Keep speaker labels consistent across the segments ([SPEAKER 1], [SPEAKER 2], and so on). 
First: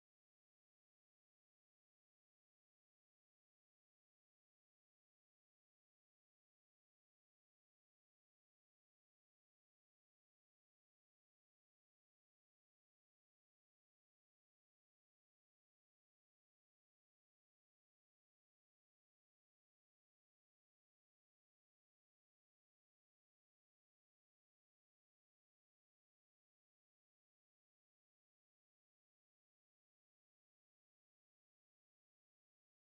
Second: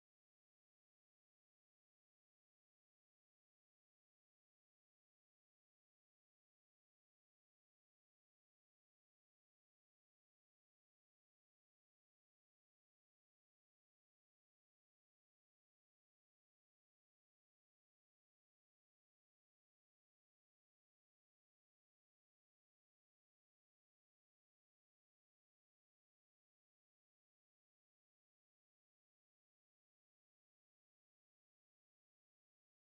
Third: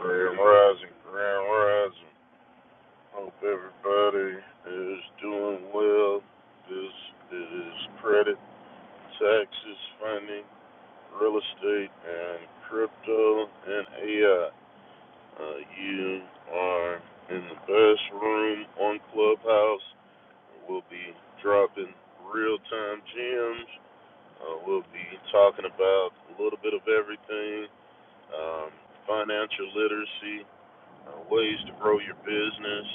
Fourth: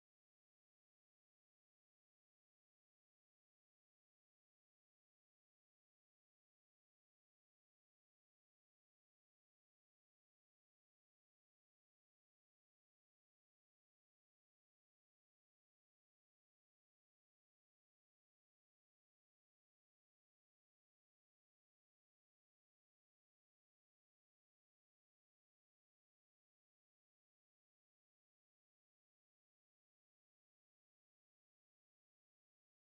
[SPEAKER 1] Grand Rising, Grand Rising. Hope everybody is doing well. This is credit, taxes, funding, real estate, and crypto and AI. Uh, you are in the best room on Clubhouse. We'll be dropping real time gems. Uh, we'll be talking about a little bit of everything um, financial literacy, uh, ways to grow your business,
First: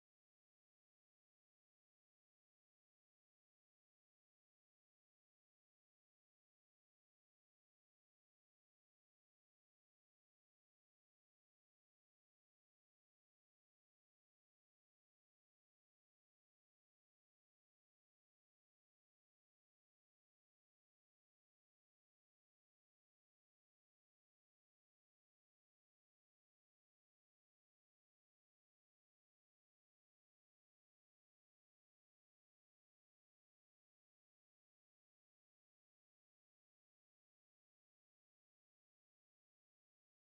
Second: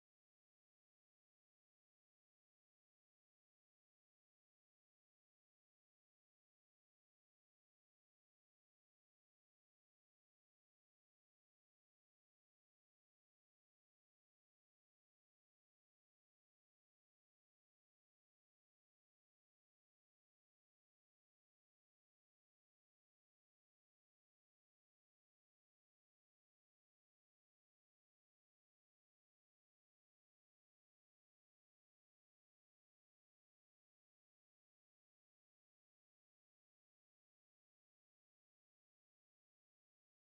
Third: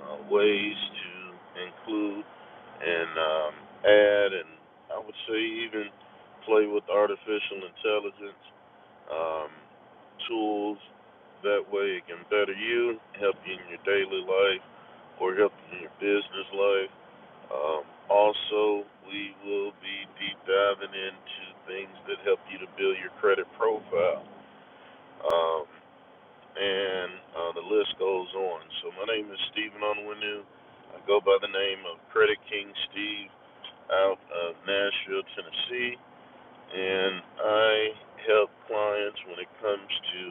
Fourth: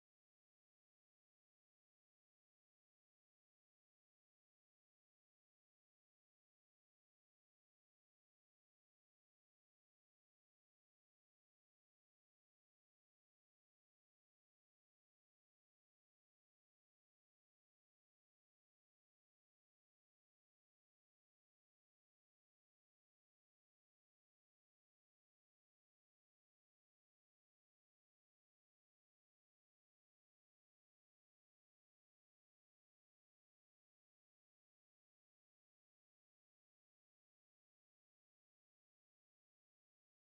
[SPEAKER 1] uh, ways to include and um, add, and I would say even play with artificial intelligence um, tools. That way, it can better you, help you in your daily life, or help you in your business life. Um, also, we will be deep diving into things that help you to build your credit profile. Um, and uh, the list goes on. So my name is Stephen Onwenu. I go by the name of Credit King Steve out of Nashville, Tennessee, and I help clients when it comes to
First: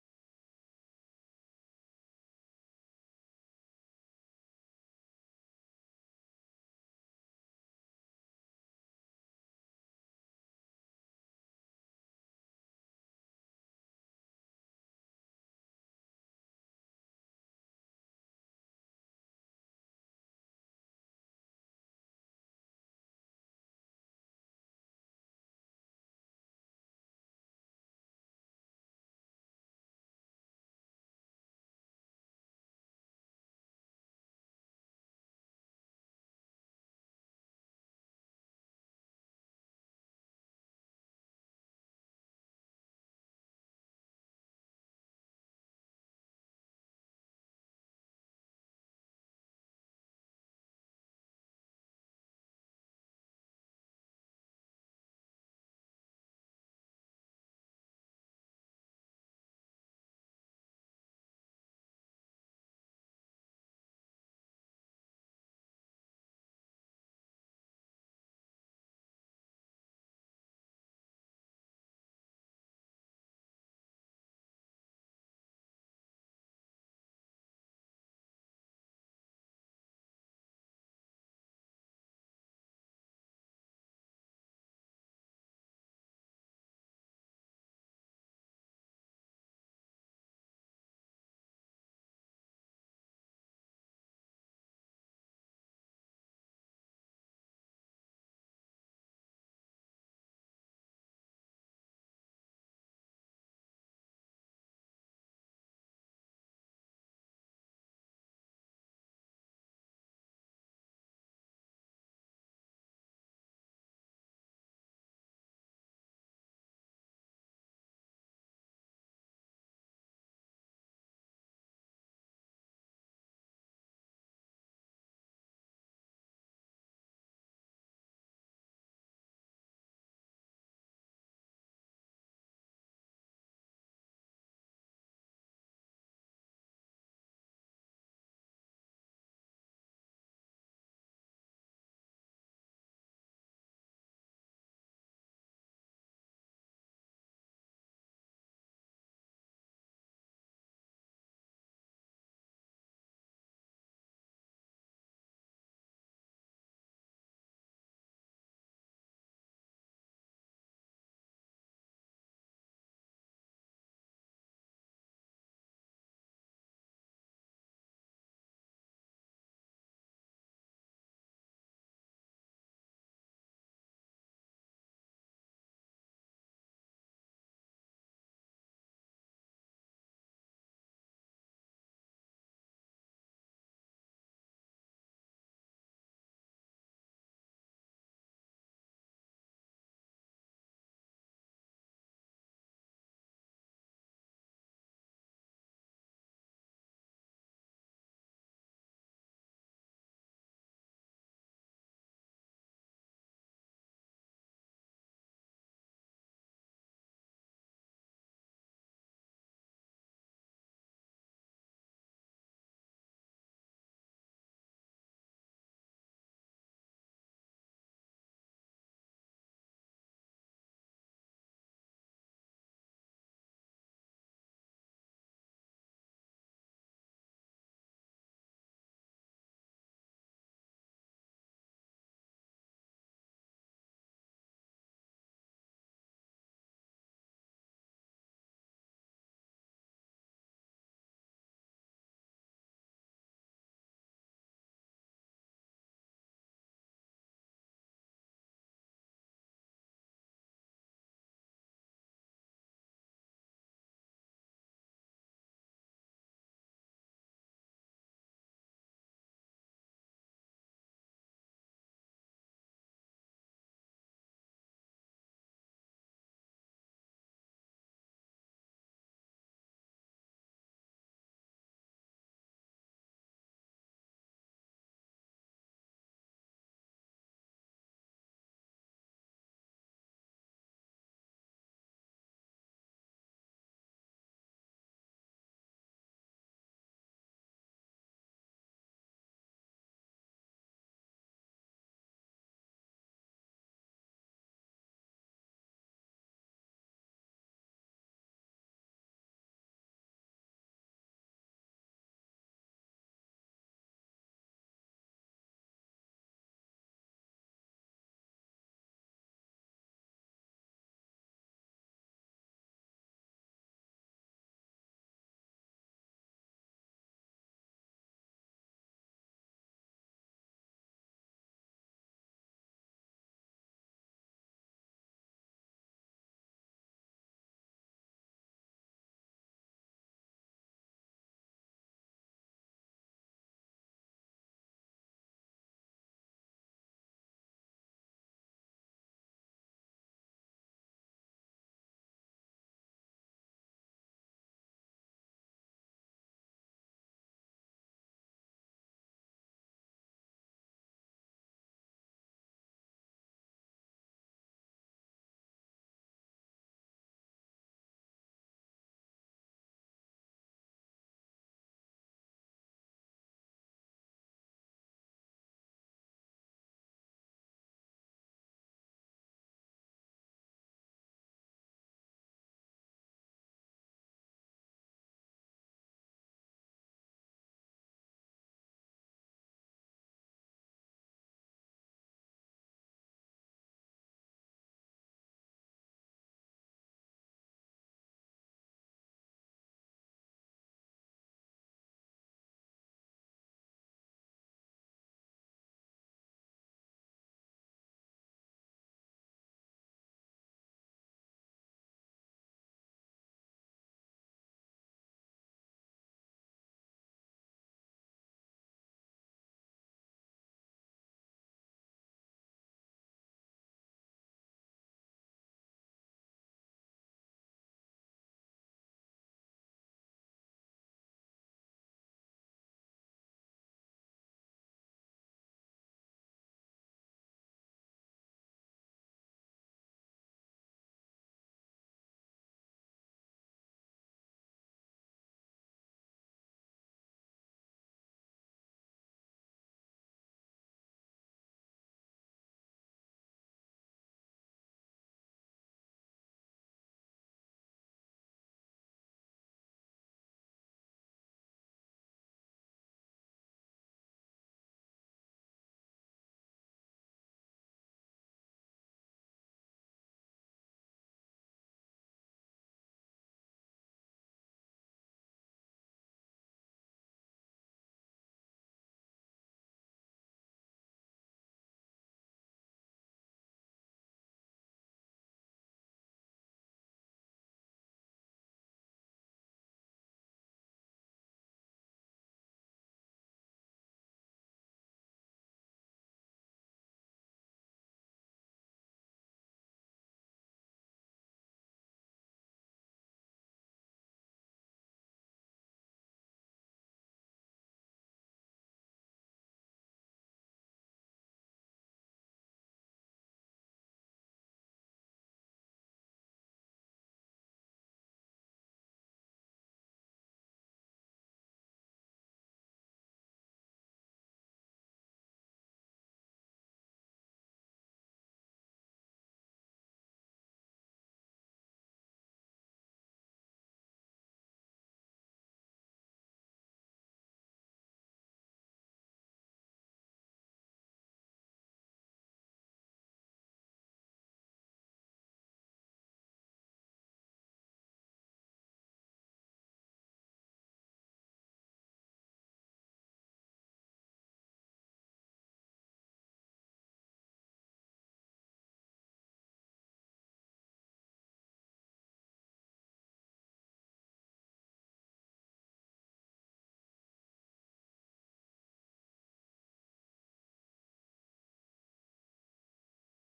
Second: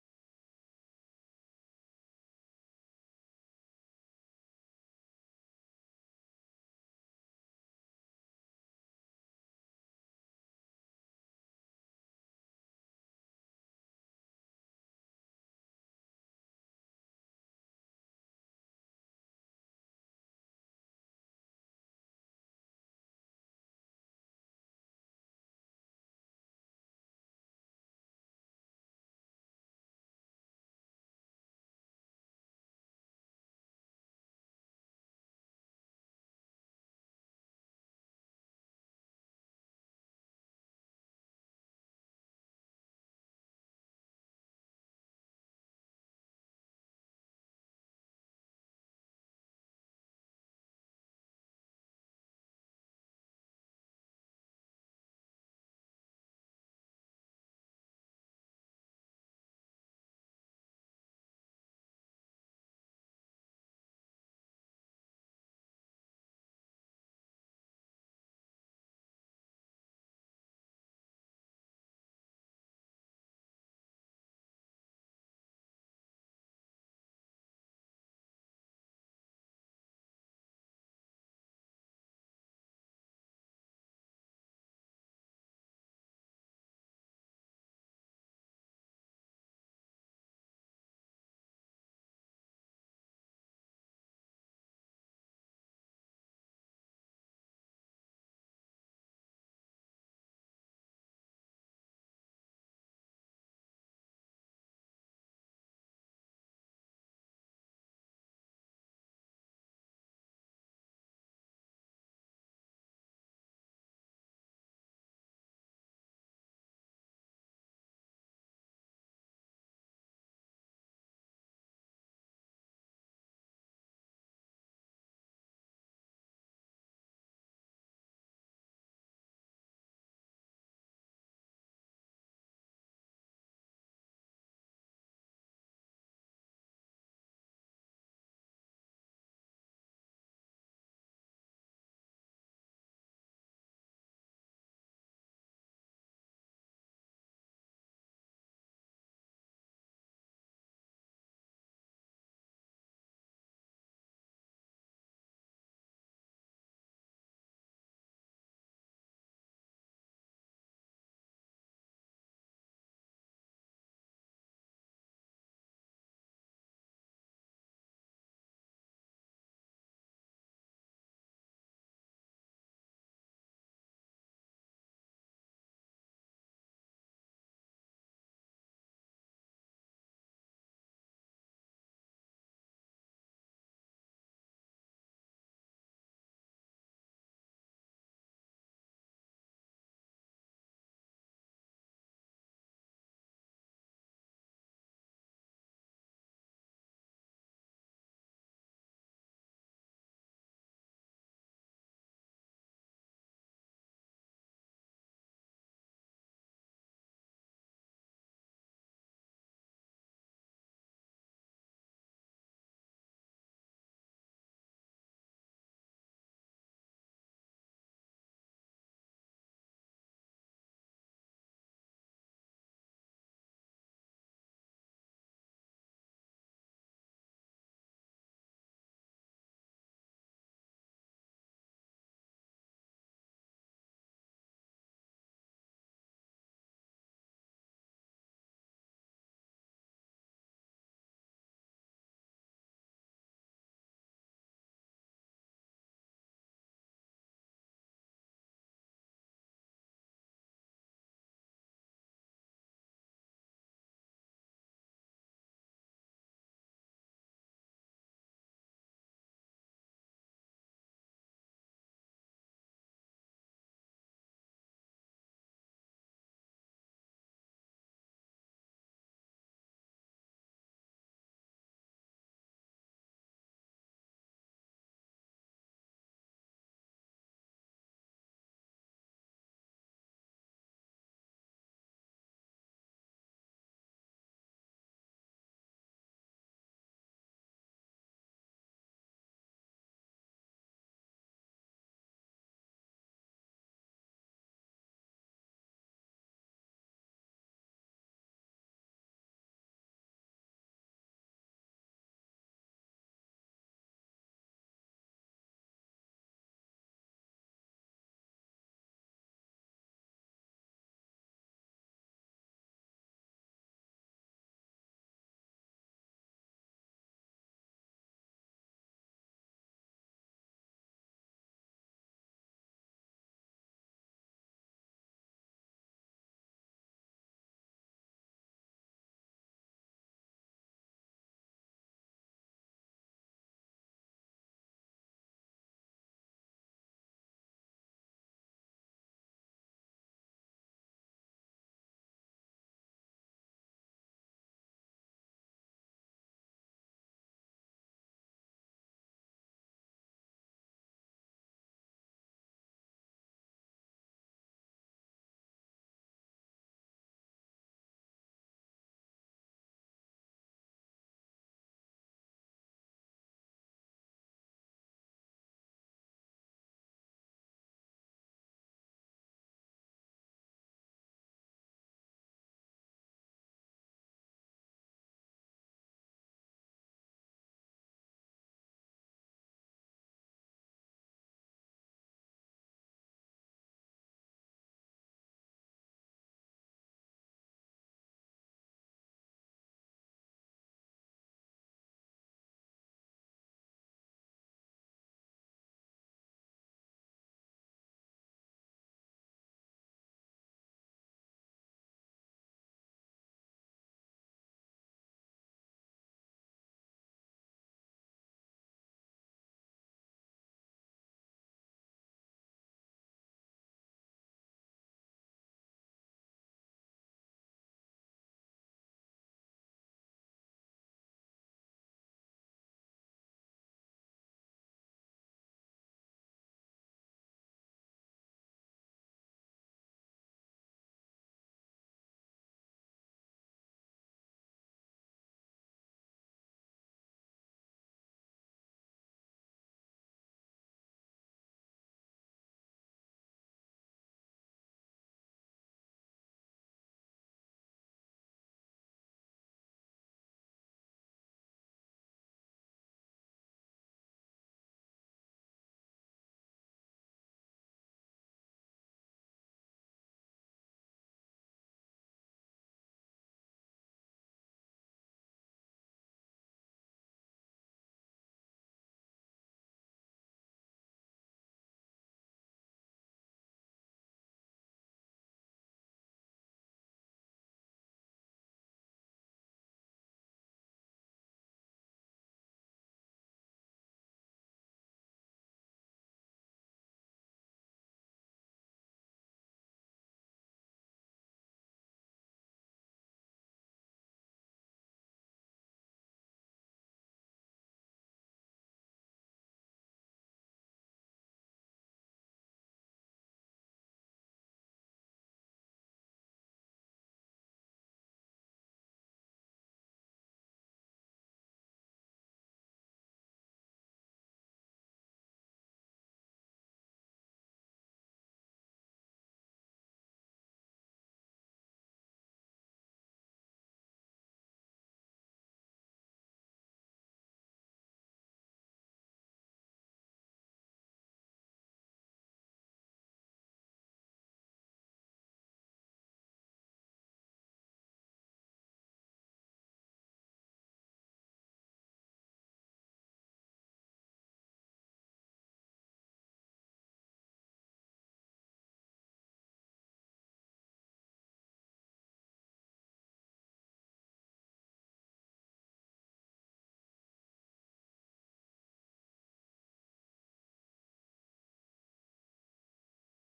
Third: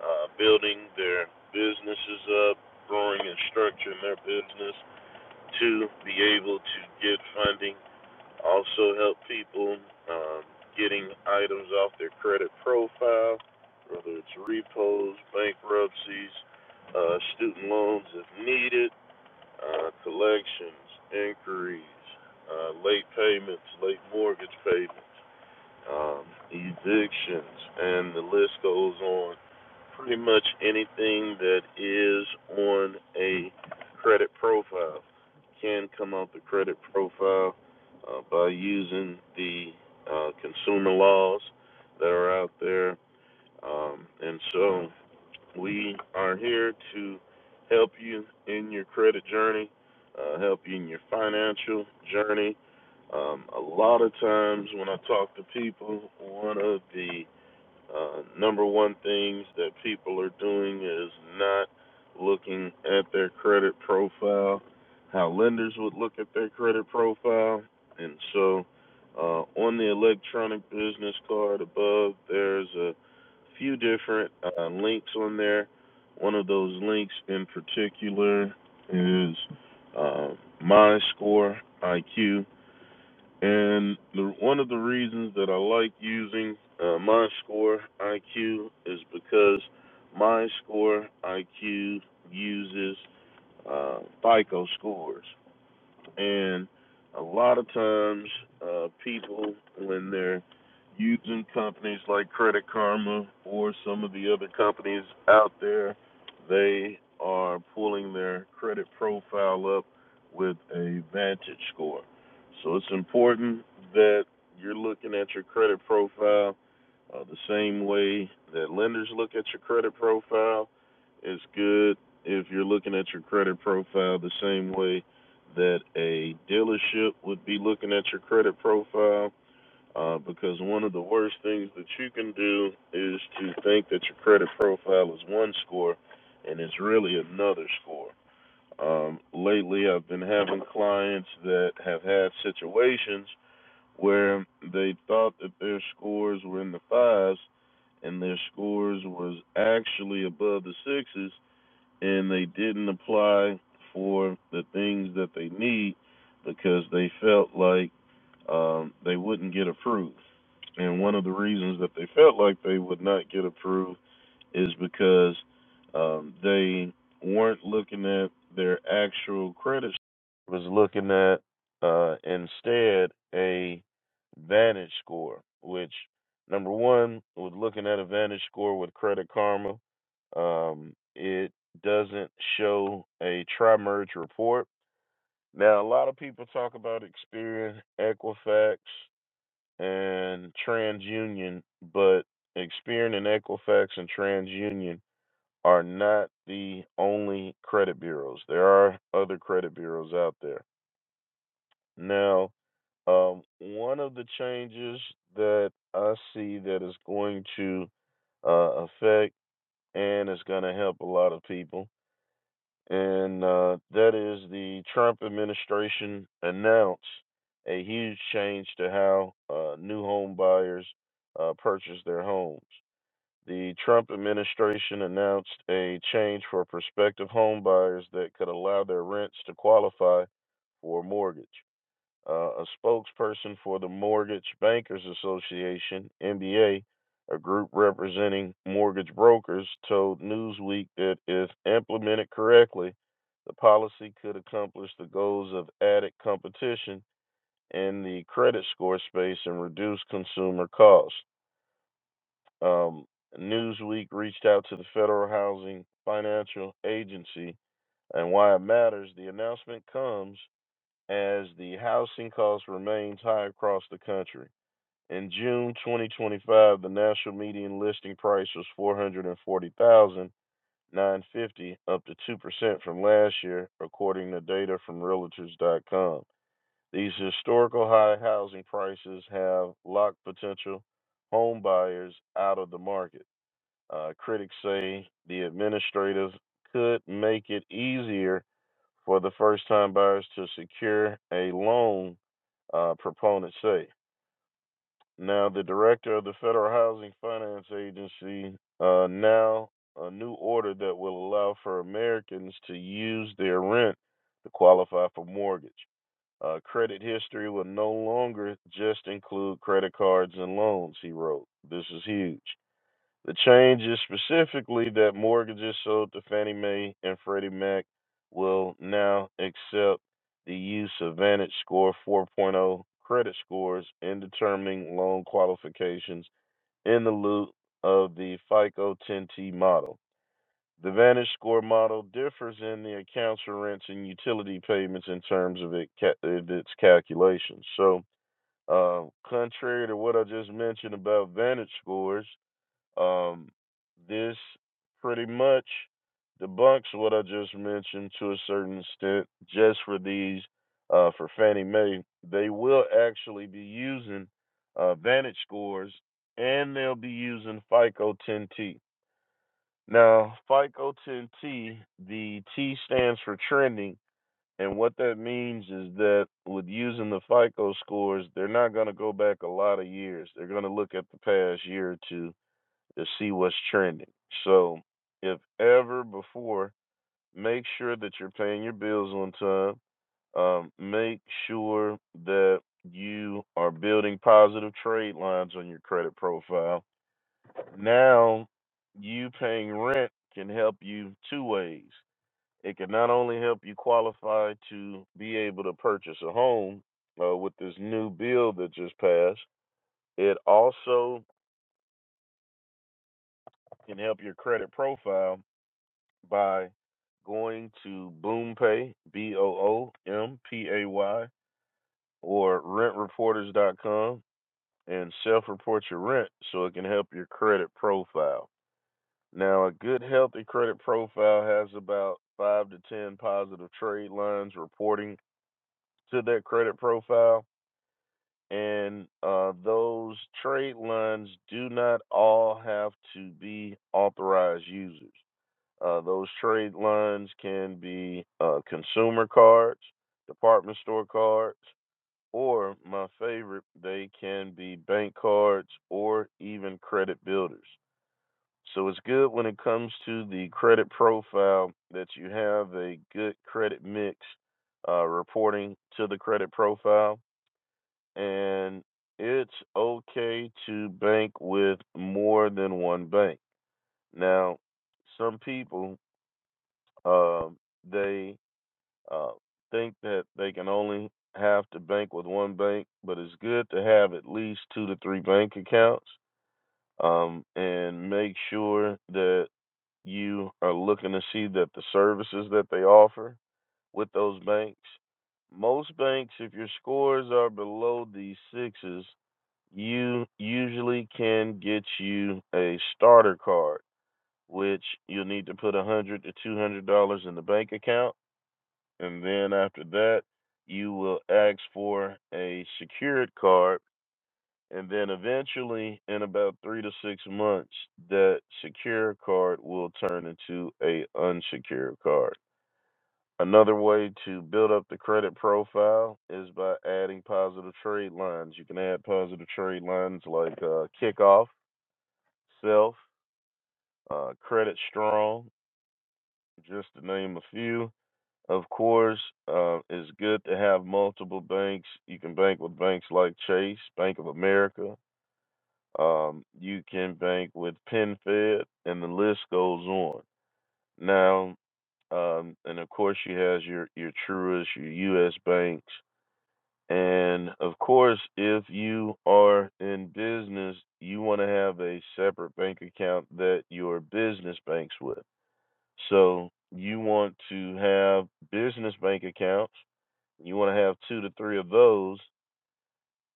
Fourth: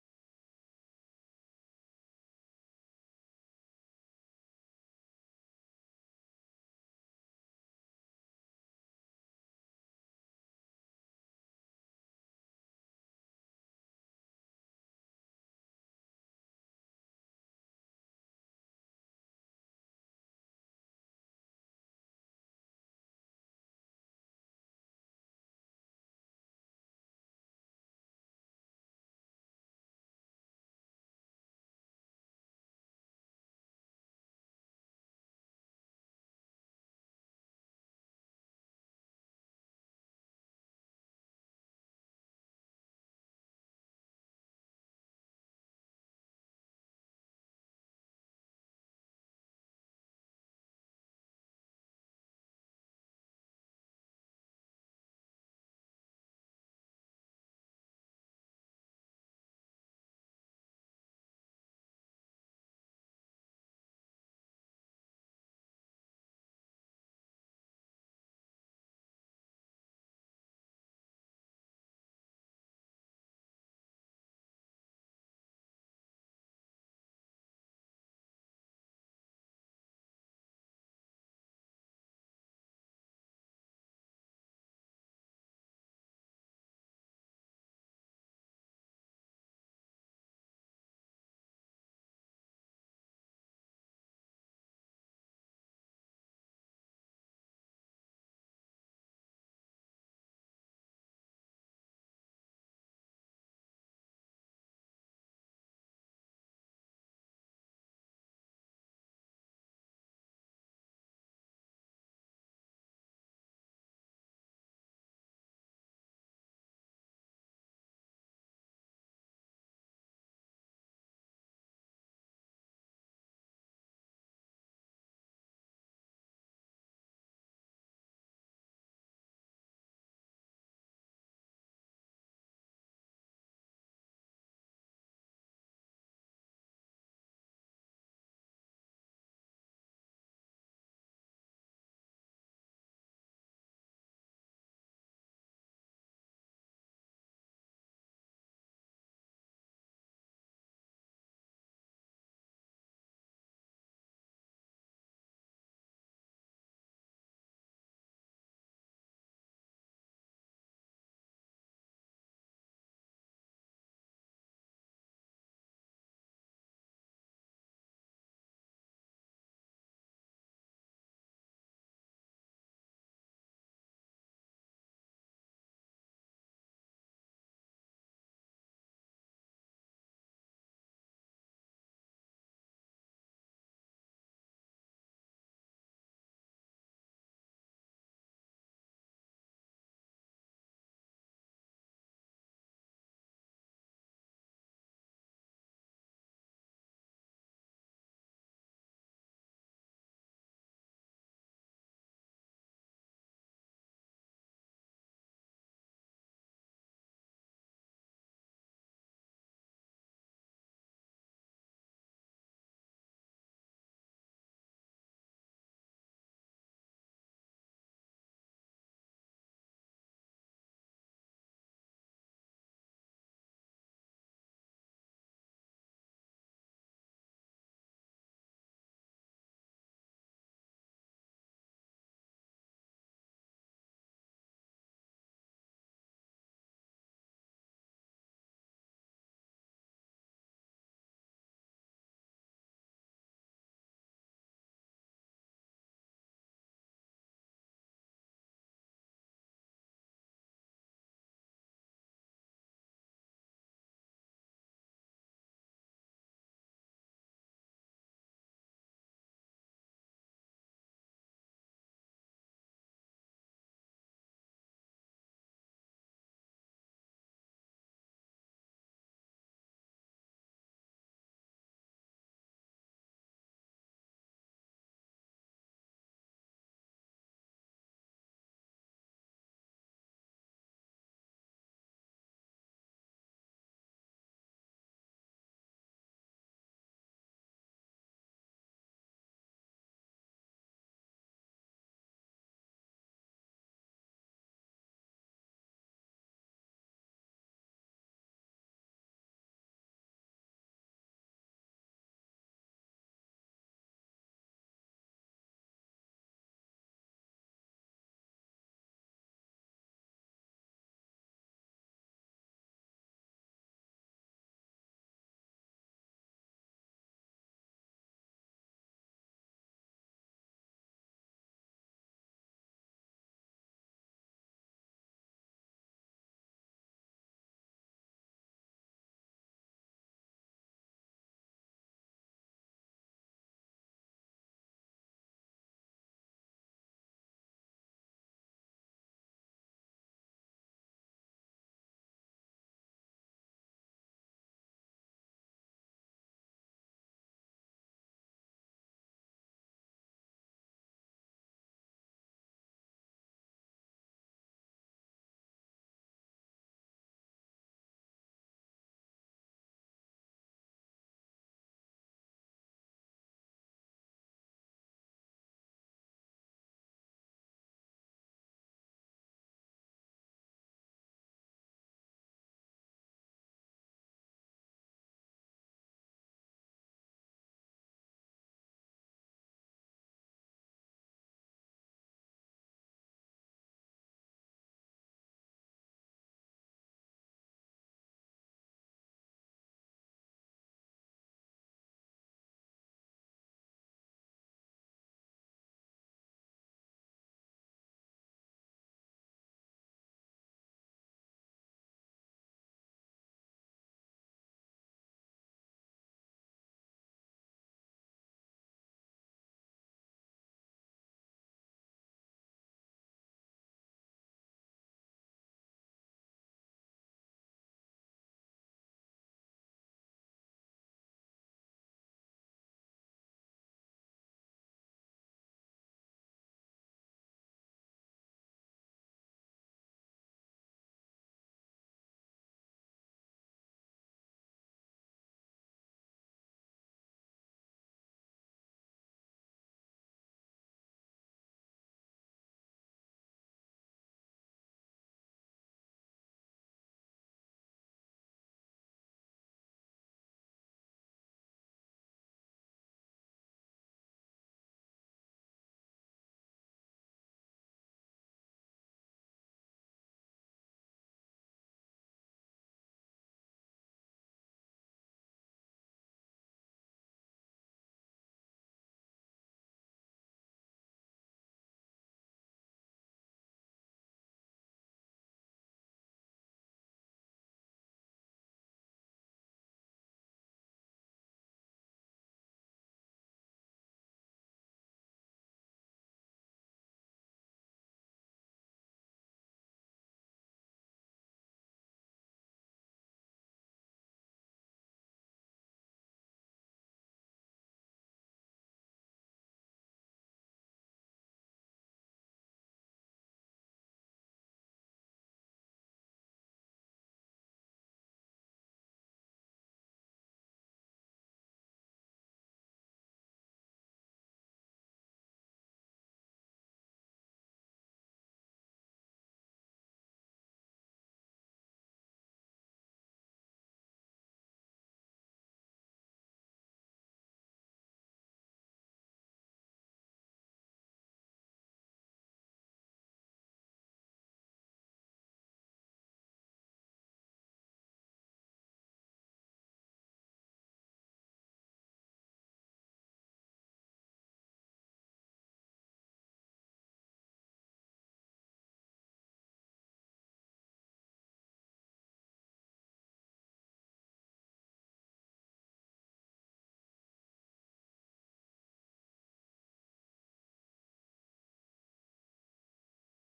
[SPEAKER 1] uh, building their businesses up, growing and structuring their business to be able to get funding also help people um, getting items off their credit profile, whether it's repos, bankruptcies, uh, student loans if needed, uh, collections, inquiries, uh, late payments, late mortgage payments um, evictions, and the list goes on. Pretty much anything that is on a credit profile can come out the credit profile uh, by using the uh, consumer laws that are out there. Um, and so we are here to help you in your credit journey, uh, help you in your financial journey. Um, a lot of times when I talk to people, one of the uh, number one things that people are doing is not looking at their credit profile, how lenders would look at their credit profile. And so uh, on the electronic business card above, there's a few different uh, links on there. One of those links in particular is uh, MyScore IQ and the, one of the reasons that I like using uh, MyScore IQ is because MyScore IQ uses uh, FICO scores. And a lot of times, uh, people, when they're using companies like Credit Karma or some of the other companies out there, they are pulling their credit profile up with a Vantage score. So it's important that you're looking at your credit profile uh, the same way that lenders look at your credit profile. It's good if you're looking at your credit profile the same way that a dealership would be looking at your credit profile uh, because one of the worst things that you can do is to think that your credit profile is one score and it's really another score. Um, lately, I've been having clients that have had situations where they thought that their scores were in the fives and their scores was actually above the sixes and they didn't apply for the things that they need because they felt like um, they wouldn't get approved. And one of the reasons that they felt like they would not get approved is because um, they weren't looking at their actual credit was looking at uh, instead a Vantage score, which number one was looking at a Vantage score with Credit Karma. Um, it doesn't show a tri-merge report. Now, a lot of people talk about Experian, Equifax, and TransUnion, but Experian and Equifax and TransUnion are not the only credit bureaus. There are other credit bureaus out there. Now, um, one of the changes that I see that is going to uh, affect and is going to help a lot of people, and uh, that is the Trump administration announced a huge change to how uh, new home buyers uh, purchase their homes. The Trump administration announced a change for prospective home buyers that could allow their rents to qualify for a mortgage. Uh, a spokesperson for the Mortgage Bankers Association, MBA, a a group representing mortgage brokers, told Newsweek that if implemented correctly, the policy could accomplish the goals of added competition in the credit score space and reduce consumer costs. Um, Newsweek reached out to the Federal Housing Financial Agency, and why it matters, the announcement comes as the housing cost remains high across the country. In June 2025, the national median listing price was 440,950, dollars up to 2% from last year, according to data from realtors.com. These historical high housing prices have locked potential home buyers out of the market. Uh, critics say the administrators could make it easier for the first time buyers to secure a loan, uh, proponents say. Now, the director of the Federal Housing Finance Agency uh, now a new order that will allow for Americans to use their rent to qualify for mortgage. Uh, credit history will no longer just include credit cards and loans, he wrote. This is huge. The change is specifically that mortgages sold to Fannie Mae and Freddie Mac will now accept the use of Vantage Score 4.0 credit scores in determining loan qualifications in the loop of the FICO 10T model. The Vantage Score model differs in the accounts for rents and utility payments in terms of it ca- of its calculations. So, uh, contrary to what I just mentioned about Vantage Scores, um, this pretty much debunks what I just mentioned to a certain extent. Just for these, uh, for Fannie Mae, they will actually be using uh, Vantage scores, and they'll be using FICO 10T. Now, FICO 10T, the T stands for trending. And what that means is that with using the FICO scores, they're not going to go back a lot of years. They're going to look at the past year or two to see what's trending. So, if ever before, make sure that you're paying your bills on time. Um, make sure that you are building positive trade lines on your credit profile. Now, you paying rent can help you two ways. It can not only help you qualify to be able to purchase a home uh, with this new bill that just passed, it also can help your credit profile by going to BoomPay, B O O M P A Y, or rentreporters.com and self report your rent so it can help your credit profile. Now, a good, healthy credit profile has about five to 10 positive trade lines reporting to that credit profile. And uh, those trade lines do not all have to be authorized users. Uh, those trade lines can be uh, consumer cards, department store cards, or my favorite, they can be bank cards or even credit builders. So it's good when it comes to the credit profile that you have a good credit mix uh, reporting to the credit profile. And it's okay to bank with more than one bank. Now, some people, um, they uh, think that they can only have to bank with one bank, but it's good to have at least two to three bank accounts um, and make sure that you are looking to see that the services that they offer with those banks. Most banks, if your scores are below these sixes, you usually can get you a starter card, which you'll need to put a hundred dollars to two hundred dollars in the bank account and then after that you will ask for a secured card and then eventually in about 3 to 6 months that secure card will turn into a unsecured card another way to build up the credit profile is by adding positive trade lines you can add positive trade lines like uh, kickoff self uh, credit strong just to name a few Of course, uh, it's good to have multiple banks. You can bank with banks like Chase, Bank of America. Um, you can bank with PenFed, and the list goes on. Now, um, and of course, you have your your Truist, your U.S. banks, and of course, if you are in business, you want to have a separate bank account that your business banks with. So you want to have business bank accounts you want to have two to three of those,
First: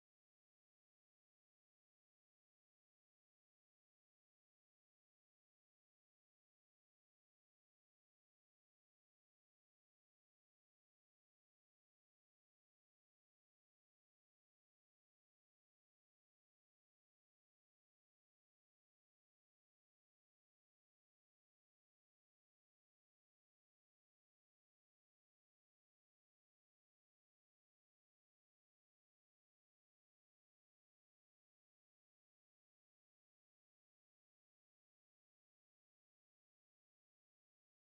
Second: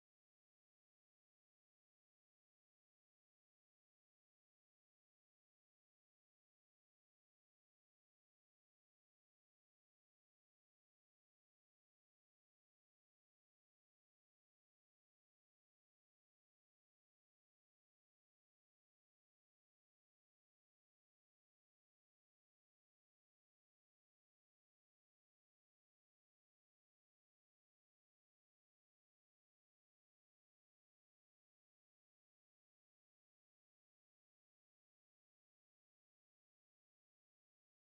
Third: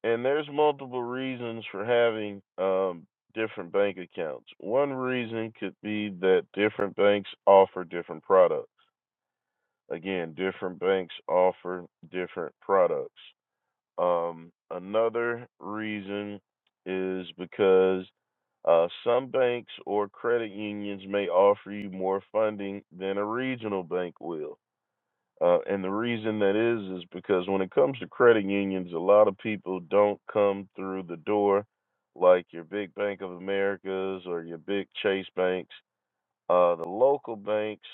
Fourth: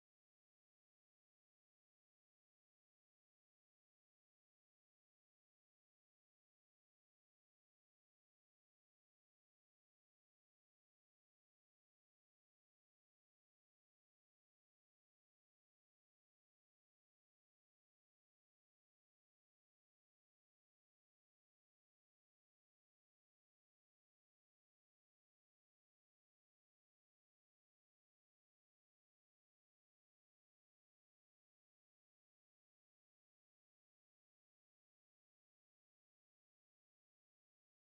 [SPEAKER 1] and there's multiple reasons for having um, different bank accounts. One reason could be that different banks offer different products. Again, different banks offer different products. Um, another reason is because uh, some banks or credit unions may offer you more funding than a regional bank will. Uh, and the reason that is is because when it comes to credit unions, a lot of people don't come through the door like your big Bank of Americas or your big Chase banks. Uh, the local banks,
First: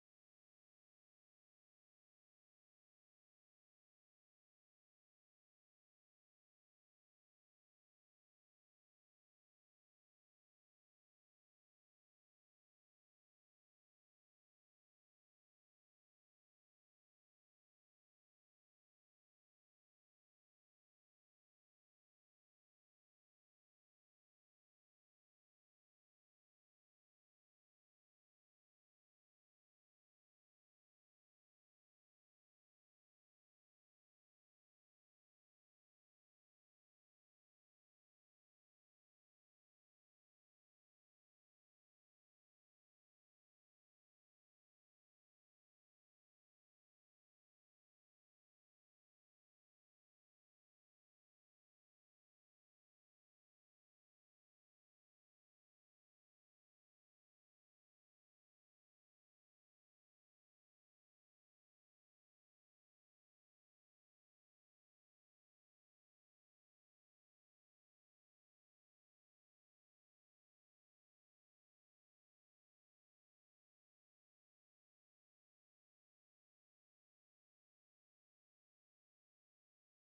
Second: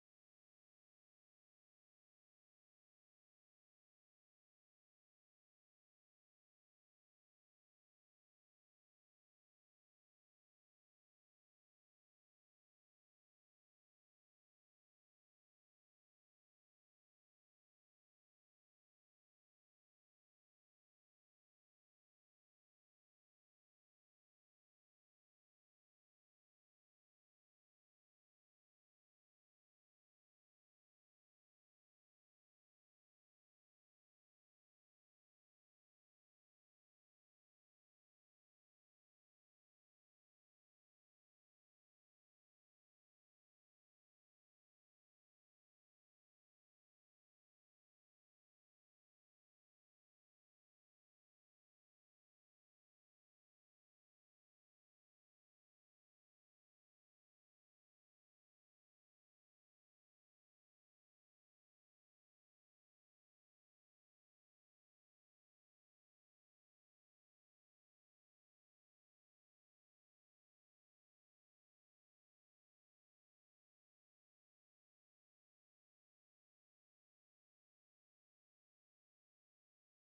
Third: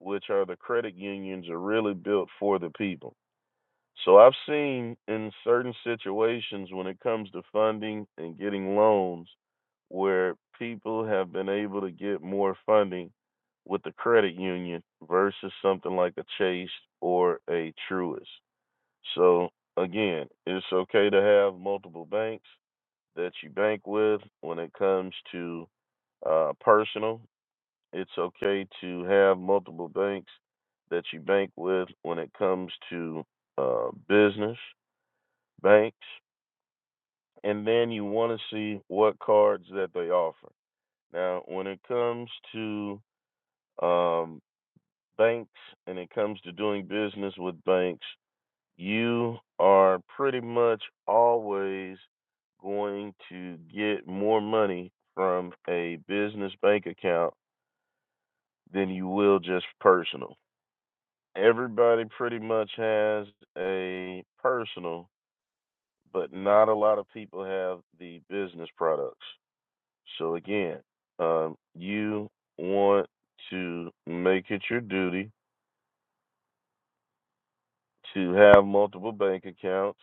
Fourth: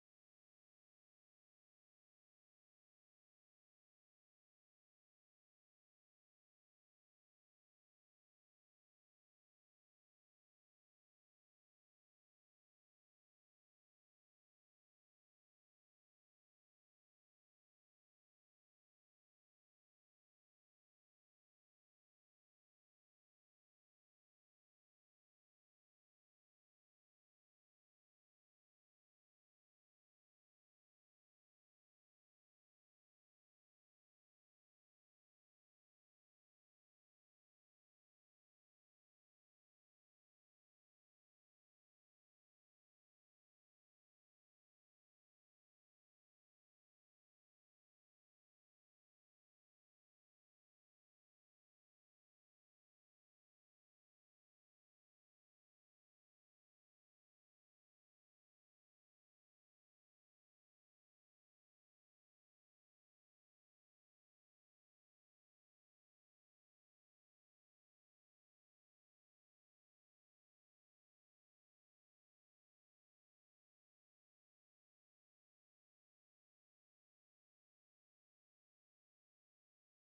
[SPEAKER 1] which are the credit unions, are really built for the people so I've seen in certain situations when it comes to funding and getting loans where people have been able to get more funding with the credit union versus something like a Chase or a Truist. So again, it's okay to have multiple banks that you bank with when it comes to uh, personal. It's okay to have multiple banks that you bank with when it comes to uh, business banks, and then you want to see what cards that they offer. Now, when it comes to um, banks and it comes to doing business with banks, you are pretty much always going to get more money from a business bank account than you will just personal. Everybody pretty much has a personal, but not a lot of people have the business products. So again, um, you want to make it your duty to have multiple bank accounts.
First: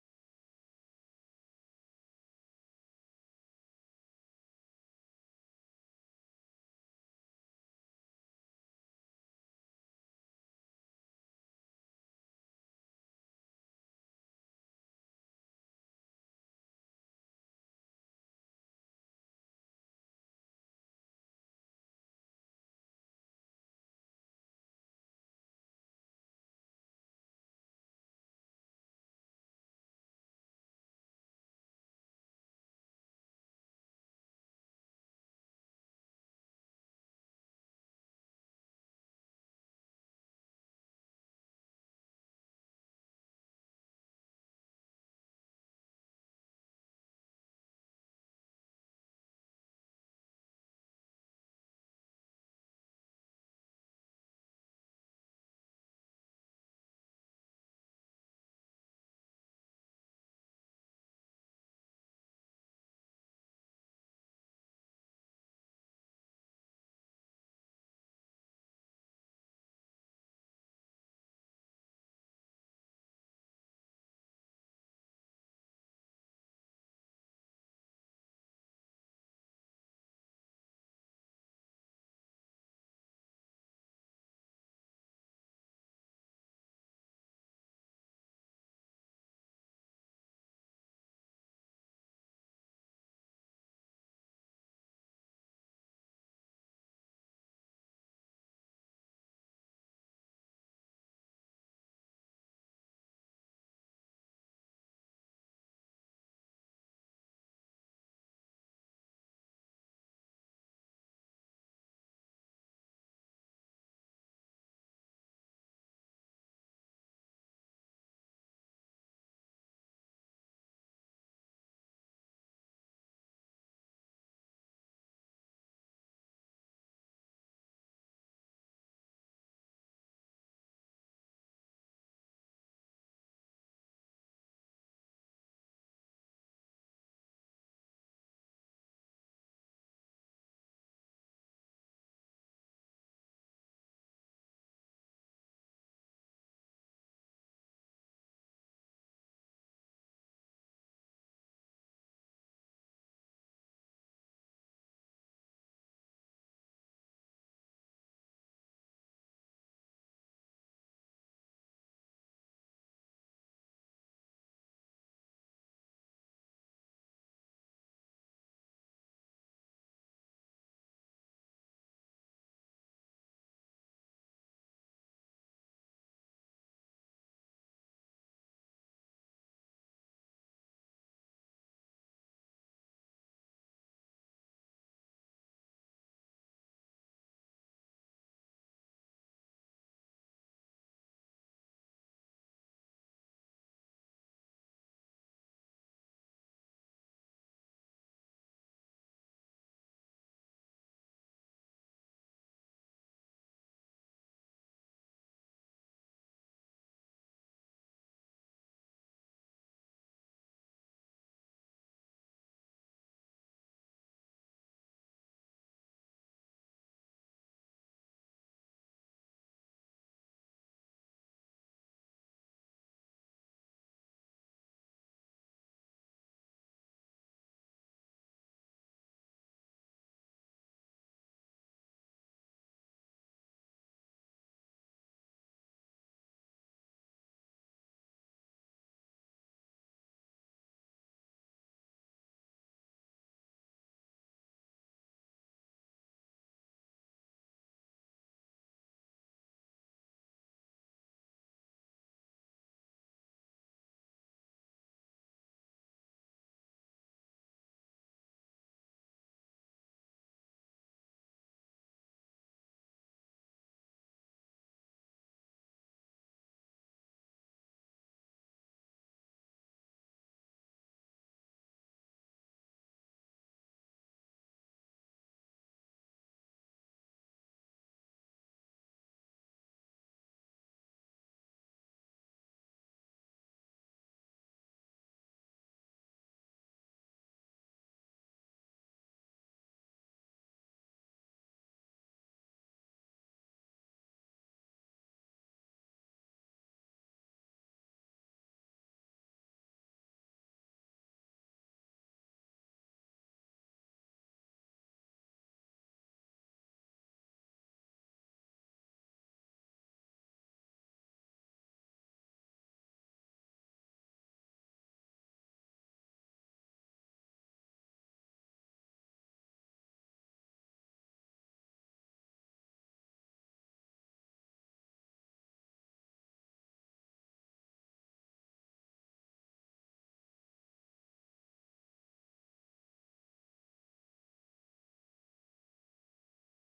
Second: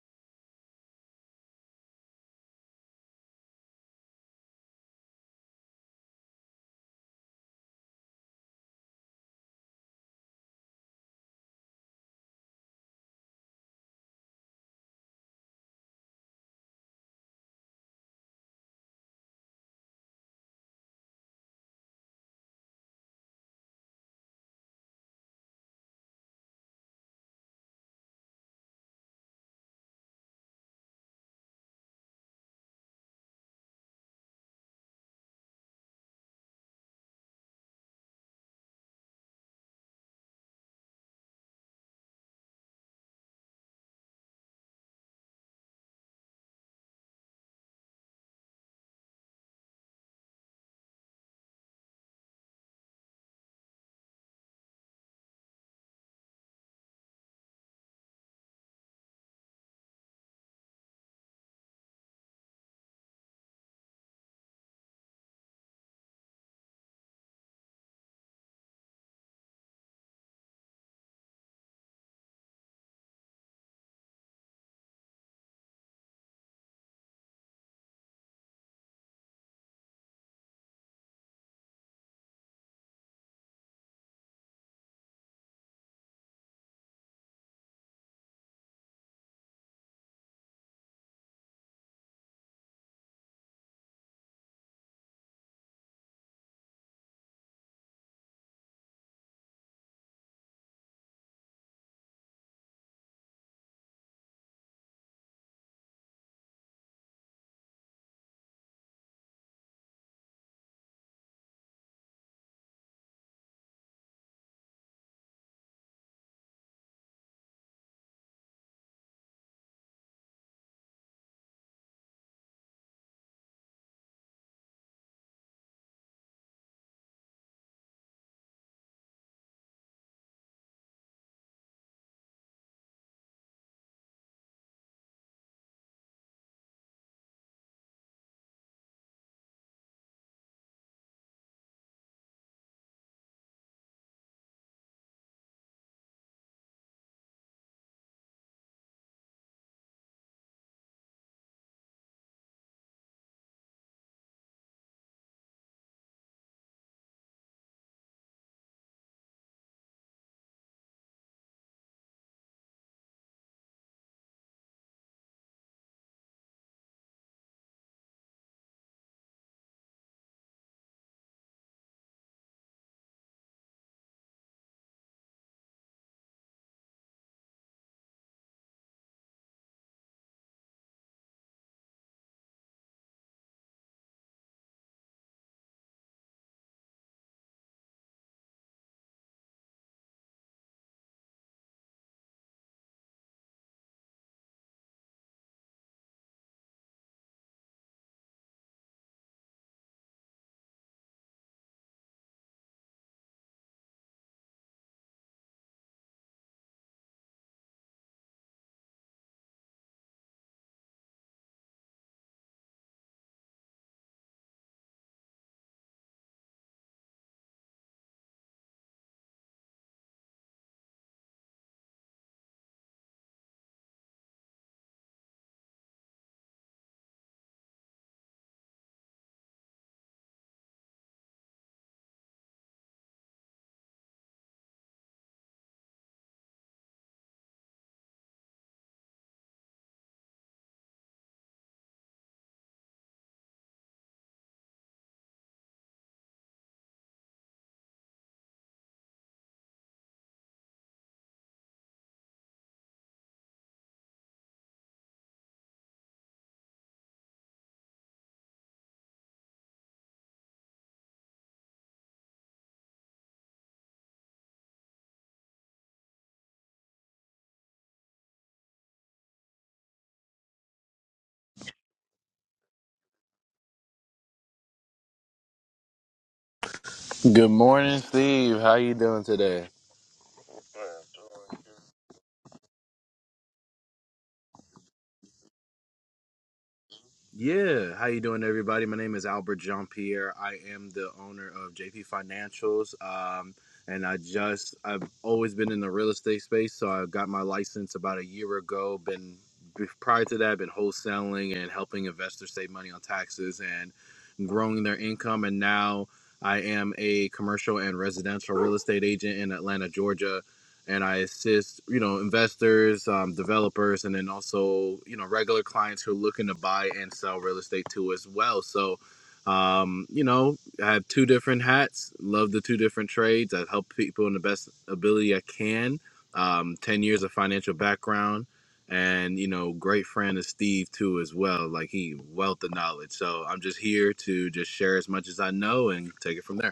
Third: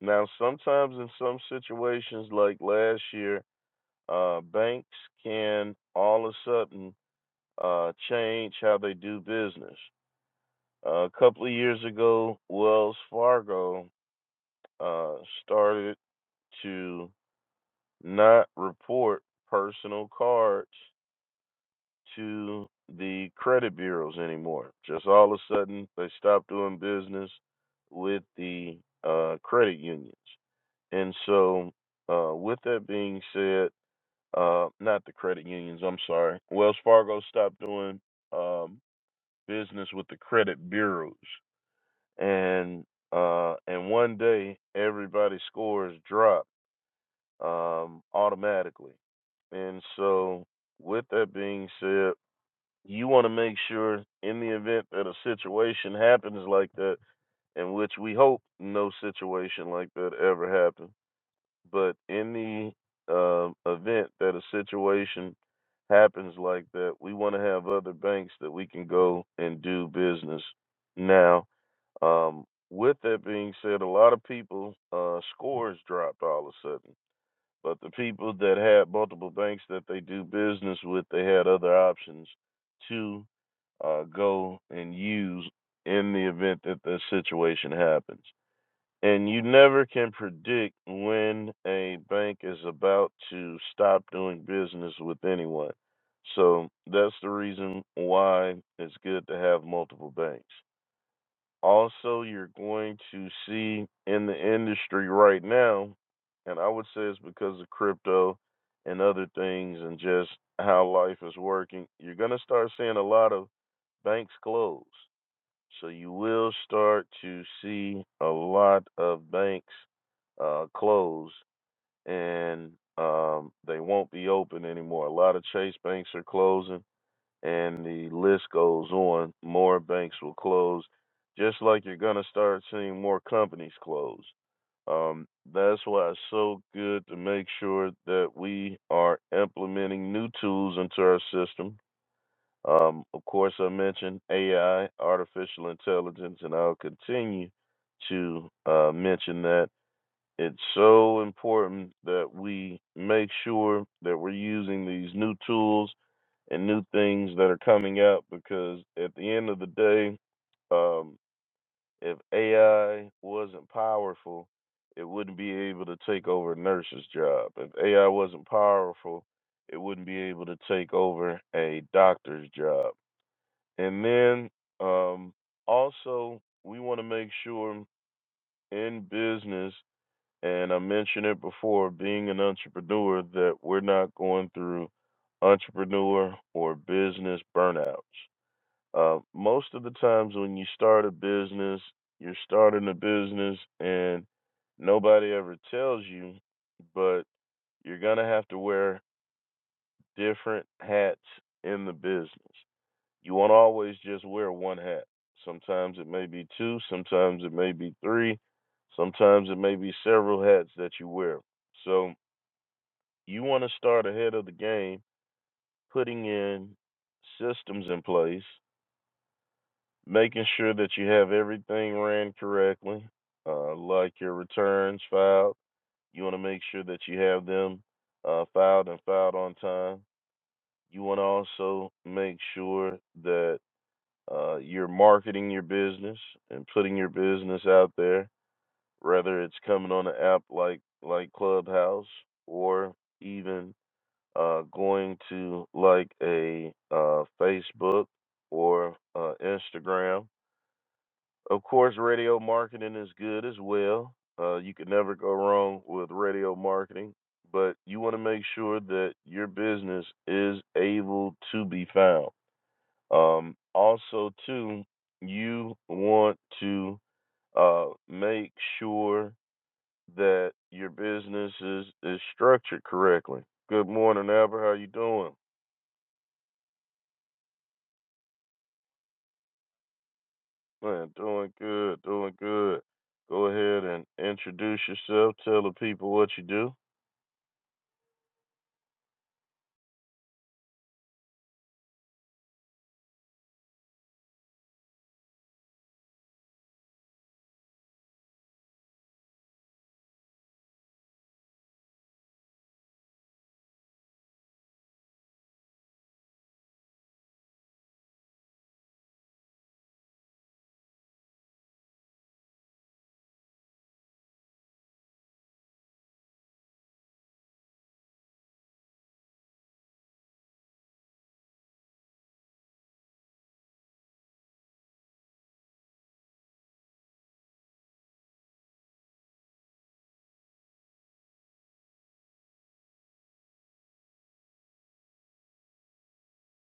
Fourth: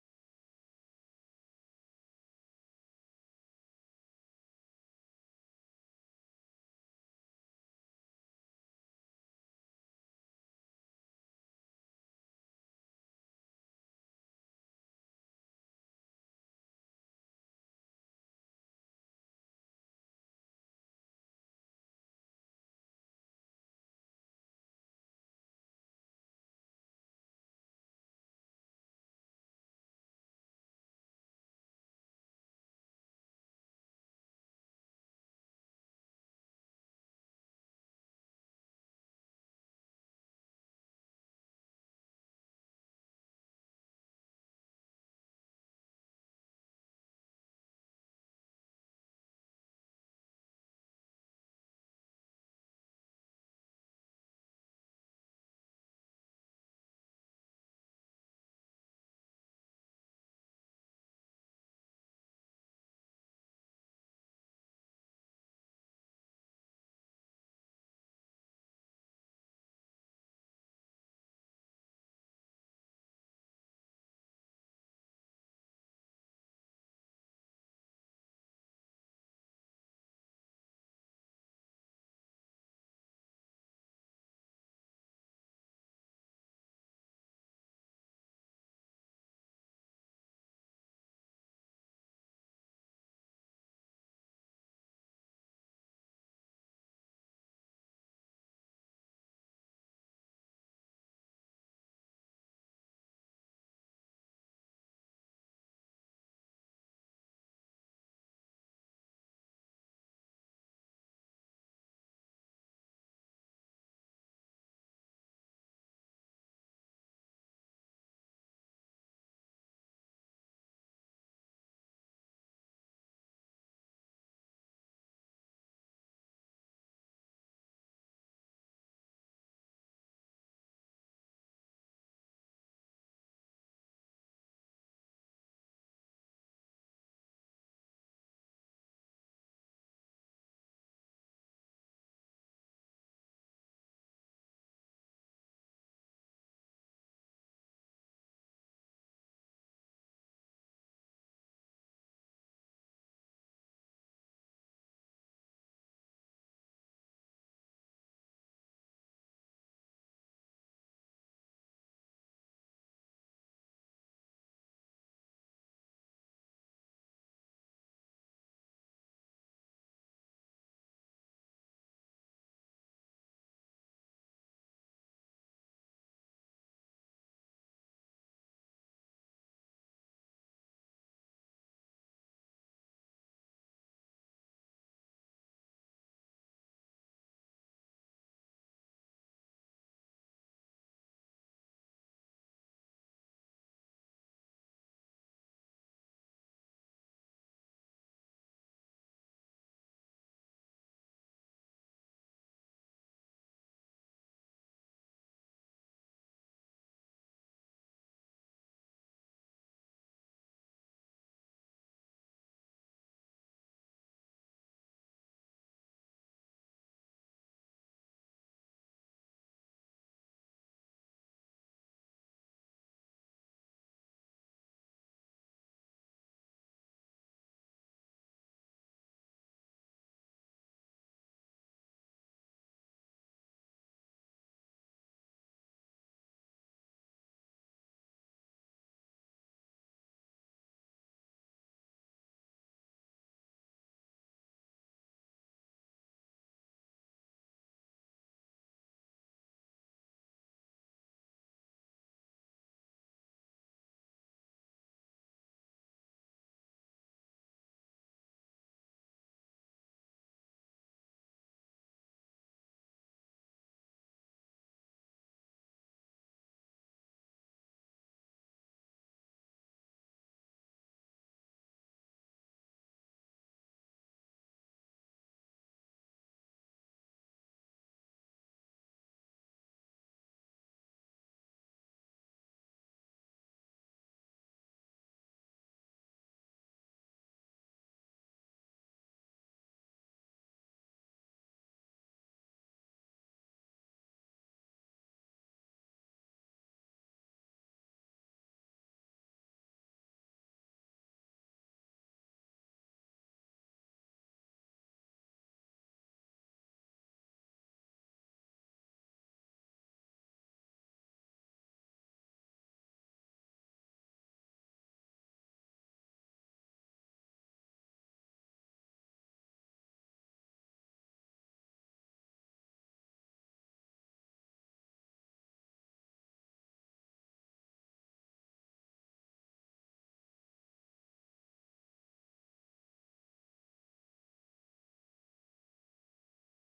[SPEAKER 1] Now, sometimes in some situations, like last year, uh, banks can all of a sudden uh, change how they do business. Uh, a couple of years ago, Wells Fargo uh, started to not report personal cards to the credit bureaus anymore. Just all of a sudden, they stopped doing business with the uh, credit unions. And so, uh, with that being said, uh, not the credit unions, I'm sorry. Wells Fargo stopped doing um, business with the credit bureaus. And uh, and one day, everybody's scores drop um, automatically. And so, with that being said, you want to make sure in the event that a situation happens like that, in which we hope no situation like that ever happens, but in the um event that a situation happens like that, we want to have other banks that we can go and do business. Now, um, with that being said, a lot of people uh, scores dropped all of a sudden, but the people that had multiple banks that they do business with, they had other options to uh, go and use in the event that the situation happens. And you never can predict when a bank is about to stop doing business with anyone. So that's the reason why it's good to have multiple banks. Also, you're going to see in the industry right now, and I would say it's because of crypto and other things and just how life is working, you're going to start seeing a lot of banks close. So you will start to see a lot of banks uh, close and um, they won't be open anymore. A lot of Chase banks are closing and the list goes on. More banks will close, just like you're going to start seeing more companies close. Um, that's why it's so good to make sure that we are implementing new tools into our system um, of course, I mentioned AI, artificial intelligence, and I'll continue to uh, mention that. It's so important that we make sure that we're using these new tools and new things that are coming out because at the end of the day, um, if AI wasn't powerful, it wouldn't be able to take over a nurse's job. If AI wasn't powerful, it wouldn't be able to take over a doctor's job and then um, also, we want to make sure in business, and I mentioned it before, being an entrepreneur, that we're not going through entrepreneur or business burnouts. Uh, most of the times when you start a business, you're starting a business and nobody ever tells you, but you're going to have to wear different hats in the business. You won't always just wear one hat. Sometimes it may be two, sometimes it may be three, sometimes it may be several hats that you wear. So you want to start ahead of the game, putting in systems in place, making sure that you have everything ran correctly, uh, like your returns filed. You want to make sure that you have them uh, filed and filed on time. You want to also make sure that uh, you're marketing your business and putting your business out there, whether it's coming on an app like like Clubhouse or even uh, going to like a uh, Facebook or uh, Instagram. Of course, radio marketing is good as well. Uh, you can never go wrong with radio marketing, but you want to make sure that your business is able to be found um, also, too, you want to uh, make sure that your business is, is structured correctly. Good morning, Albert. How you doing?
[SPEAKER 2] Good morning, Steve. How you doing today?
[SPEAKER 1] Man, doing good, doing good. Go ahead and introduce yourself. Tell the people what you do.
[SPEAKER 2] Yeah, how you doing, everybody? My name is Albert Jean Pierre. I am the owner of JP Financials, um, and I just I've always been in the real estate space. So I got my license about a year ago. Been be- prior to that, I've been wholesaling and helping investors save money on taxes and growing their income. And now I am a commercial and residential real estate agent in Atlanta, Georgia. and I assist, you know, investors, um, developers, and then also, you know, regular clients who are looking to buy and sell real estate too as well. So, um, you know, I have two different hats. Love the two different trades. I help people in the best ability I can. Um, Ten years of financial background, and you know, great friend of Steve too as well. Like he wealth of knowledge. So I'm just here to just share as much as I know and take it from there.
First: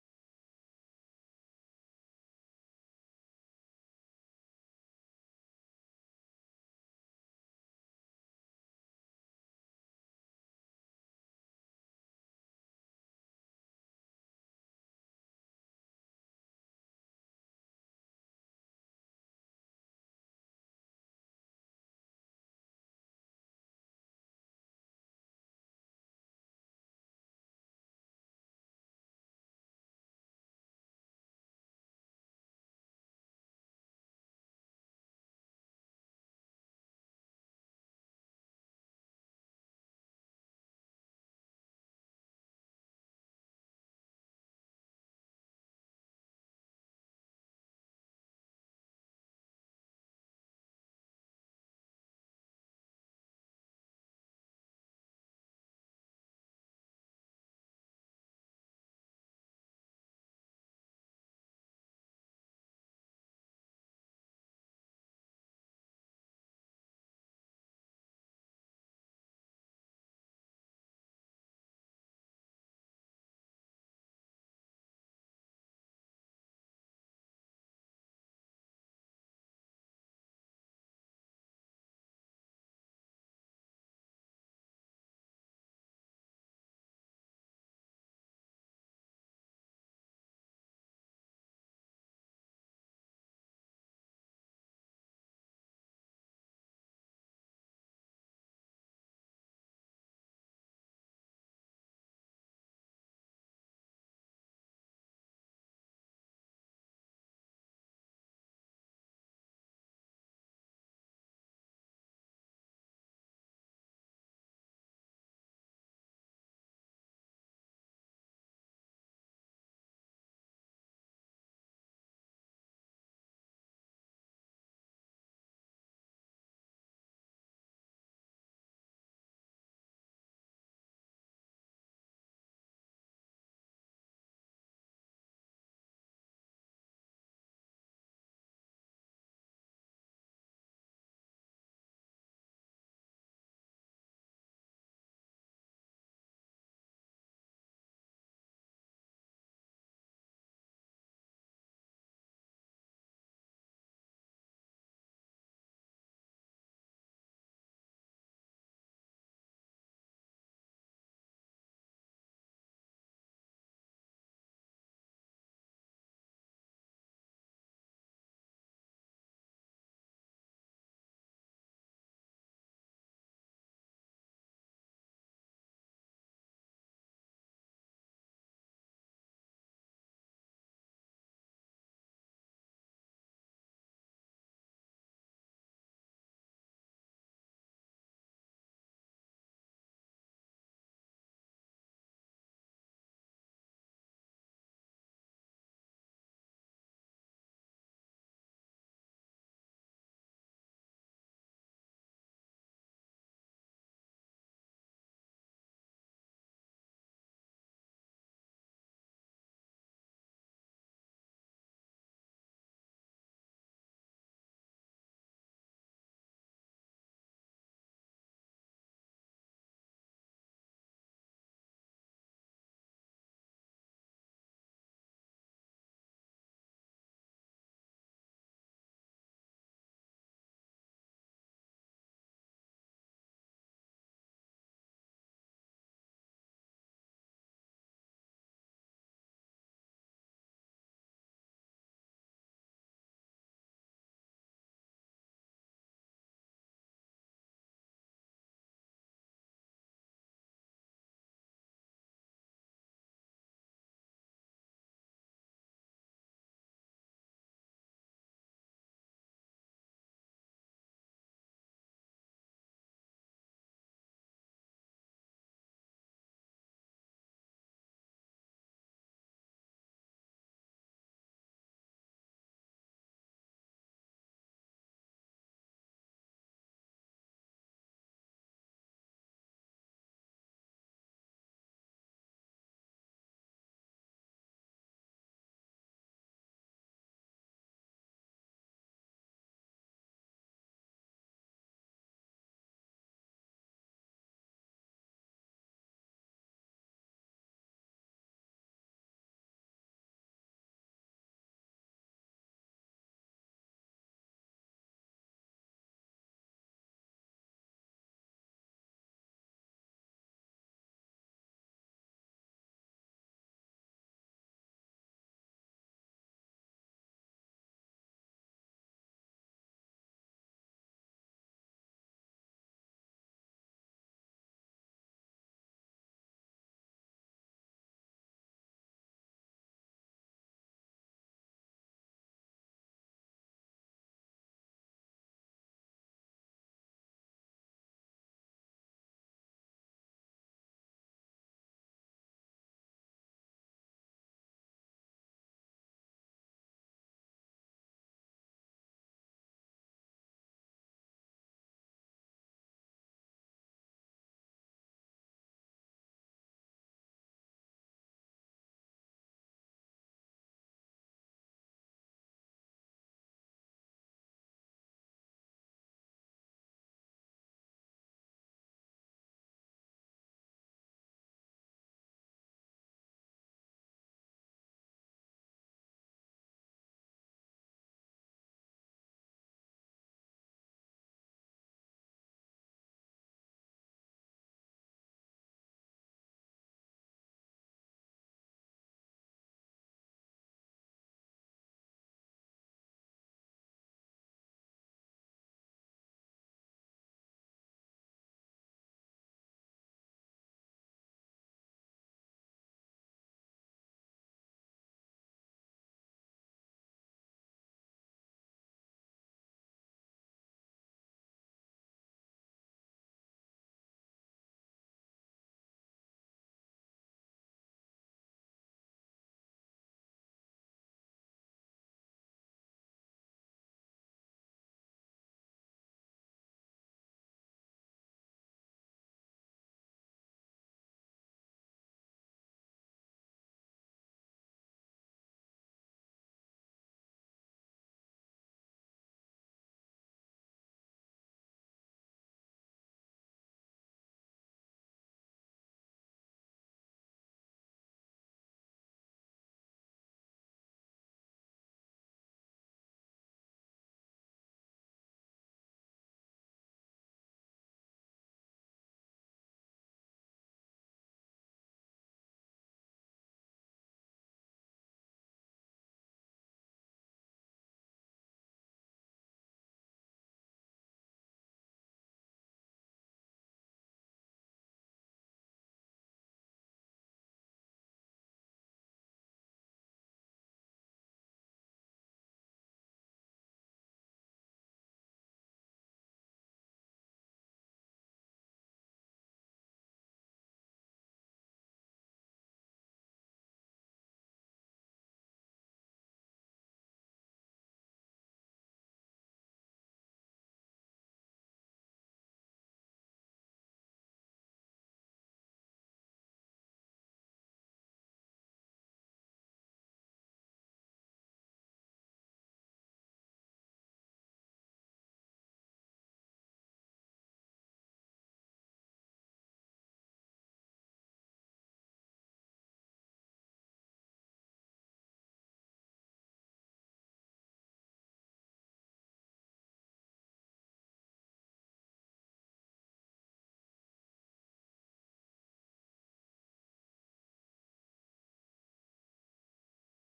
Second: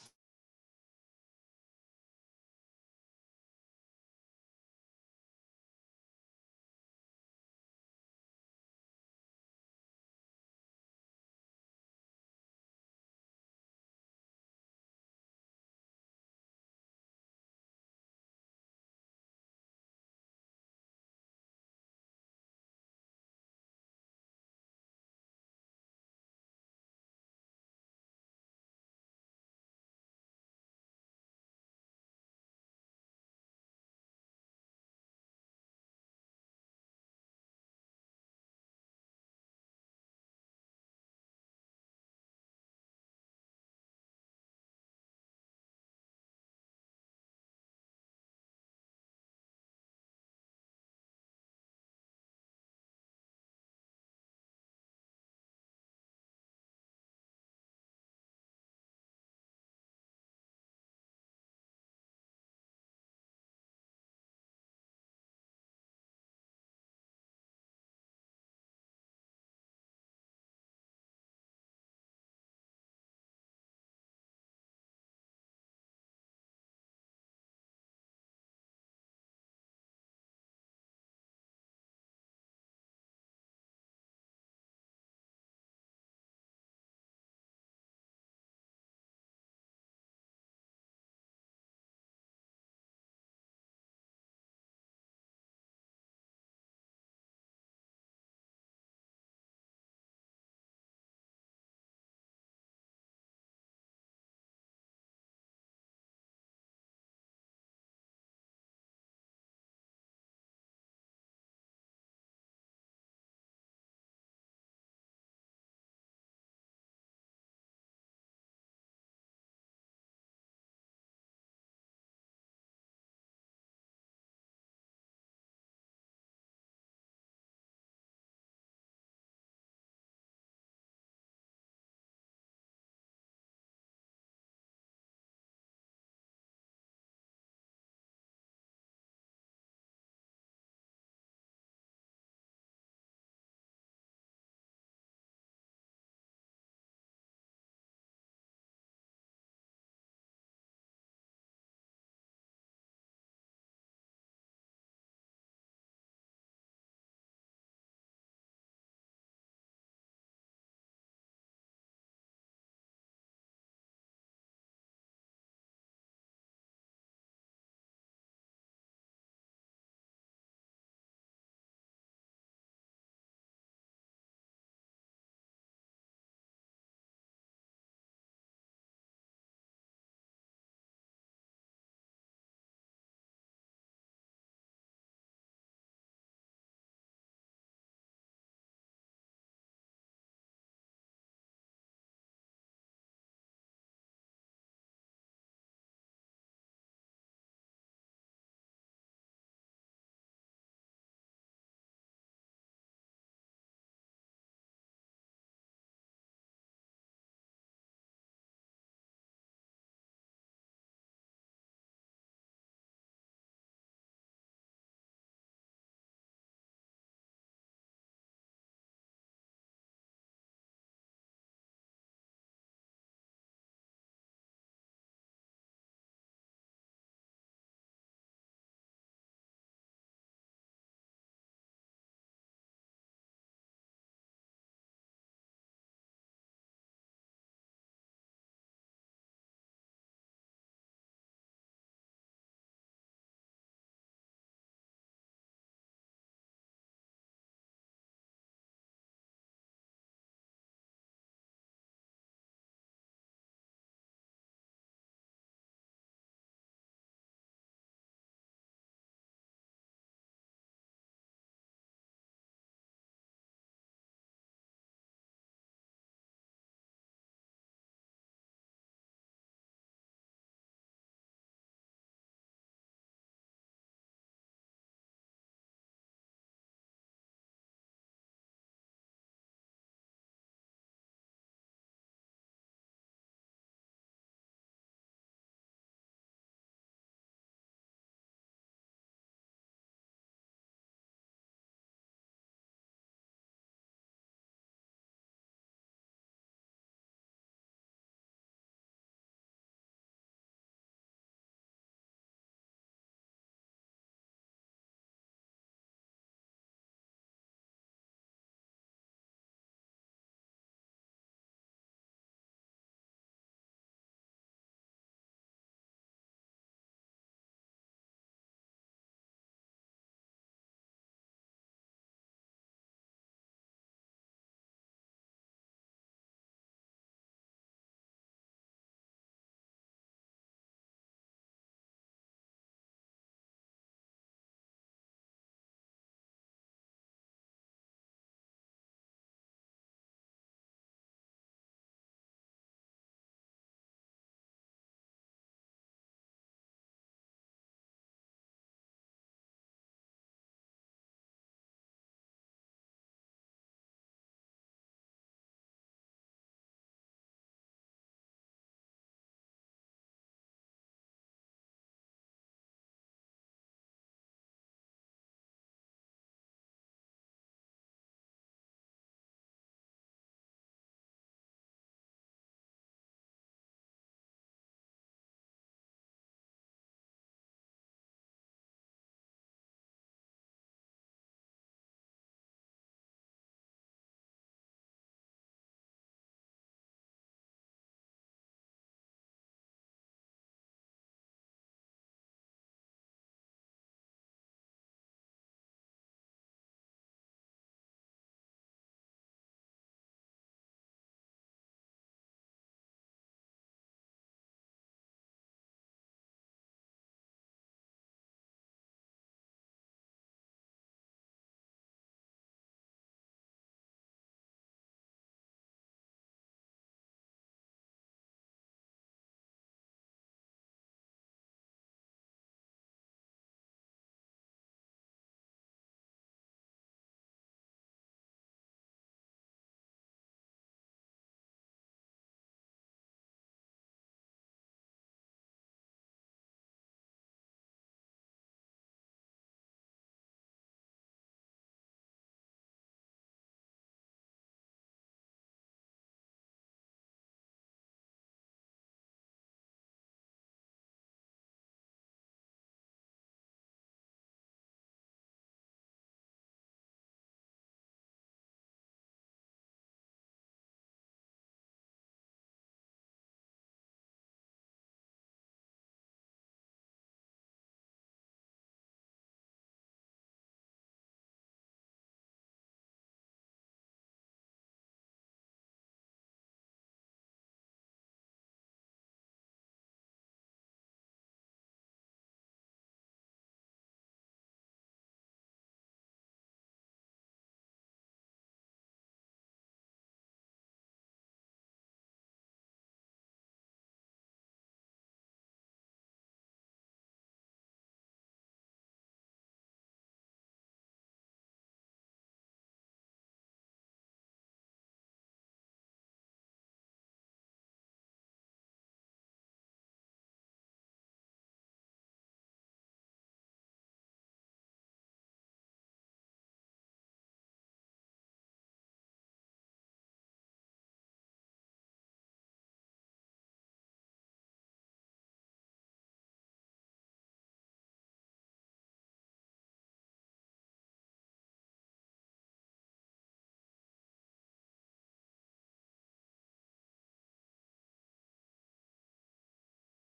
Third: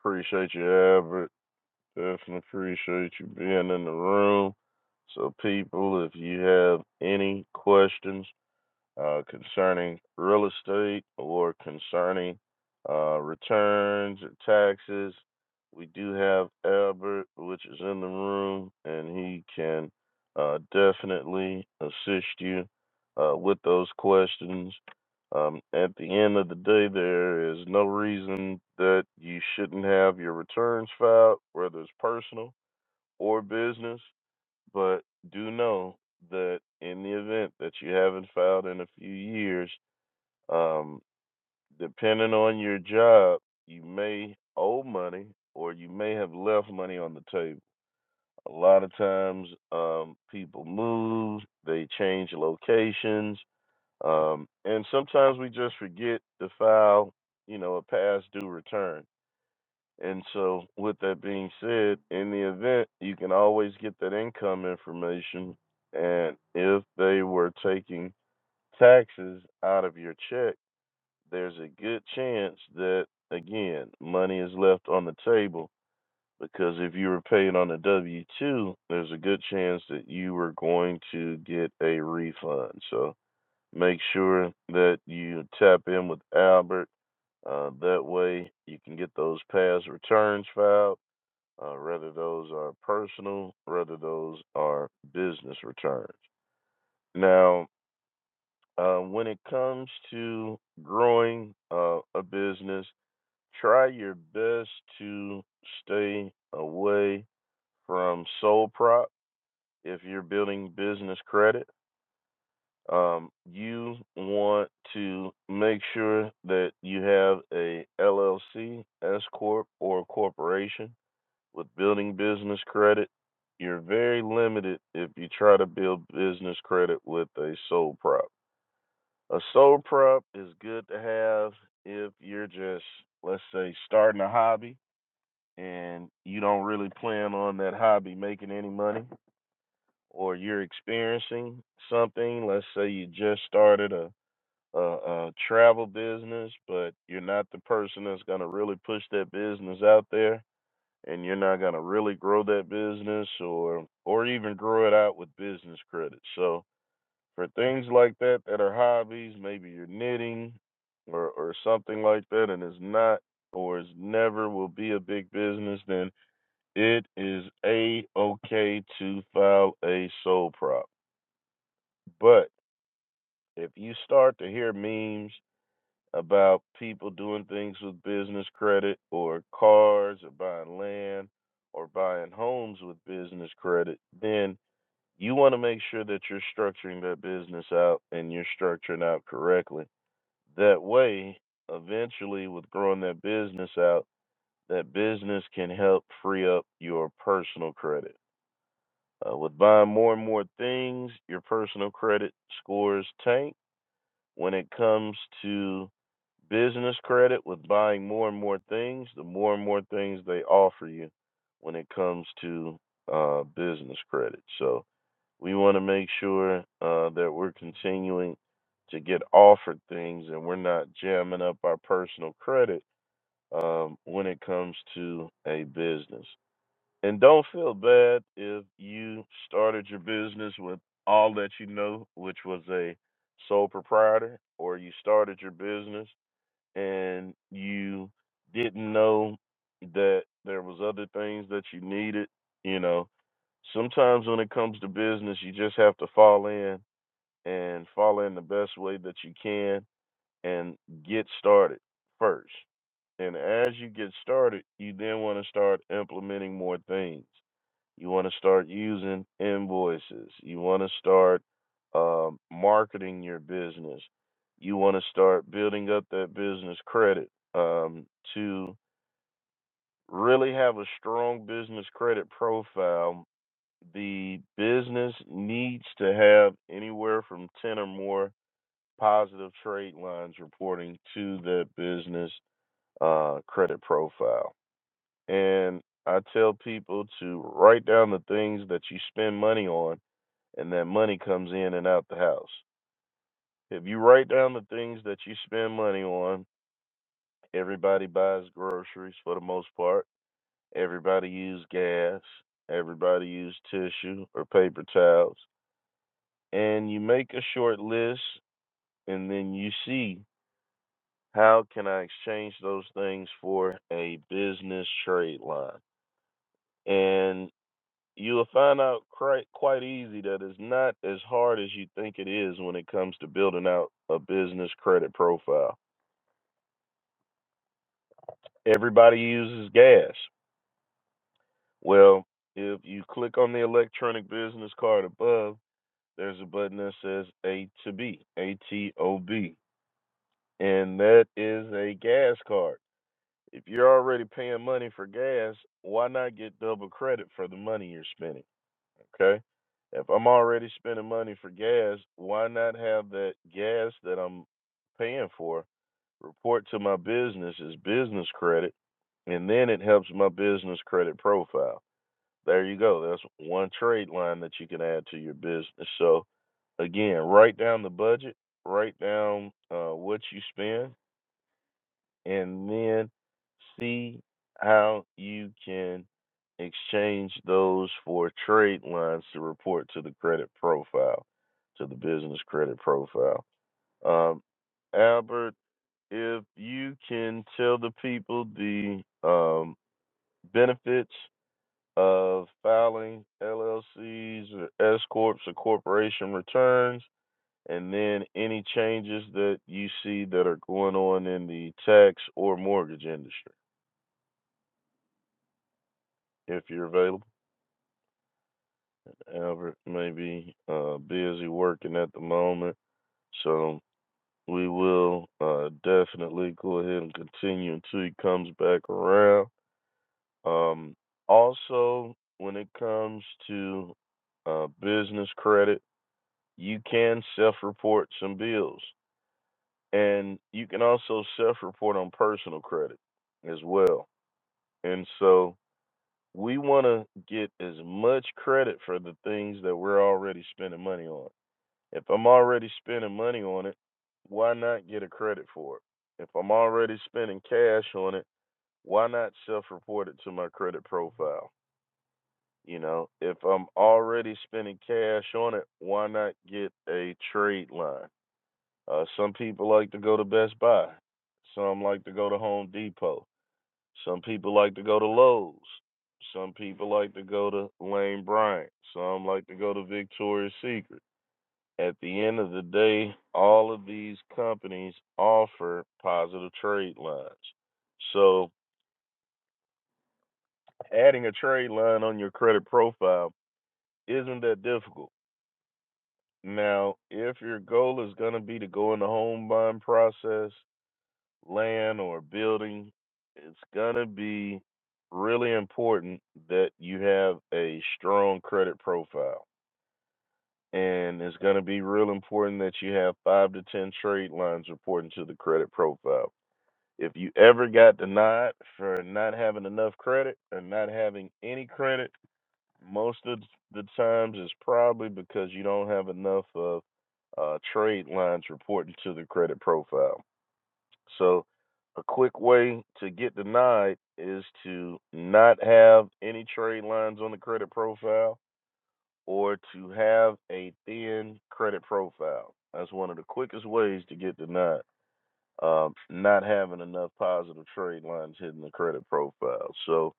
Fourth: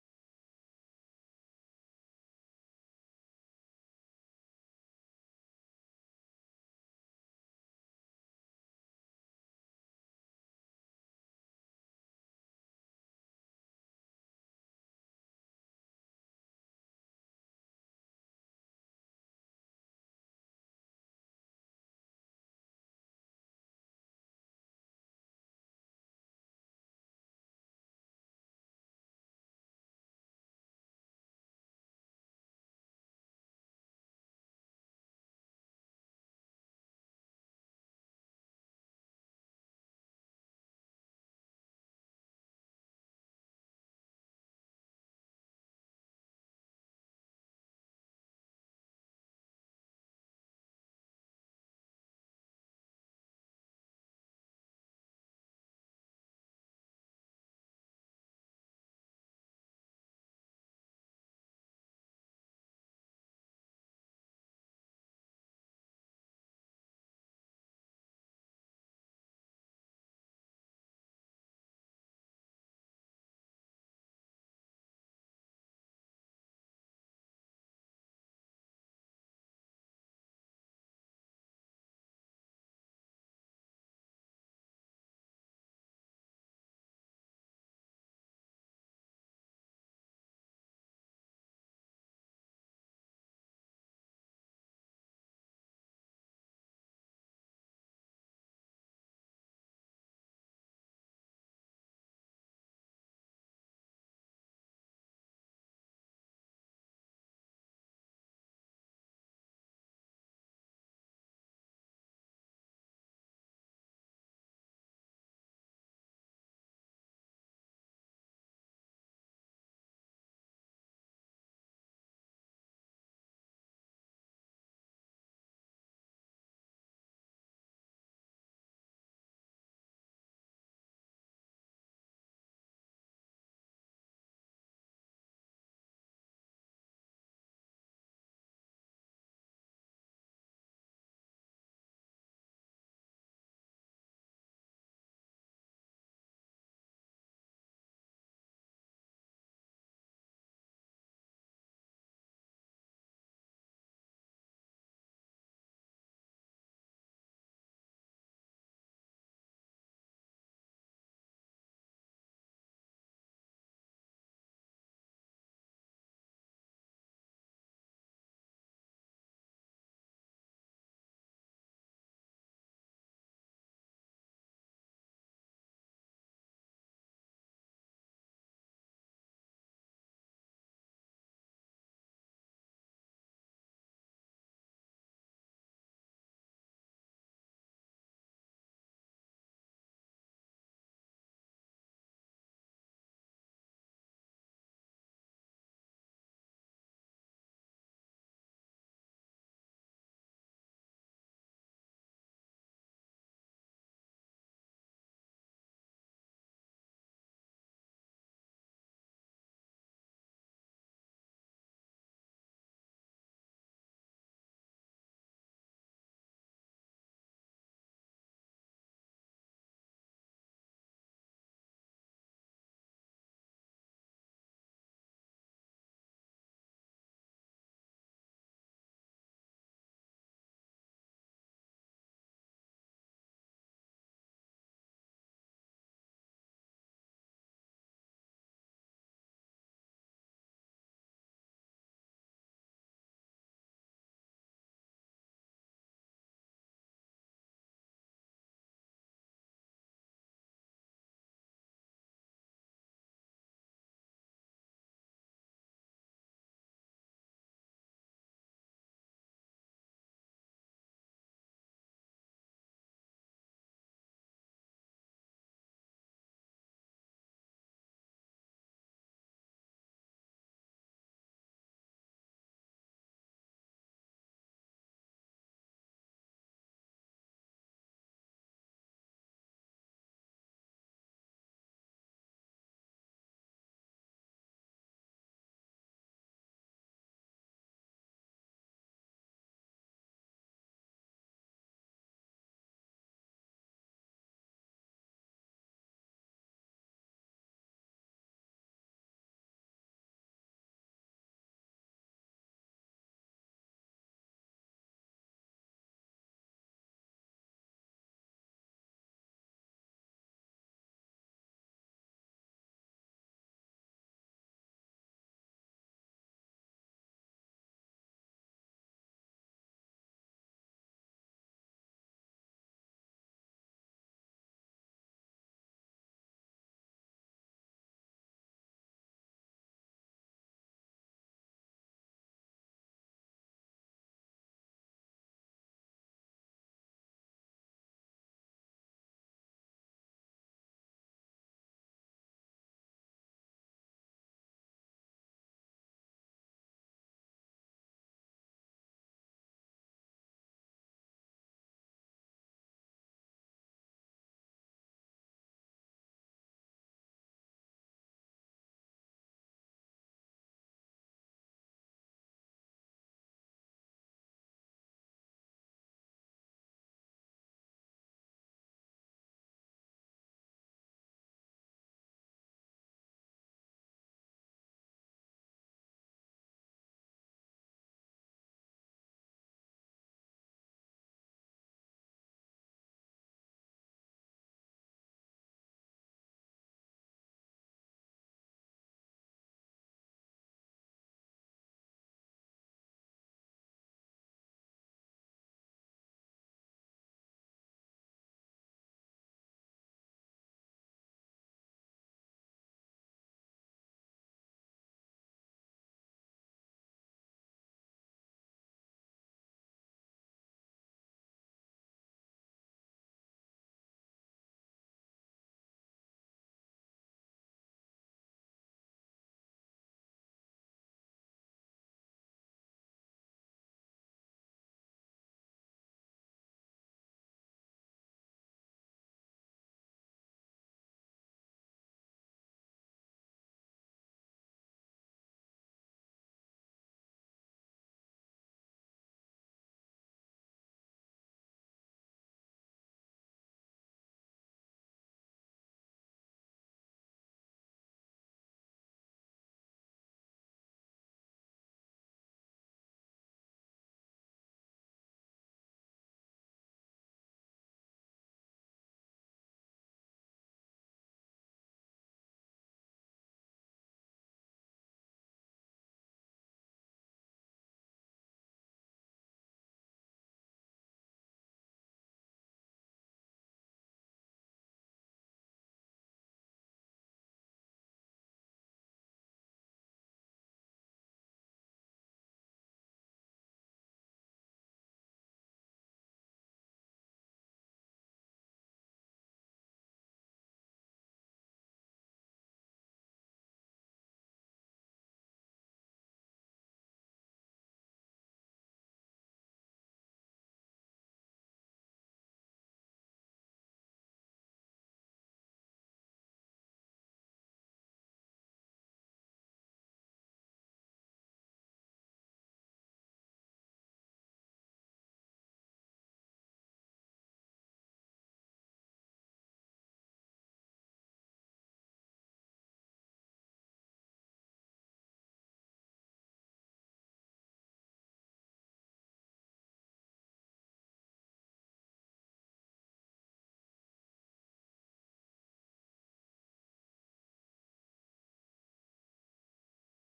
[SPEAKER 1] Appreciate you, Albert. Definitely appreciate you being in the room. So, people, if you have any questions uh, concerning real estate or concerning uh, returns or taxes. We do have Albert, which is in the room, and he can uh, definitely assist you uh, with those questions. Um, at the end of the day, there is no reason that you shouldn't have your returns filed, whether it's personal or business. But do know that in the event that you haven't filed in a few years, um, depending on your job, you may owe money or you may have left money on the table. A lot of times, um, people move, they change locations, um, and sometimes we just forget to file, you know, a past due return and so, with that being said, in the event, you can always get that income information. And if they were taking taxes out of your check, there's a good chance that, again, money is left on the table. Because if you were paid on a W 2, there's a good chance that you were going to get a refund. So, make sure that you tap in with Albert. Uh, that way, you can get those past returns filed uh, whether those are personal, whether those are business returns. Now, uh, when it comes to growing uh, a business, try your best to stay away from sole prop if you're building business credit. Um, you want to make sure that you have a LLC, S corp, or a corporation with building business credit, you're very limited if you try to build business credit with a sole prop. A sole prop is good to have if you're just, let's say, starting a hobby and you don't really plan on that hobby making any money, or you're experiencing something. Let's say you just started a a, a travel business, but you're not the person that's going to really push that business out there and you're not going to really grow that business or or even grow it out with business credit. So for things like that that are hobbies, maybe you're knitting or or something like that and it's not or is never will be a big business, then it is a okay to file a sole prop. But if you start to hear memes about people doing things with business credit or cars or buying land or buying homes with business credit, then you want to make sure that you're structuring that business out and you're structuring out correctly. That way, eventually, with growing that business out, that business can help free up your personal credit. Uh, with buying more and more things, your personal credit scores tank when it comes to business credit with buying more and more things, the more and more things they offer you when it comes to uh, business credit. So we want to make sure uh, that we're continuing to get offered things and we're not jamming up our personal credit um, when it comes to a business. And don't feel bad if you started your business with all that you know, which was a sole proprietor, or you started your business and you didn't know that there was other things that you needed, you know. Sometimes when it comes to business, you just have to fall in and fall in the best way that you can and get started first. And as you get started, you then want to start implementing more things. You want to start using invoices. You want to start um, marketing your business. You want to start building up that business credit um, to really have a strong business credit profile. The business needs to have anywhere from 10 or more positive trade lines reporting to the business uh, credit profile. And I tell people to write down the things that you spend money on and that money comes in and out the house. If you write down the things that you spend money on, everybody buys groceries for the most part. Everybody use gas. Everybody use tissue or paper towels. And you make a short list and then you see how can I exchange those things for a business trade line. And You'll find out quite quite easy that it's not as hard as you think it is when it comes to building out a business credit profile. Everybody uses gas. Well, if you click on the electronic business card above, there's a button that says A to B, A T O B, and that is a gas card. If you're already paying money for gas, why not get double credit for the money you're spending? Okay. If I'm already spending money for gas, why not have that gas that I'm paying for report to my business as business credit, and then it helps my business credit profile. There you go. That's one trade line that you can add to your business. So again, write down the budget, write down uh, what you spend, and then see how you can exchange those for trade lines to report to the credit profile, to the business credit profile. Um, Albert, if you can tell the people the um, benefits of filing LLCs or S corps or corporation returns, and then any changes that you see that are going on in the tax or mortgage industry. if you're available. Albert may be uh, busy working at the moment, so we will uh, definitely go ahead and continue until he comes back around. Um, also, when it comes to uh, business credit, you can self report some bills, and you can also self report on personal credit as well. And so, we want to get as much credit for the things that we're already spending money on If I'm already spending money on it, why not get a credit for it? If I'm already spending cash on it, why not self report it to my credit profile? You know, if I'm already spending cash on it, why not get a trade line? Uh, some people like to go to Best Buy. Some like to go to Home Depot. Some people like to go to Lowe's. Some people like to go to Lane Bryant. Some like to go to Victoria's Secret at the end of the day, all of these companies offer positive trade lines. So adding a trade line on your credit profile isn't that difficult. Now, if your goal is going to be to go in the home buying process, land or building, it's going to be really important that you have a strong credit profile. And it's going to be real important that you have five to 10 trade lines reporting to the credit profile If you ever got denied for not having enough credit or not having any credit, most of the times it's probably because you don't have enough of uh, trade lines reporting to the credit profile. So, a quick way to get denied is to not have any trade lines on the credit profile or to have a thin credit profile. That's one of the quickest ways to get denied um, not having enough positive trade lines hitting the credit profile. So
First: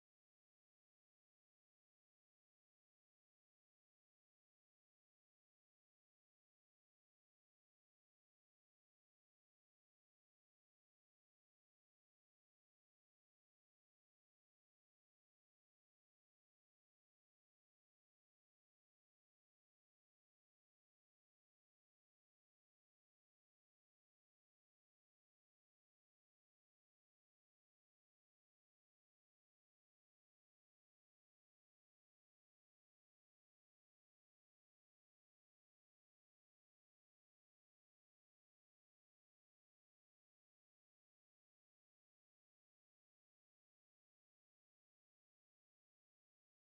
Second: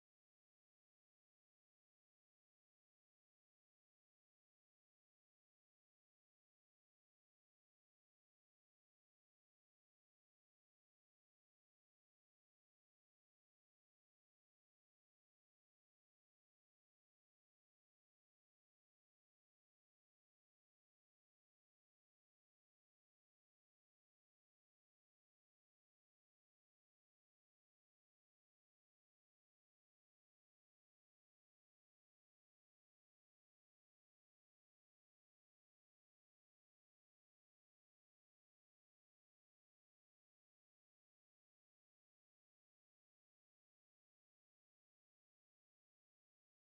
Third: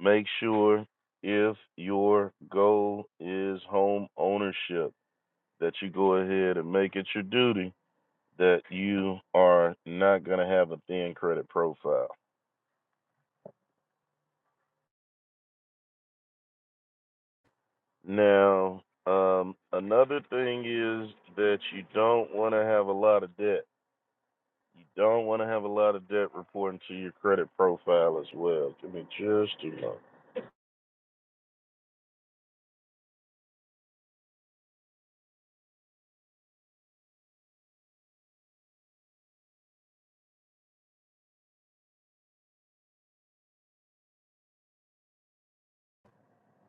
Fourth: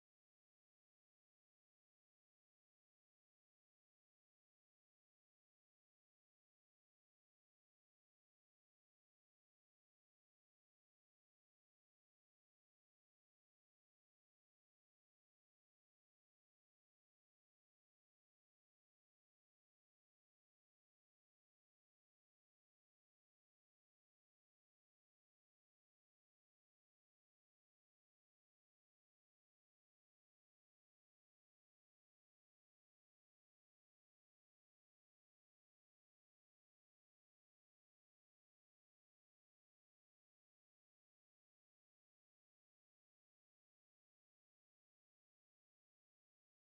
[SPEAKER 1] make sure if your goal is home ownership that you go ahead and make it your duty that you are not going to have a thin credit profile. Now, um, another thing is that you don't want to have a lot of debt. You don't want to have a lot of debt reporting to your credit profile as well. Give me just a moment.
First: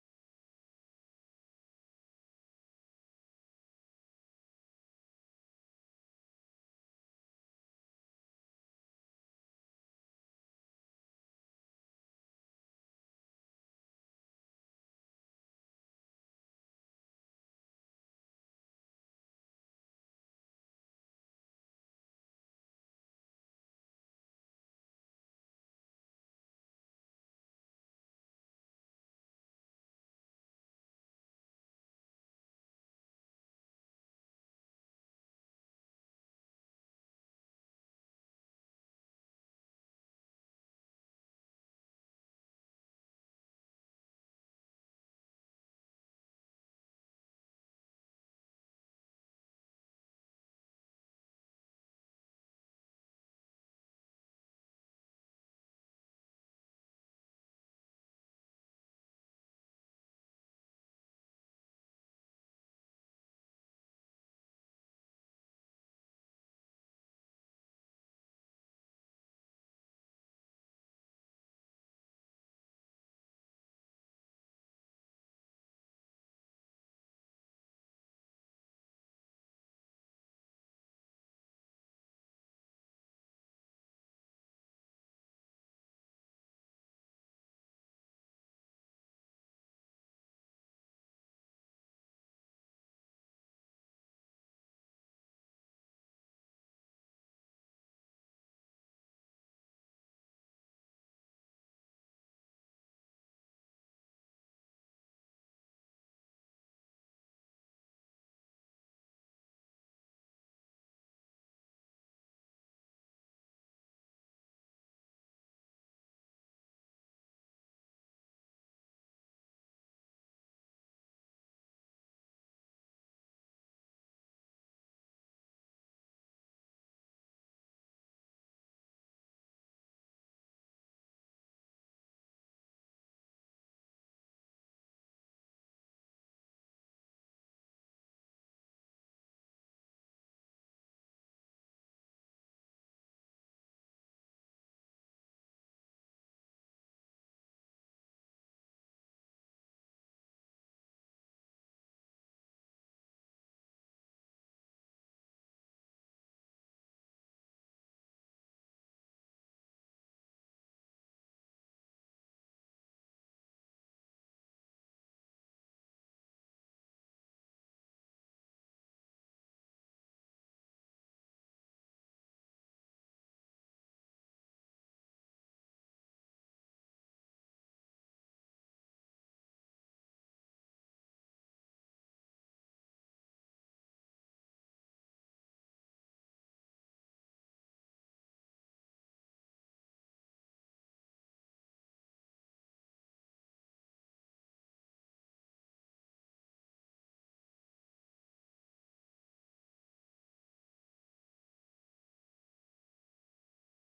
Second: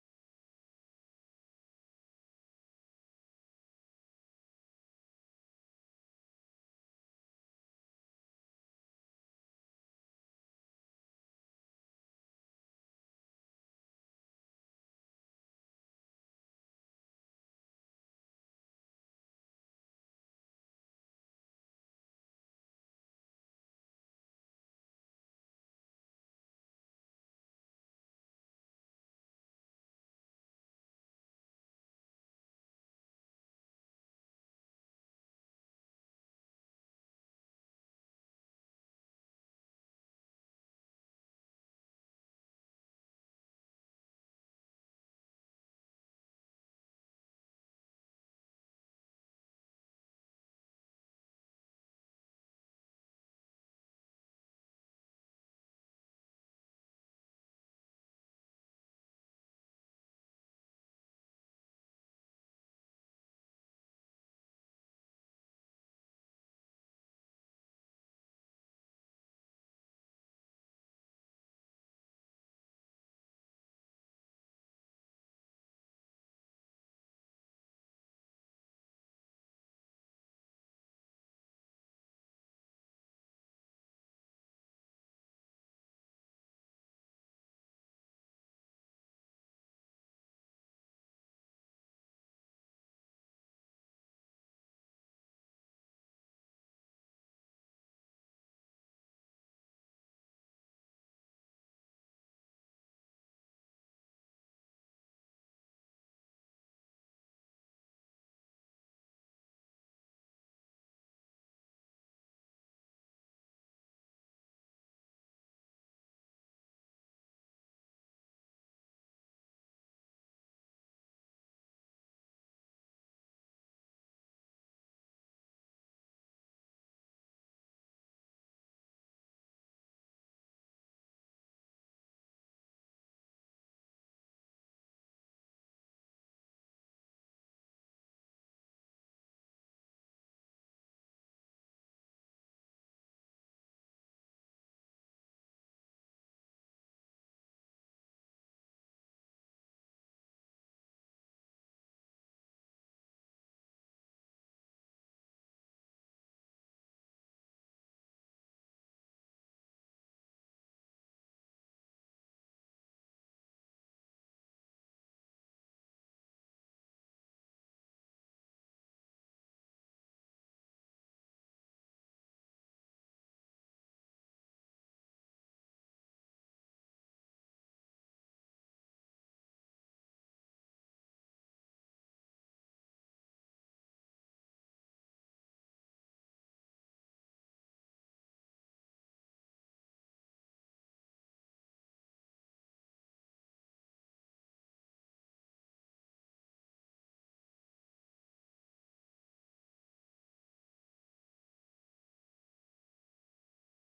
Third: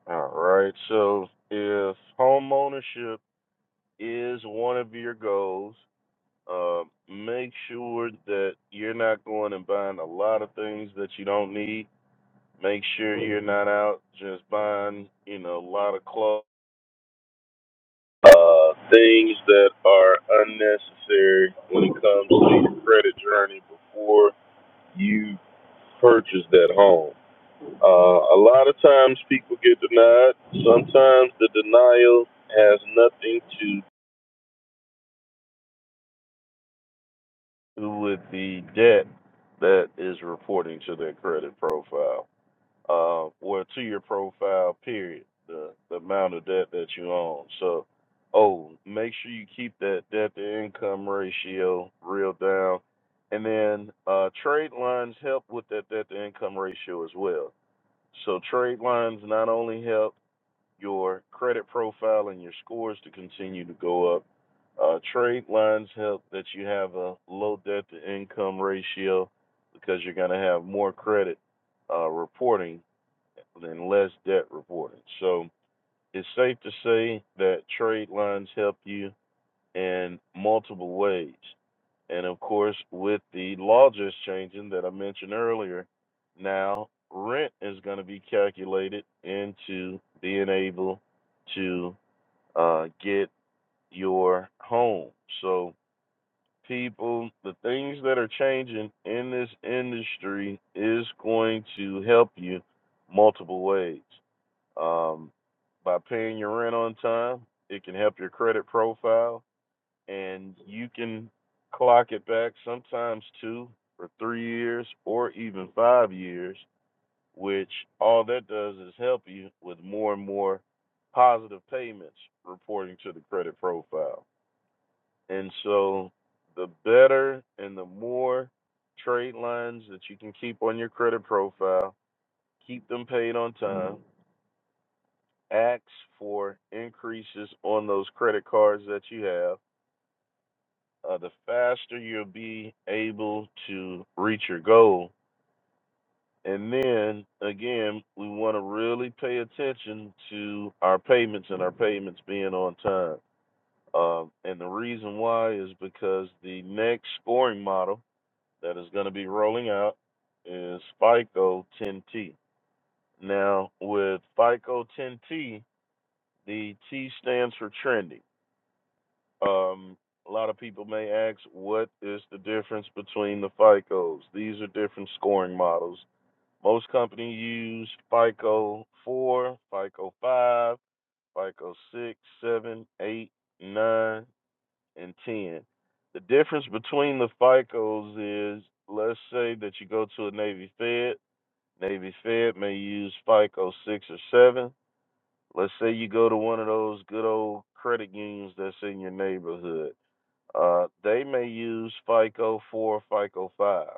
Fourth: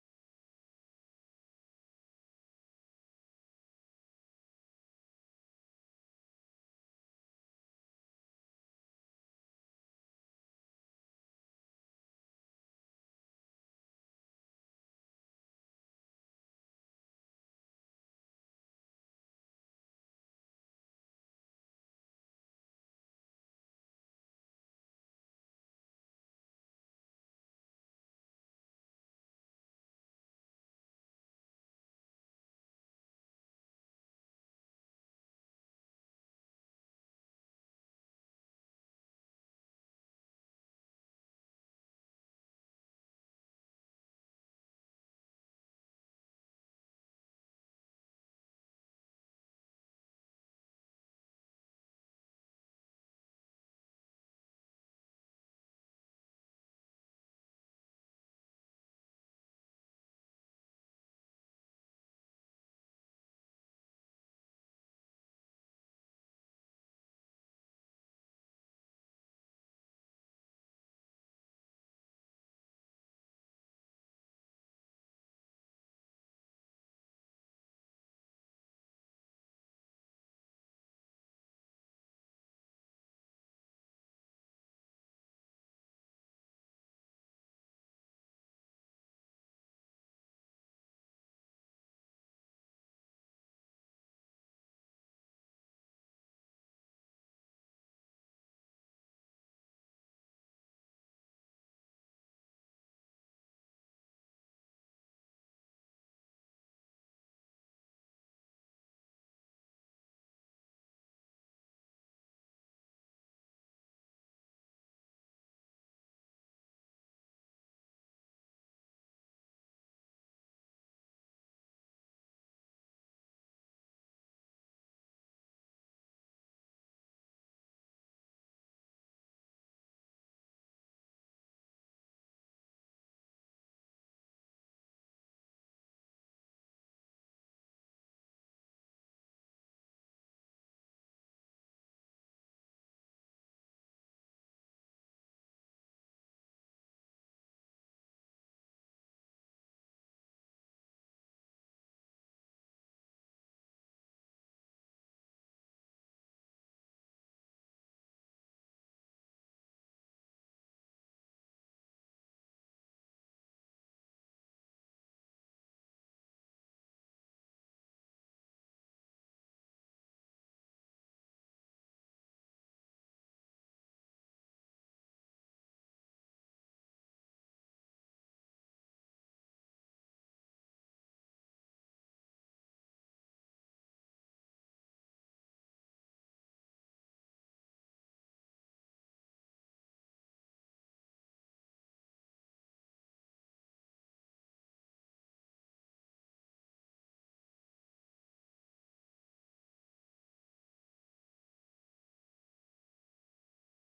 [SPEAKER 1] All right. So if home ownership is one of your goals, uh, make sure that you're not going and buying a lot of things that you don't need. Make sure you're not out just buying, you know, a lot of clothes, uh, things that are unnecessary when it comes to your credit journey before you purchase that home. Uh, a lot of times people get denied. Sometimes the denial has nothing to do with the debt that is reporting to their credit profile uh, or to your profile, period, the, the amount of debt that you own. So, oh, make sure you keep that debt to income ratio real down. And then uh, trade lines help with that debt to income ratio as well. So, trade lines not only help your credit profile and your scores to continue to go up. Uh, trade lines help that you have a low debt to income ratio because you're going to have more credit uh, reporting than less debt reporting. So it's safe to say that trade lines help you in multiple ways. And of course, with the law just changing that I mentioned earlier, now rent is going to be calculated into being able to uh, get your home. So, people, the things that are changing in this industry is going to help you multiple ways. Um, by paying your rent on time, it can help your credit profile, and you can clock it back sometimes two or three years or even five years, which all that does is help you with more and more positive payments reporting to the credit profile and so the better and the more trade lines that you can keep on your credit profile, keep them paid on time, ask for increases on those credit cards that you have, uh, the faster you'll be able to reach your goal. And then again, we want to really pay attention to our payments and our payments being on time. Um, and the reason why is because the next scoring model that is going to be rolling out is FICO 10T. Now, with FICO 10T, the T stands for trending. Um, a lot of people may ask, what is the difference between the FICOs? These are different scoring models. Most companies use FICO 4, FICO 5, FICO 6, 7, 8, 9, and 10. The difference between the FICOs is, let's say that you go to a Navy Fed, Navy Fed may use FICO six or seven. Let's say you go to one of those good old credit unions that's in your neighborhood. Uh, they may use FICO four or FICO five.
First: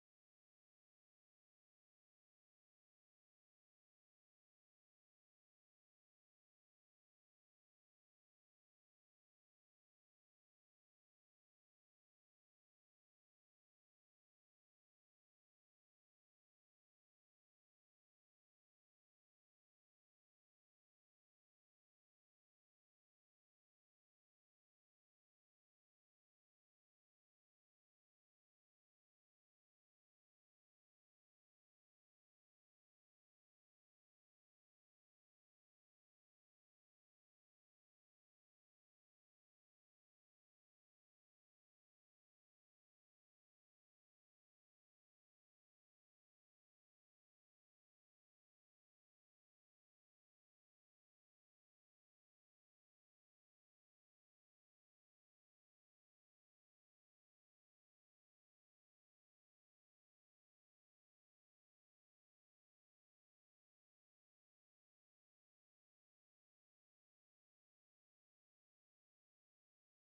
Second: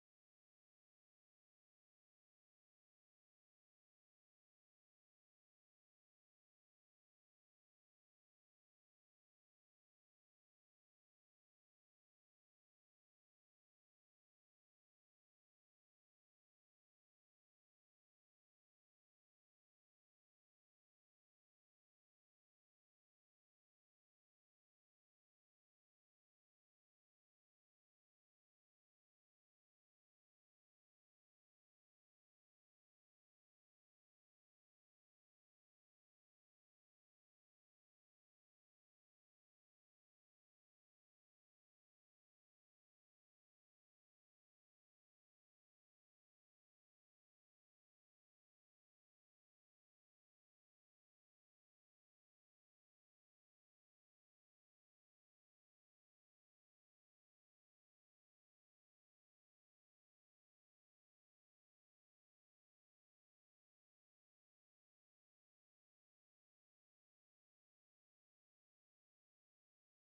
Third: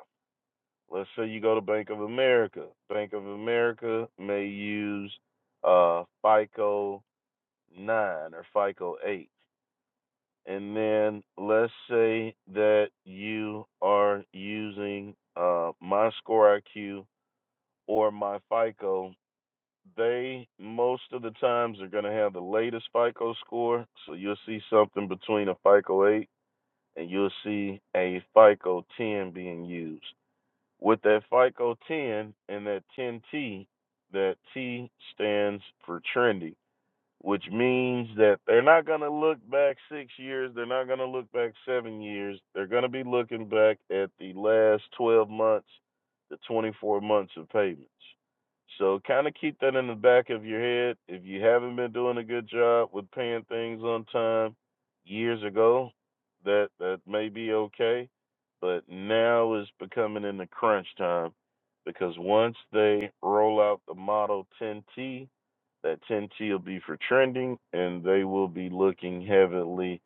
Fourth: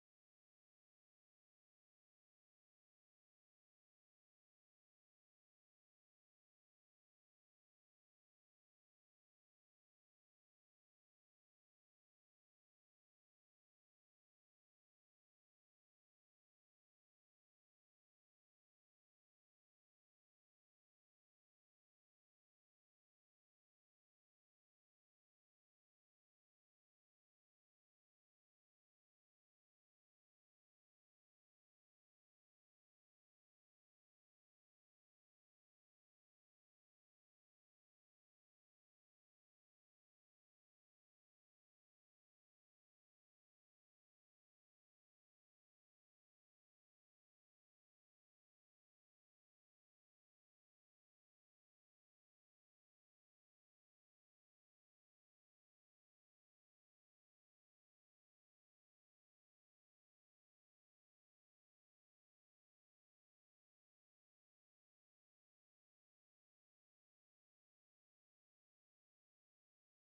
[SPEAKER 1] Let's say you go to Bank of America. Bank of America may use uh, FICO nine or FICO eight. And then let's say that you are using uh, my score IQ or my FICO They most of the times are going to have the latest FICO score, so you'll see something between a FICO 8 and you'll see a FICO 10 being used. With that FICO 10 and that 10T, that T stands for trendy which means that they're not going to look back six years. They're not going to look back seven years. They're going to be looking back at the last 12 months, the 24 months of payments. So kind of keep that in the back of your head. If you haven't been doing a good job with paying things on time years ago, that that may be okay, but now is becoming in the crunch time because once they roll out the Model 10T that 10T will be for trending, and they will be looking heavily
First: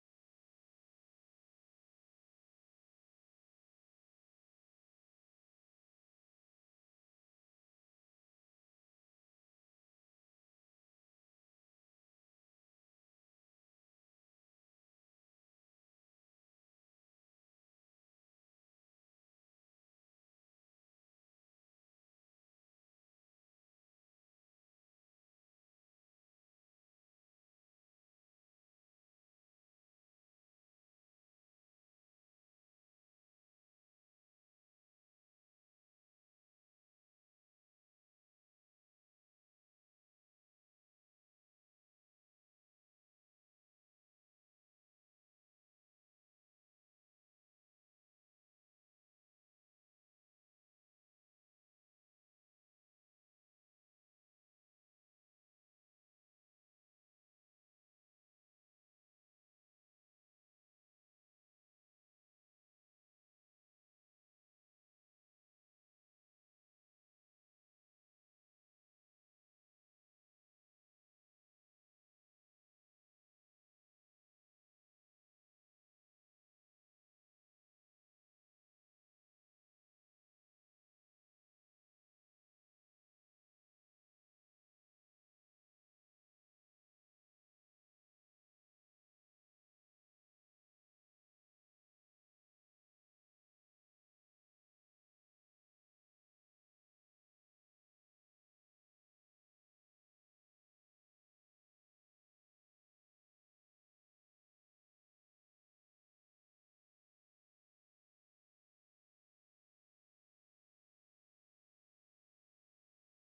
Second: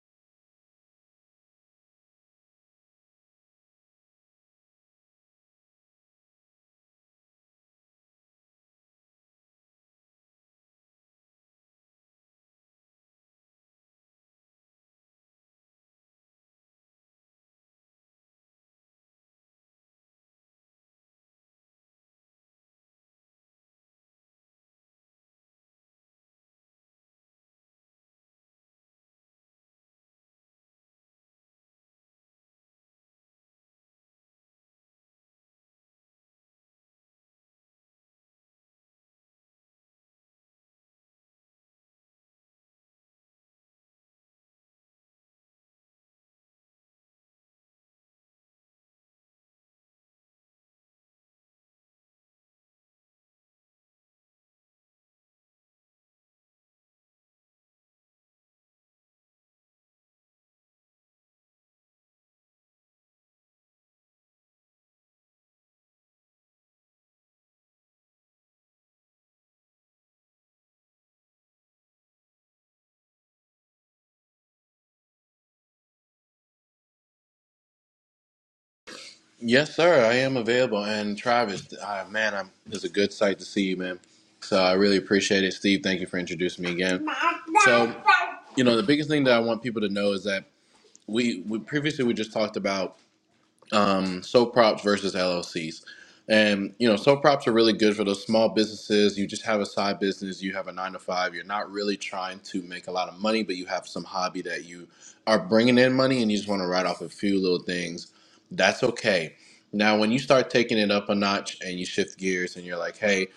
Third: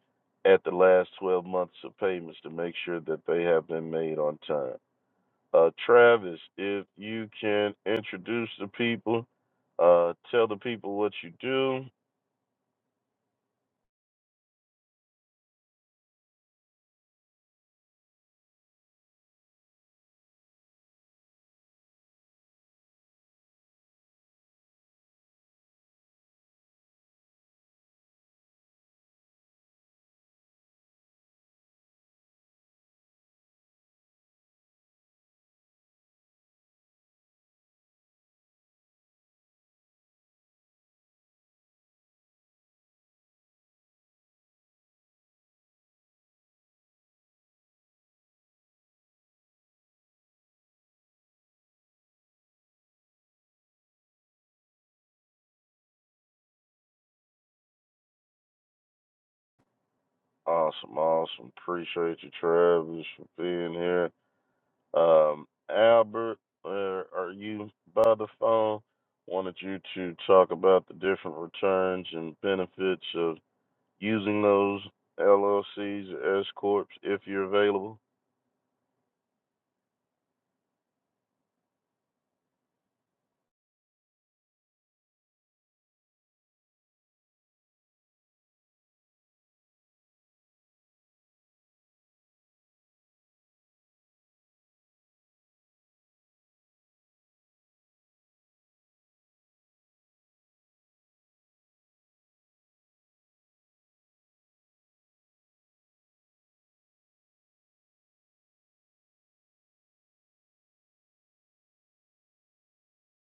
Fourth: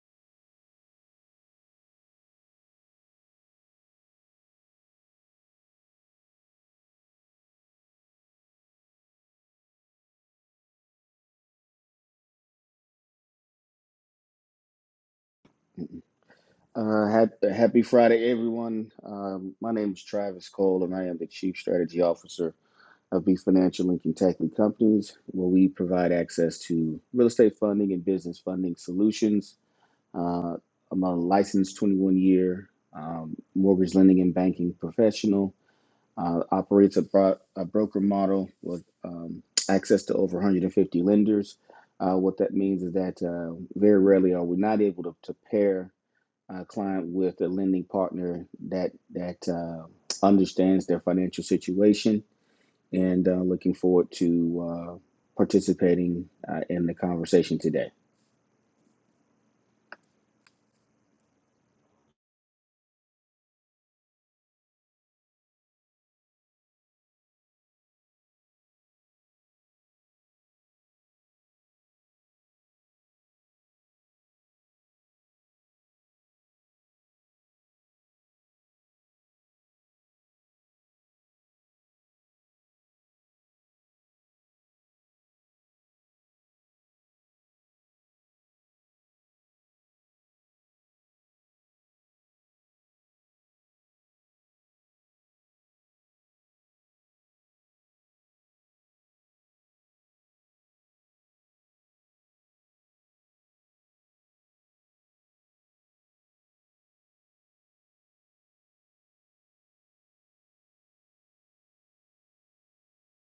[SPEAKER 1] at the last 12 months of payments to make sure that they have been made on time. Uh, Travis, if you can introduce the people, uh, tell the people what you do.
[SPEAKER 3] Uh, hap- happy Friday, everyone. Um, my name is Travis Cole, and I am the Chief Strategy Officer of B Financial Link and Kentucky Companies, where we provide access to real estate funding and business funding solutions. Uh, I'm a licensed 21 year um, mortgage lending and banking professional, uh, operates a, bro- a broker model with um, access to over 150 lenders. Uh, what that means is that uh, very rarely are we not able to, to pair a client with a lending partner that that uh, understands their financial situation and uh, looking forward to uh, participating uh, in the conversation today.
[SPEAKER 1] Awesome, awesome. Appreciate you, Travis, for being here. Um, Albert, where are you by the phone? Wanted you to talk about the different returns and benefits of using those LLCs, S corps, if you're available?
[SPEAKER 2] Yes, sir. I am available. And Travis, uh, man, I'm, it's a good sight to see you, man. So I really appreciate it, Steve. Thank you for introducing me again. So, you know, the biggest thing that I want people to know is that we, we previously we just talked about um, sole props versus LLCs. And you know, sole props are really good for those small businesses. You just have a side business, you have a nine to five, you're not really trying to make a lot of money, but you have some hobby that you are bringing in money, and you just want to write off a few little things. That's okay. Now, when you start taking it up a notch and you shift gears, and you're like, "Hey,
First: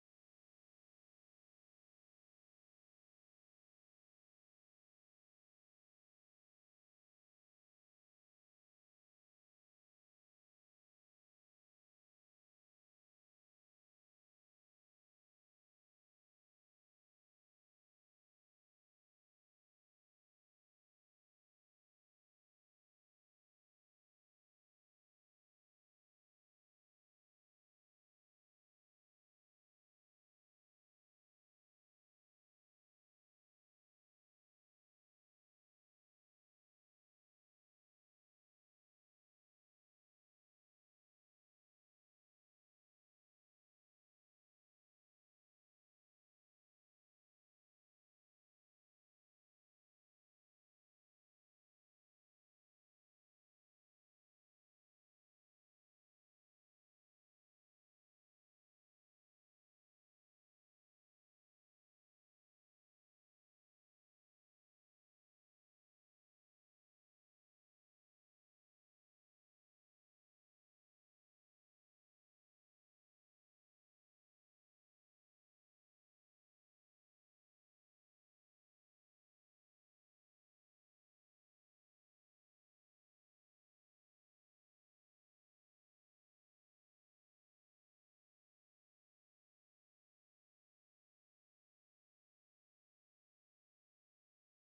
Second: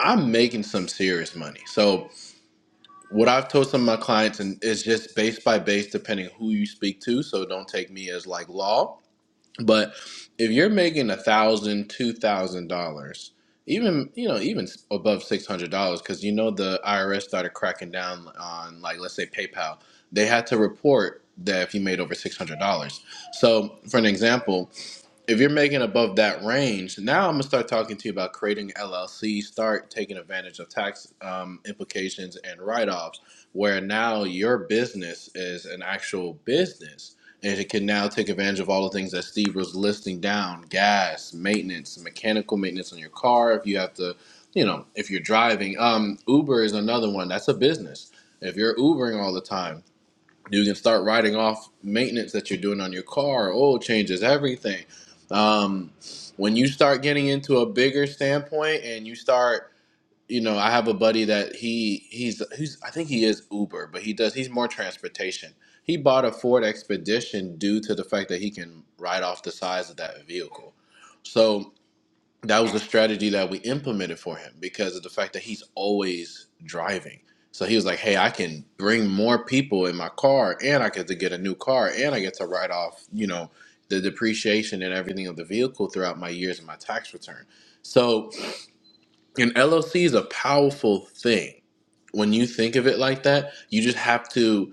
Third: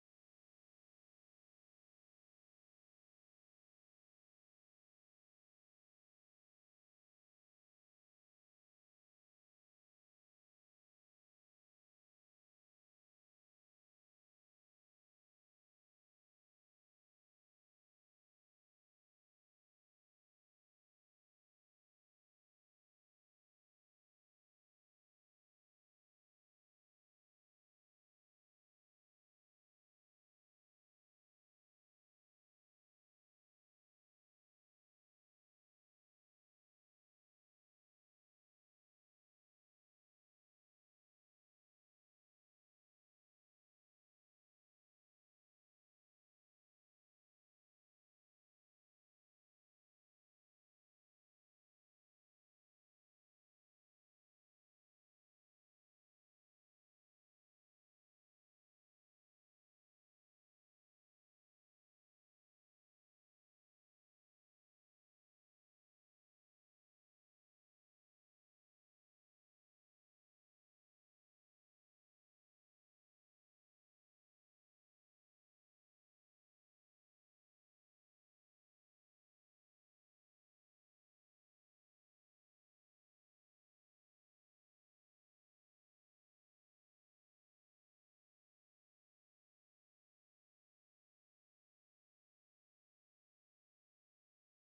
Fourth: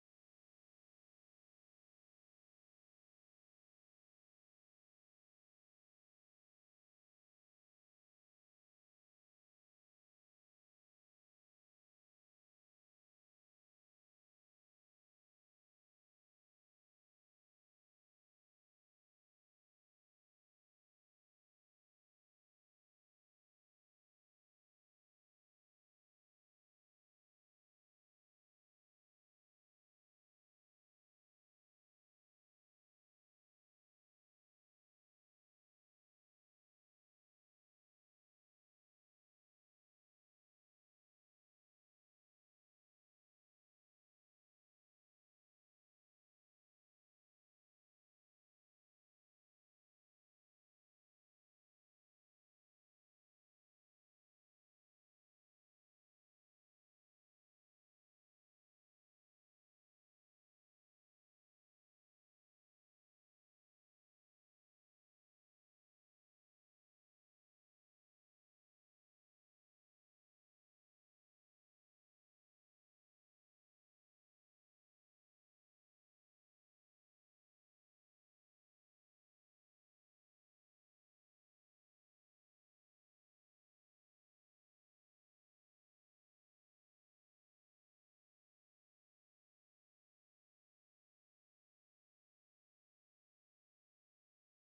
[SPEAKER 2] I'm making some serious money." So, what I've told some of my clients, and it's just base by base, depending who you speak to. So, don't take me as like law but if you're making a thousand, two thousand dollars, even you know, even above six hundred dollars, because you know the IRS started cracking down on like let's say PayPal, they had to report that if you made over six hundred dollars. So for an example if you're making above that range, now I'm gonna start talking to you about creating LLC, start taking advantage of tax um, implications and write-offs, where now your business is an actual business, and it can now take advantage of all the things that Steve was listing down: gas, maintenance, mechanical maintenance on your car. If you have to, you know, if you're driving, um, Uber is another one. That's a business. If you're Ubering all the time you can start writing off maintenance that you're doing on your car, oil changes, everything. Um, when you start getting into a bigger standpoint and you start, you know, I have a buddy that he he's he's I think he is Uber, but he does he's more transportation. He bought a Ford Expedition due to the fact that he can ride off the size of that vehicle. So that was the strategy that we implemented for him because of the fact that he's always driving. So he was like, "Hey, I can bring more people in my car, and I get to get a new car, and I get to write off, you know, the depreciation and everything of the vehicle throughout my years and my tax return." So an LLC is a powerful thing when you think of it like that. You just have to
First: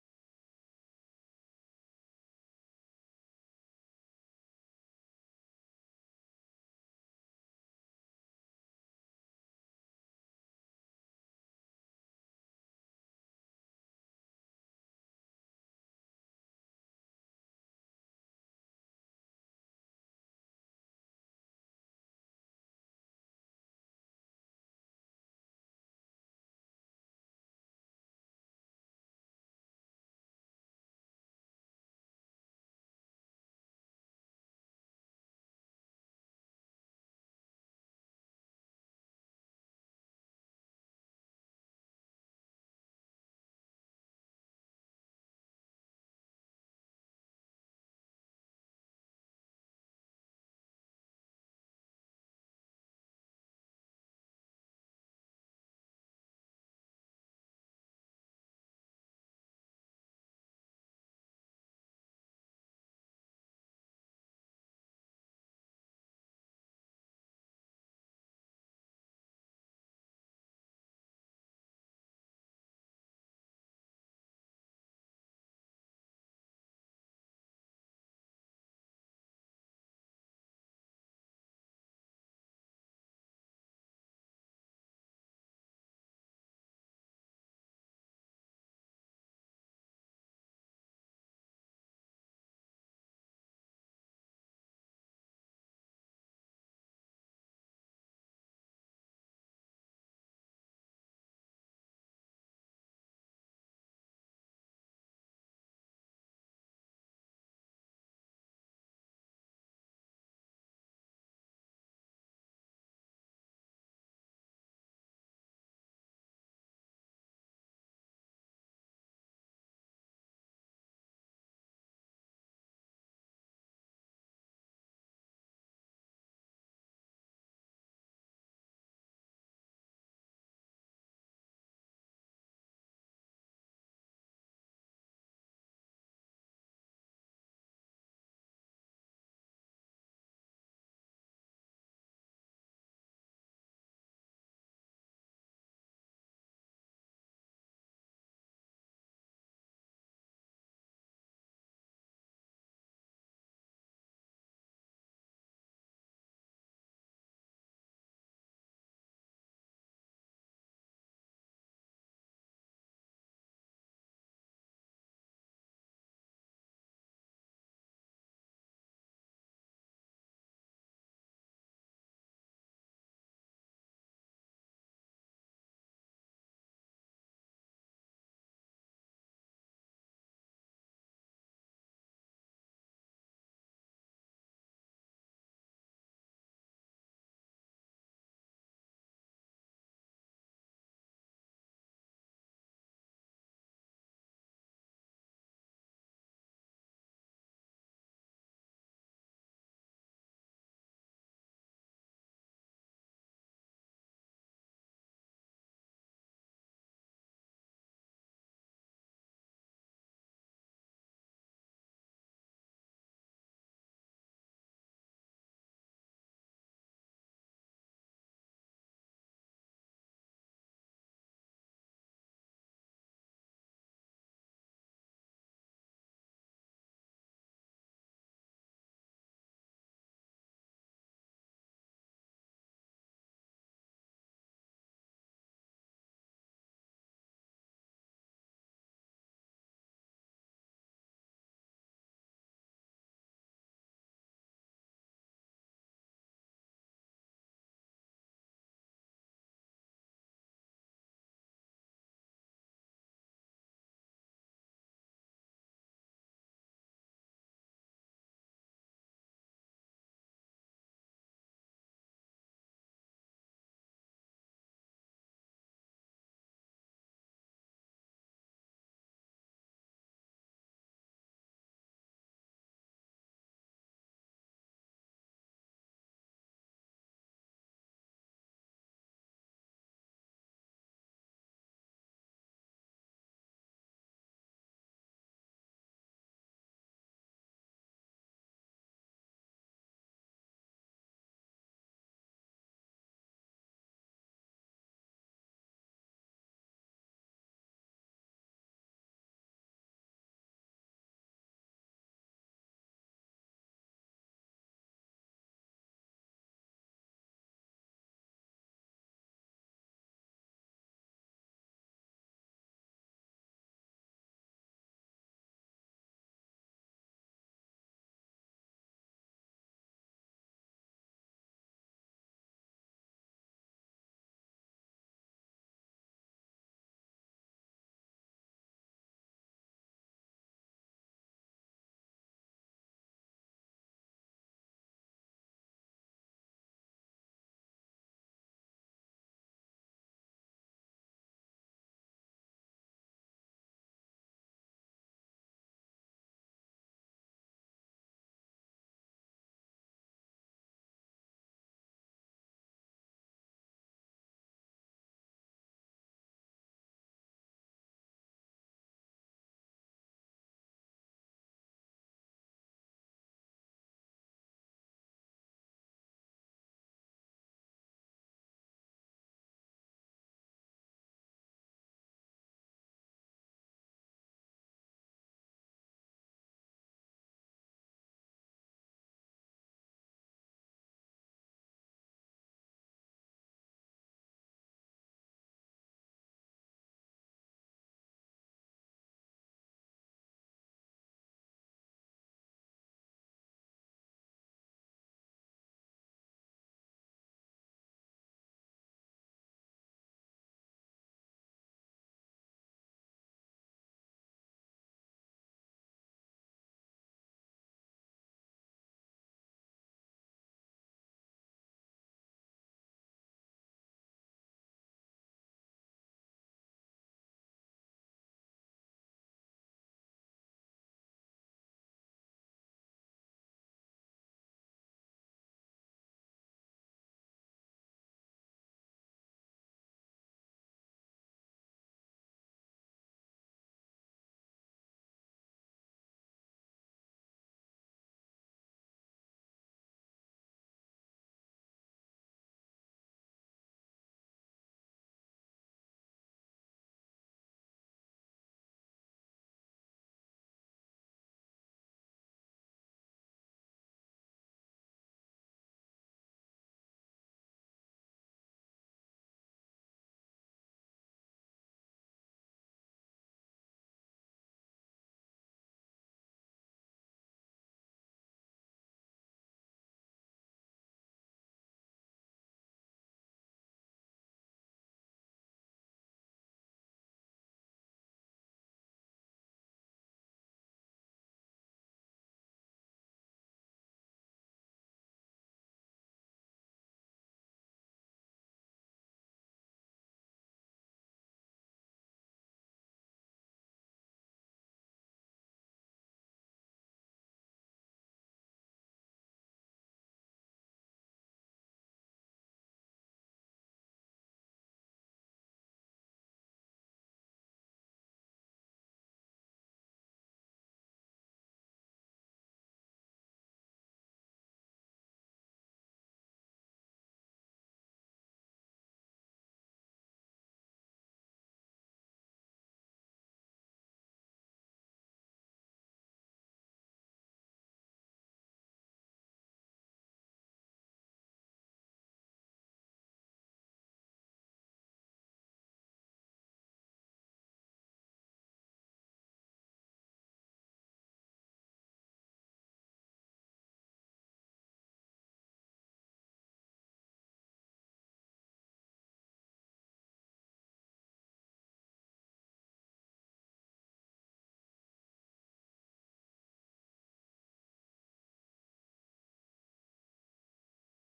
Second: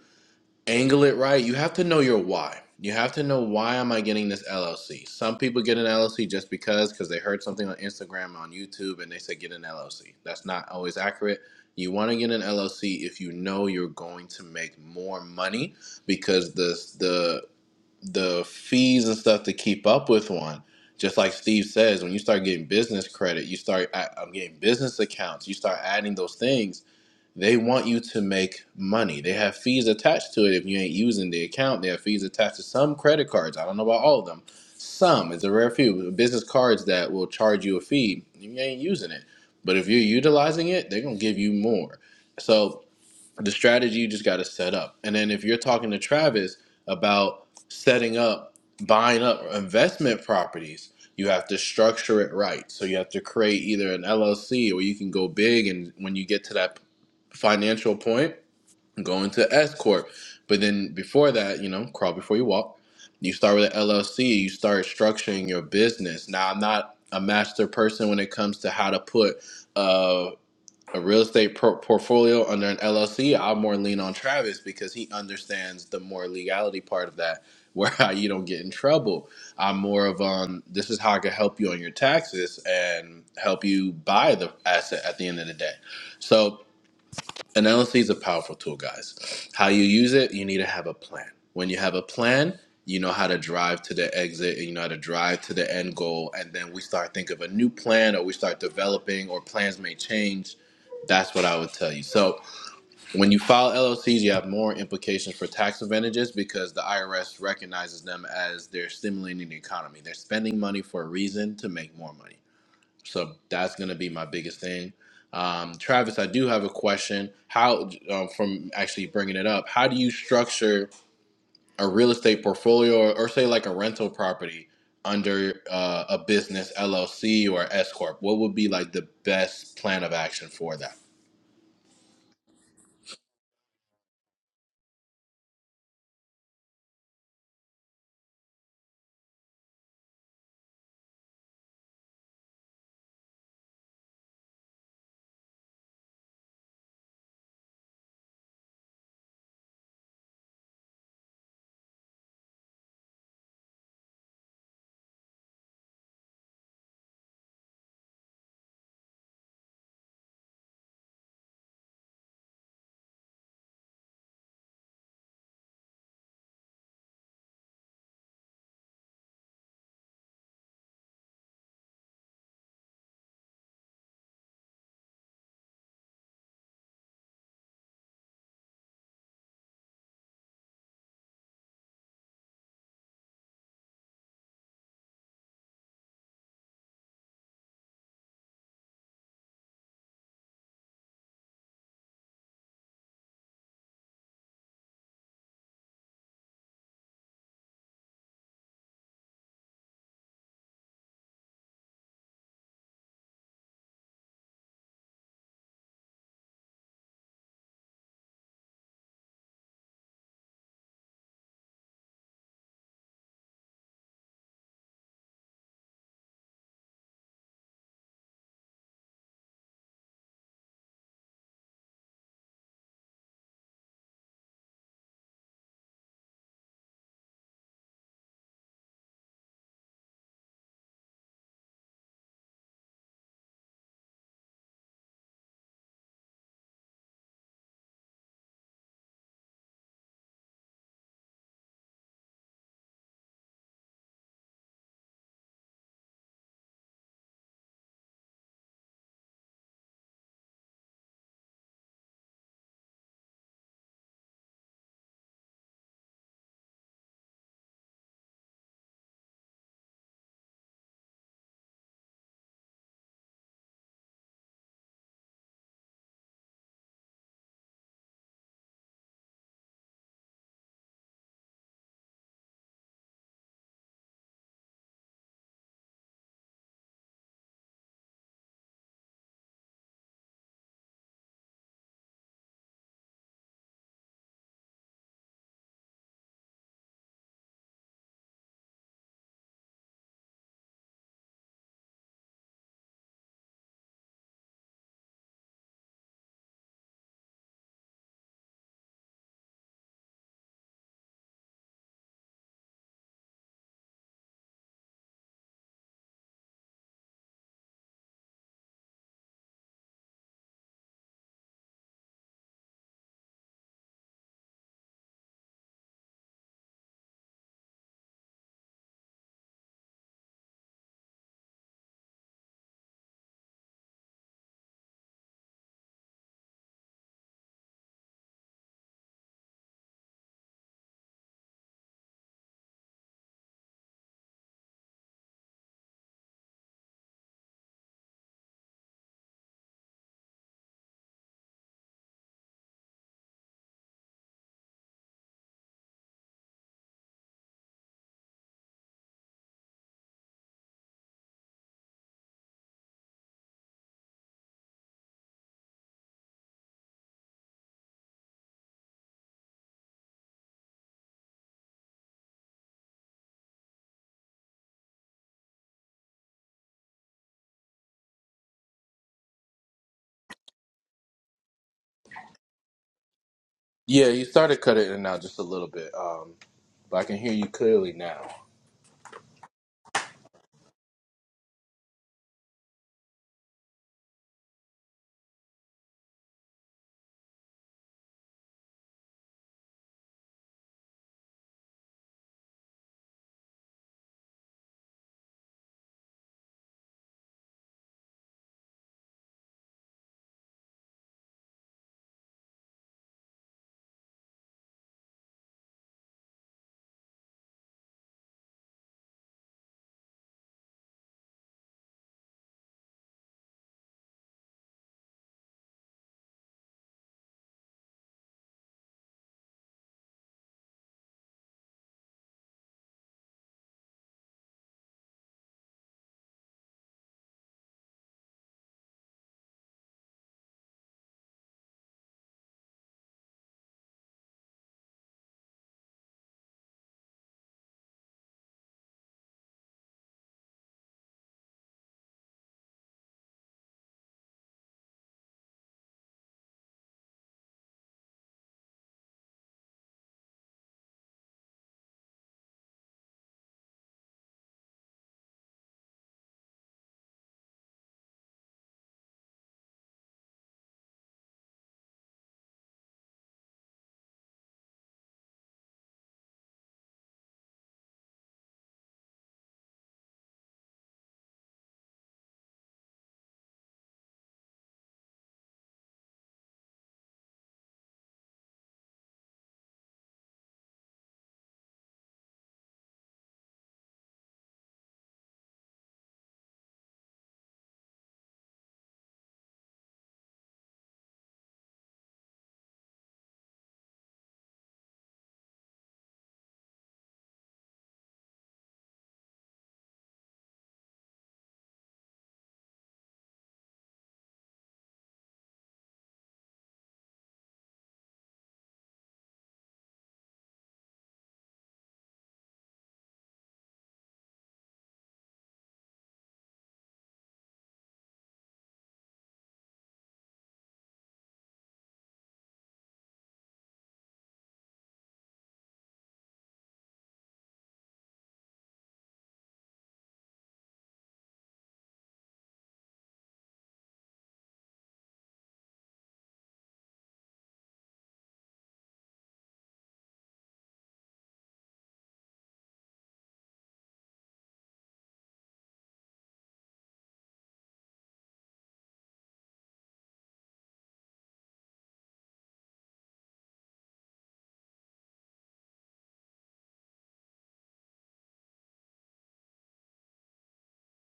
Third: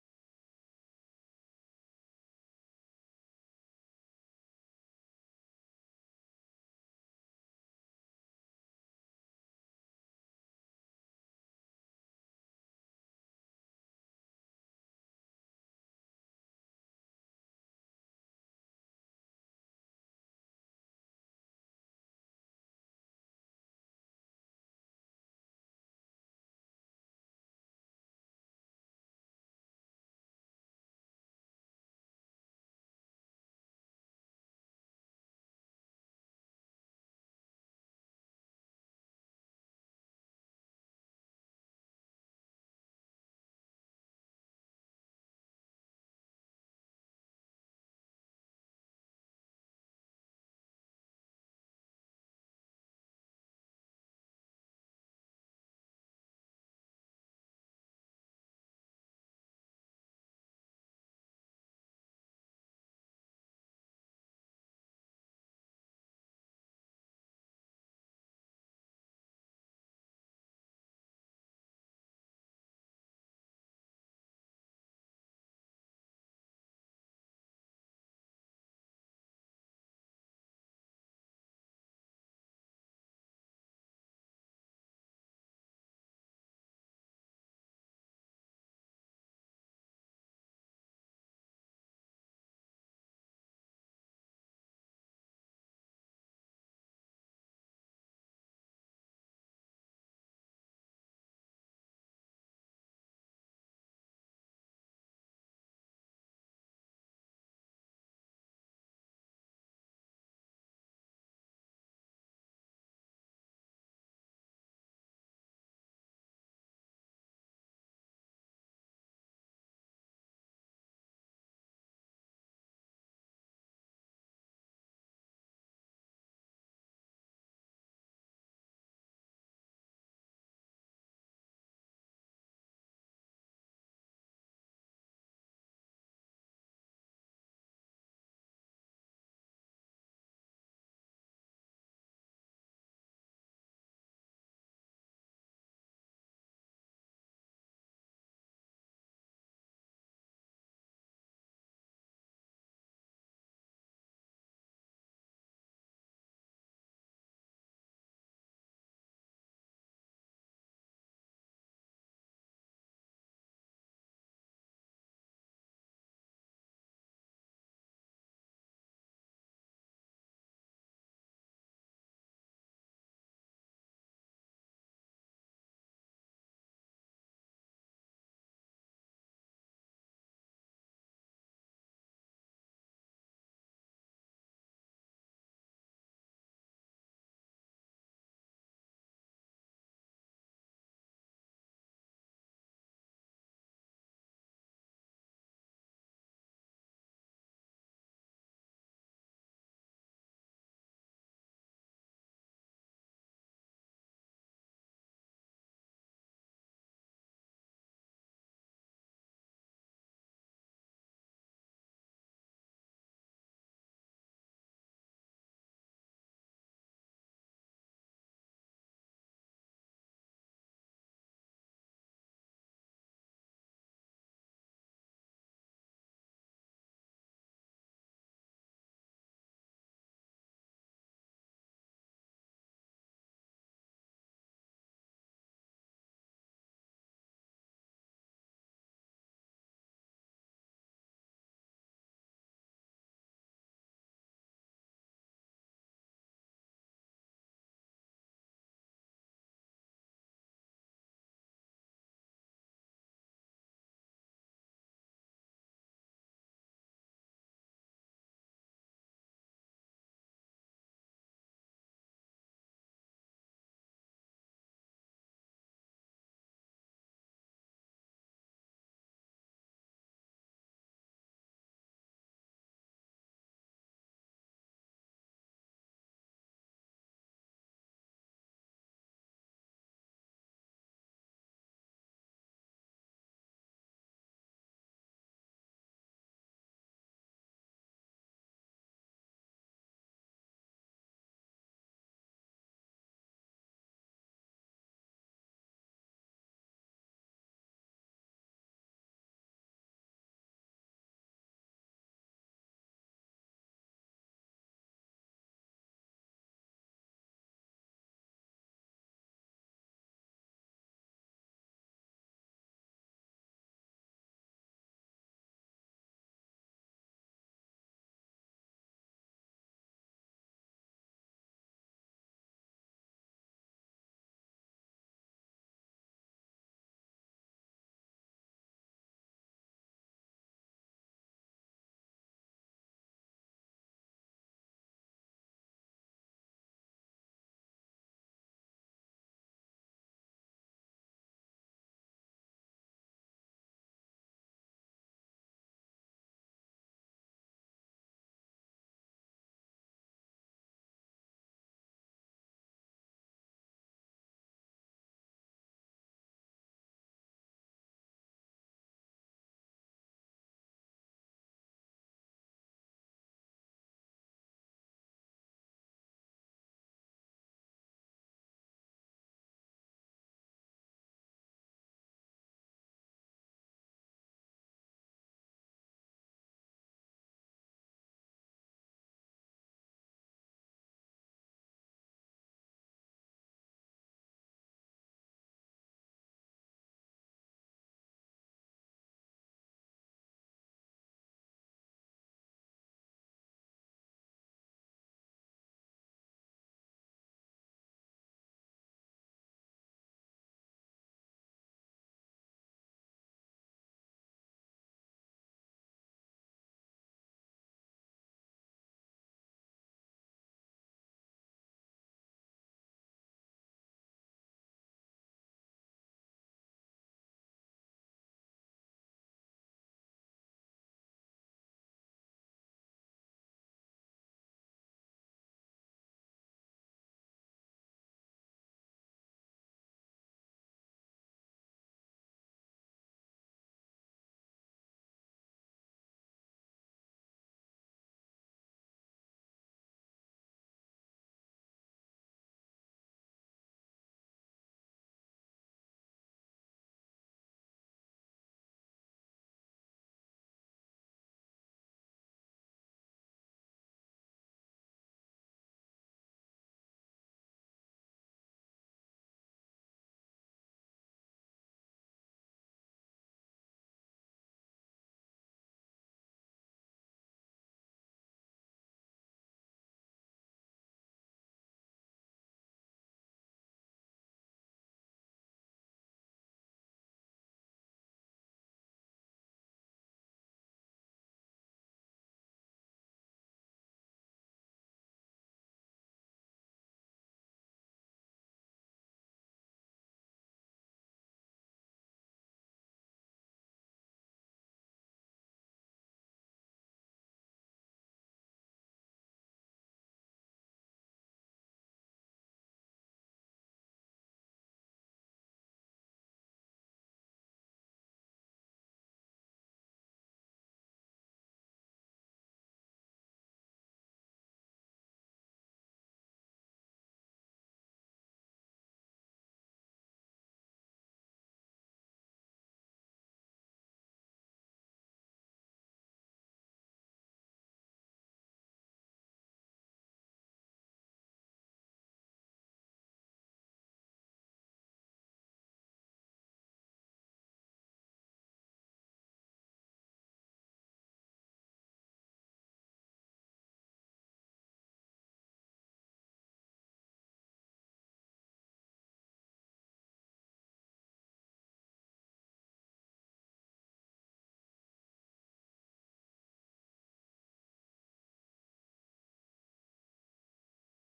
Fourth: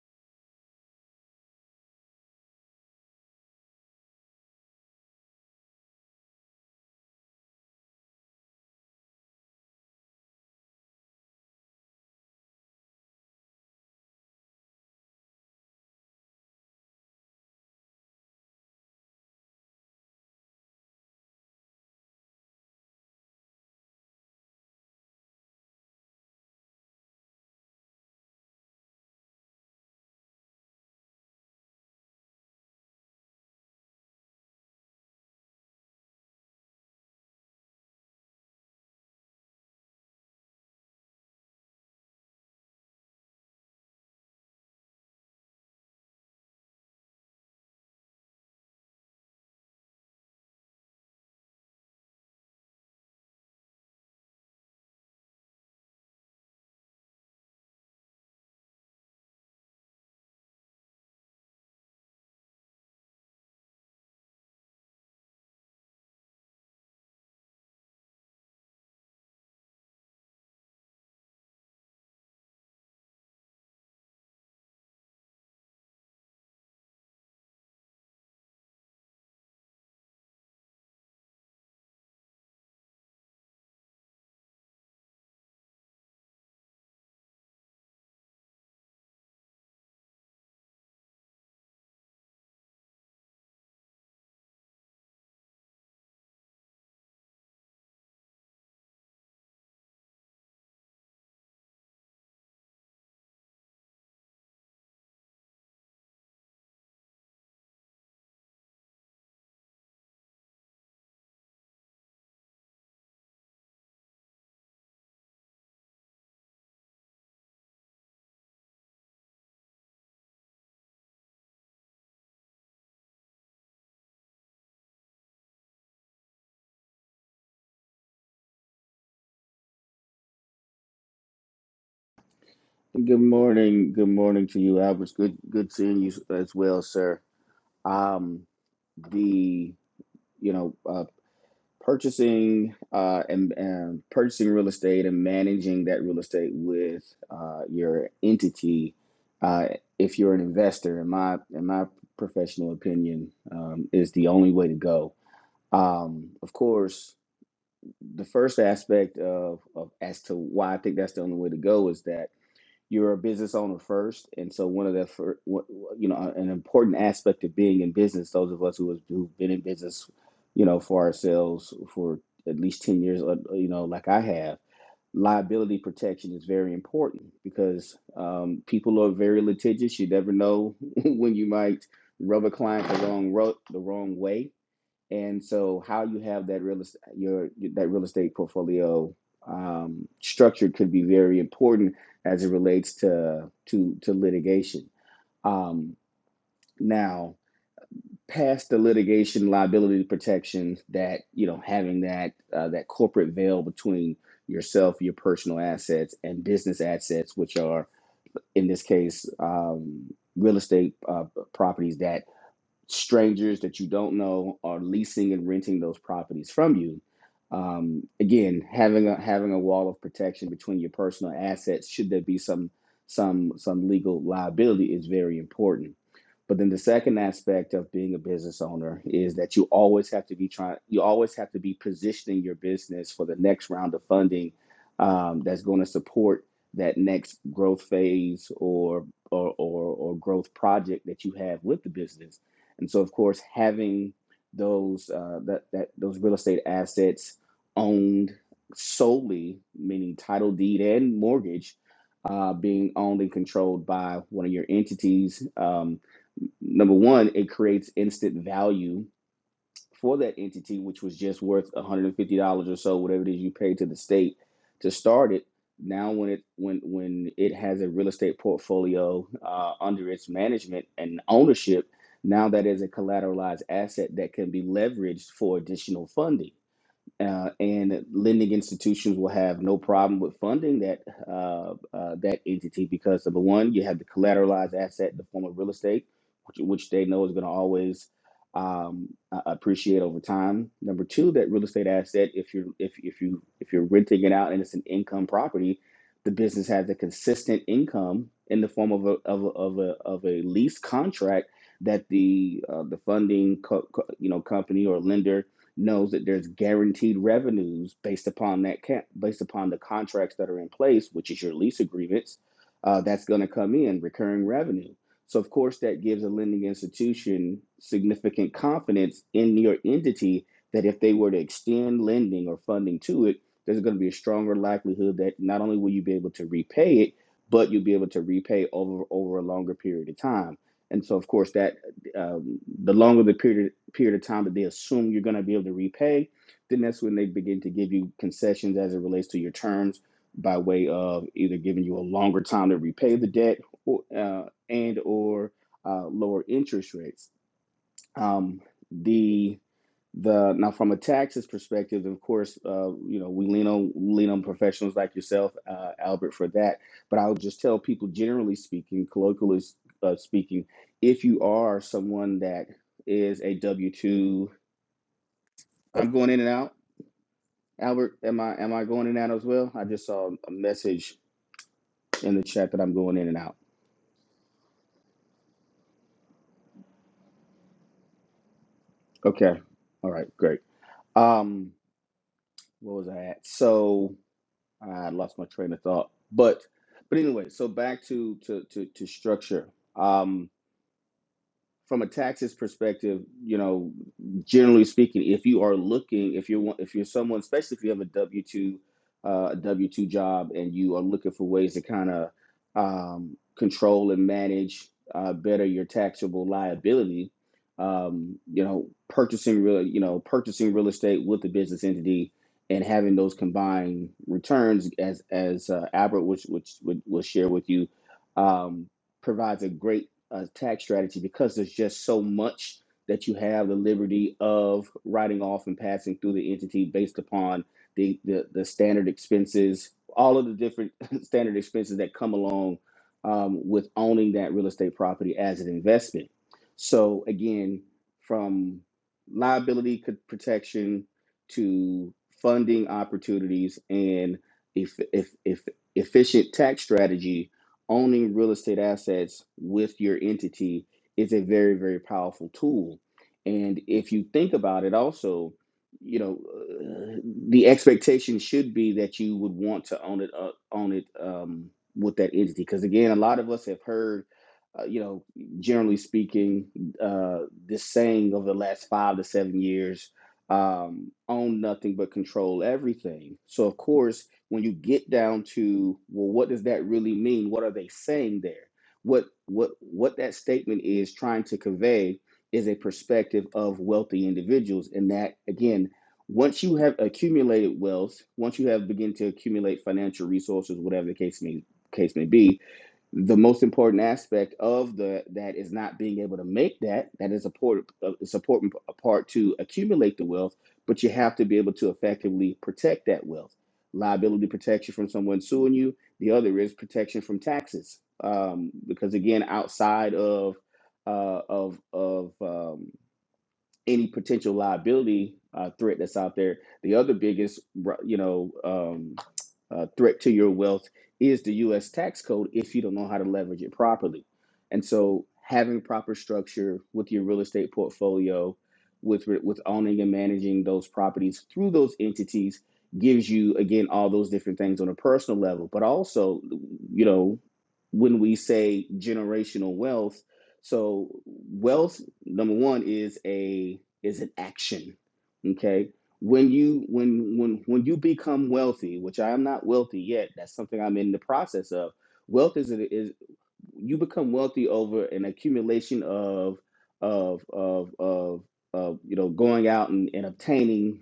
[SPEAKER 2] angle it right. You have to know your why. You have to know why am I getting this LLC. Some people get an LLC just because because they heard something on Instagram on YouTube and they said get an LLC. That's not always accurate. You want to get an LLC if you know you're going to make more money because the the the fees and stuff to keep up with one. Just like Steve says, when you start getting business credit, you start I- I'm getting business accounts. You start adding those things they want you to make money. They have fees attached to it if you ain't using the account. They have fees attached to some credit cards. I don't know about all of them. Some, it's a rare few business cards that will charge you a fee if you ain't using it. But if you're utilizing it, they're gonna give you more. So the strategy you just gotta set up. And then if you're talking to Travis about setting up, buying up investment properties, you have to structure it right. So you have to create either an LLC or you can go big and when you get to that financial point, going to S corp. But then before that, you know, crawl before you walk. You start with an LLC. You start structuring your business. Now, I'm not a master person when it comes to how to put uh, a real estate por- portfolio under an LLC. I'll more lean on Travis because he understands the more legality part of that, where you don't get in trouble. I'm more of um, this is how I can help you on your taxes and help you buy the asset at the end of the day. So Analysis is a powerful tool, guys. How you use it, you need to have a plan. When you have a plan, you know how to drive to the exit and you know how to drive to the end goal. And then we start think of a new plan or we start developing or plans may change. That's what I would tell you. So when you file LLCs, you have more implications for tax advantages because the IRS recognizes them as they're stimulating the economy. They're spending money for a reason to make more money. So that's going to be my biggest thing. Um, Travis, I do have a question. How, um, from actually bringing it up, how do you structure a real estate portfolio or, or say like a rental property under uh, a business LLC or S Corp? What would be like the best plan of action for that?
[SPEAKER 3] Good morning. Good morning to you, Albert. Good good seeing you as well, sir. Um, the you know uh, purchasing uh, and, and purchasing real estate and managing that real estate with uh, your entity. Uh, if you're an investor, in my in my professional opinion, um, is the only way to go. Um, of course, the first aspect of, of as to why I think that's the only way to go is that you're a business owner first and so one of the fir- you know an important aspect of being in business those of us who has, who've been in business you know for ourselves for at least 10 years uh, uh, you know like i have liability protection is very important because um, people are very litigious you never know when you might rub a client the wrong ro- the wrong way and so how you have that real estate your that real estate portfolio um, structured could be very important as it relates to to to litigation. Um, now, past the litigation liability protection that you know having that uh, that corporate veil between yourself, your personal assets, and business assets, which are in this case um, real estate uh, properties that strangers that you don't know are leasing and renting those properties from you. Um, again, having a having a wall of protection between your personal assets, should there be some some some legal liability, is very important but then the second aspect of being a business owner is that you always have to be trying, you always have to be positioning your business for the next round of funding um, that's going to support that next growth phase or, or or or growth project that you have with the business. And so, of course, having those uh, that that those real estate assets owned solely, meaning title deed and mortgage, uh, being owned and controlled by one of your entities. Um, number one, it creates instant value for that entity, which was just worth $150 or so, whatever it is you pay to the state to start it. Now, when it when when it has a real estate portfolio uh, under its management and ownership, now that is a collateralized asset that can be leveraged for additional funding uh, and lending institutions will have no problem with funding that uh, uh, that entity because number one, you have the collateralized asset in the form of real estate, which, which they know is going to always um, uh, appreciate over time. Number two, that real estate asset, if you're if if you if you're renting it out and it's an income property, the business has a consistent income in the form of a of a of a, of a lease contract that the uh, the funding co- co- you know company or lender knows that there's guaranteed revenues based upon that ca- based upon the contracts that are in place, which is your lease agreements. Uh, that's going to come in recurring revenue. So of course that gives a lending institution significant confidence in your entity that if they were to extend lending or funding to it, there's going to be a stronger likelihood that not only will you be able to repay it, but you'll be able to repay over over a longer period of time. And so of course that um, the longer the period period of time that they assume you're going to be able to repay, then that's when they begin to give you concessions as it relates to your terms by way of either giving you a longer time to repay the debt or, uh, and or uh, lower interest rates. Um, the the now from a taxes perspective, of course, uh, you know we lean on lean on professionals like yourself, uh, Albert, for that. But I would just tell people, generally speaking, colloquially uh, speaking, if you are someone that is a W two, I'm going in and out. Albert, am I am I going in and out as well? I just saw a message in the chat that I'm going in and out.
[SPEAKER 2] Yeah, you started cutting it out just a little bit, um, but I can hear you clearly now.
[SPEAKER 3] Okay, all right, great. Um, what was I at? So I lost my train of thought. But but anyway, so back to to to, to structure. Um, from a taxes perspective, you know, generally speaking, if you are looking, if you're one- if you're someone, especially if you have a W two uh, a W two job and you are looking for ways to kind of um, control and manage uh, better your taxable liability, um, you know, purchasing real, you know, purchasing real estate with the business entity and having those combined returns, as as uh, Albert, which which would will share with you, um, provides a great uh, tax strategy because there's just so much that you have the liberty of writing off and passing through the entity based upon the, the, the standard expenses, all of the different standard expenses that come along um, with owning that real estate property as an investment. So, again, from liability co- protection to funding opportunities and if, if, if efficient tax strategy owning real estate assets with your entity is a very very powerful tool and if you think about it also you know uh, the expectation should be that you would want to own it uh, own it um, with that entity because again a lot of us have heard uh, you know generally speaking uh, this saying over the last five to seven years um, own nothing but control everything so of course when you get down to well what does that really mean what are they saying there what what what that statement is trying to convey is a perspective of wealthy individuals and that again once you have accumulated wealth once you have begin to accumulate financial resources whatever the case may case may be the most important aspect of the that is not being able to make that that is a port uh, it's important part to accumulate the wealth but you have to be able to effectively protect that wealth liability protection from someone suing you the other is protection from taxes um, because again outside of uh, of of um, any potential liability uh, threat that's out there. The other biggest, you know, um, uh, threat to your wealth is the U.S. tax code if you don't know how to leverage it properly. And so, having proper structure with your real estate portfolio, with with owning and managing those properties through those entities, gives you again all those different things on a personal level. But also, you know, when we say generational wealth so wealth number one is a is an action. Okay. When you when when when you become wealthy, which I am not wealthy yet, that's something I'm in the process of. Wealth is is you become wealthy over an accumulation of of of of of you know going out and, and obtaining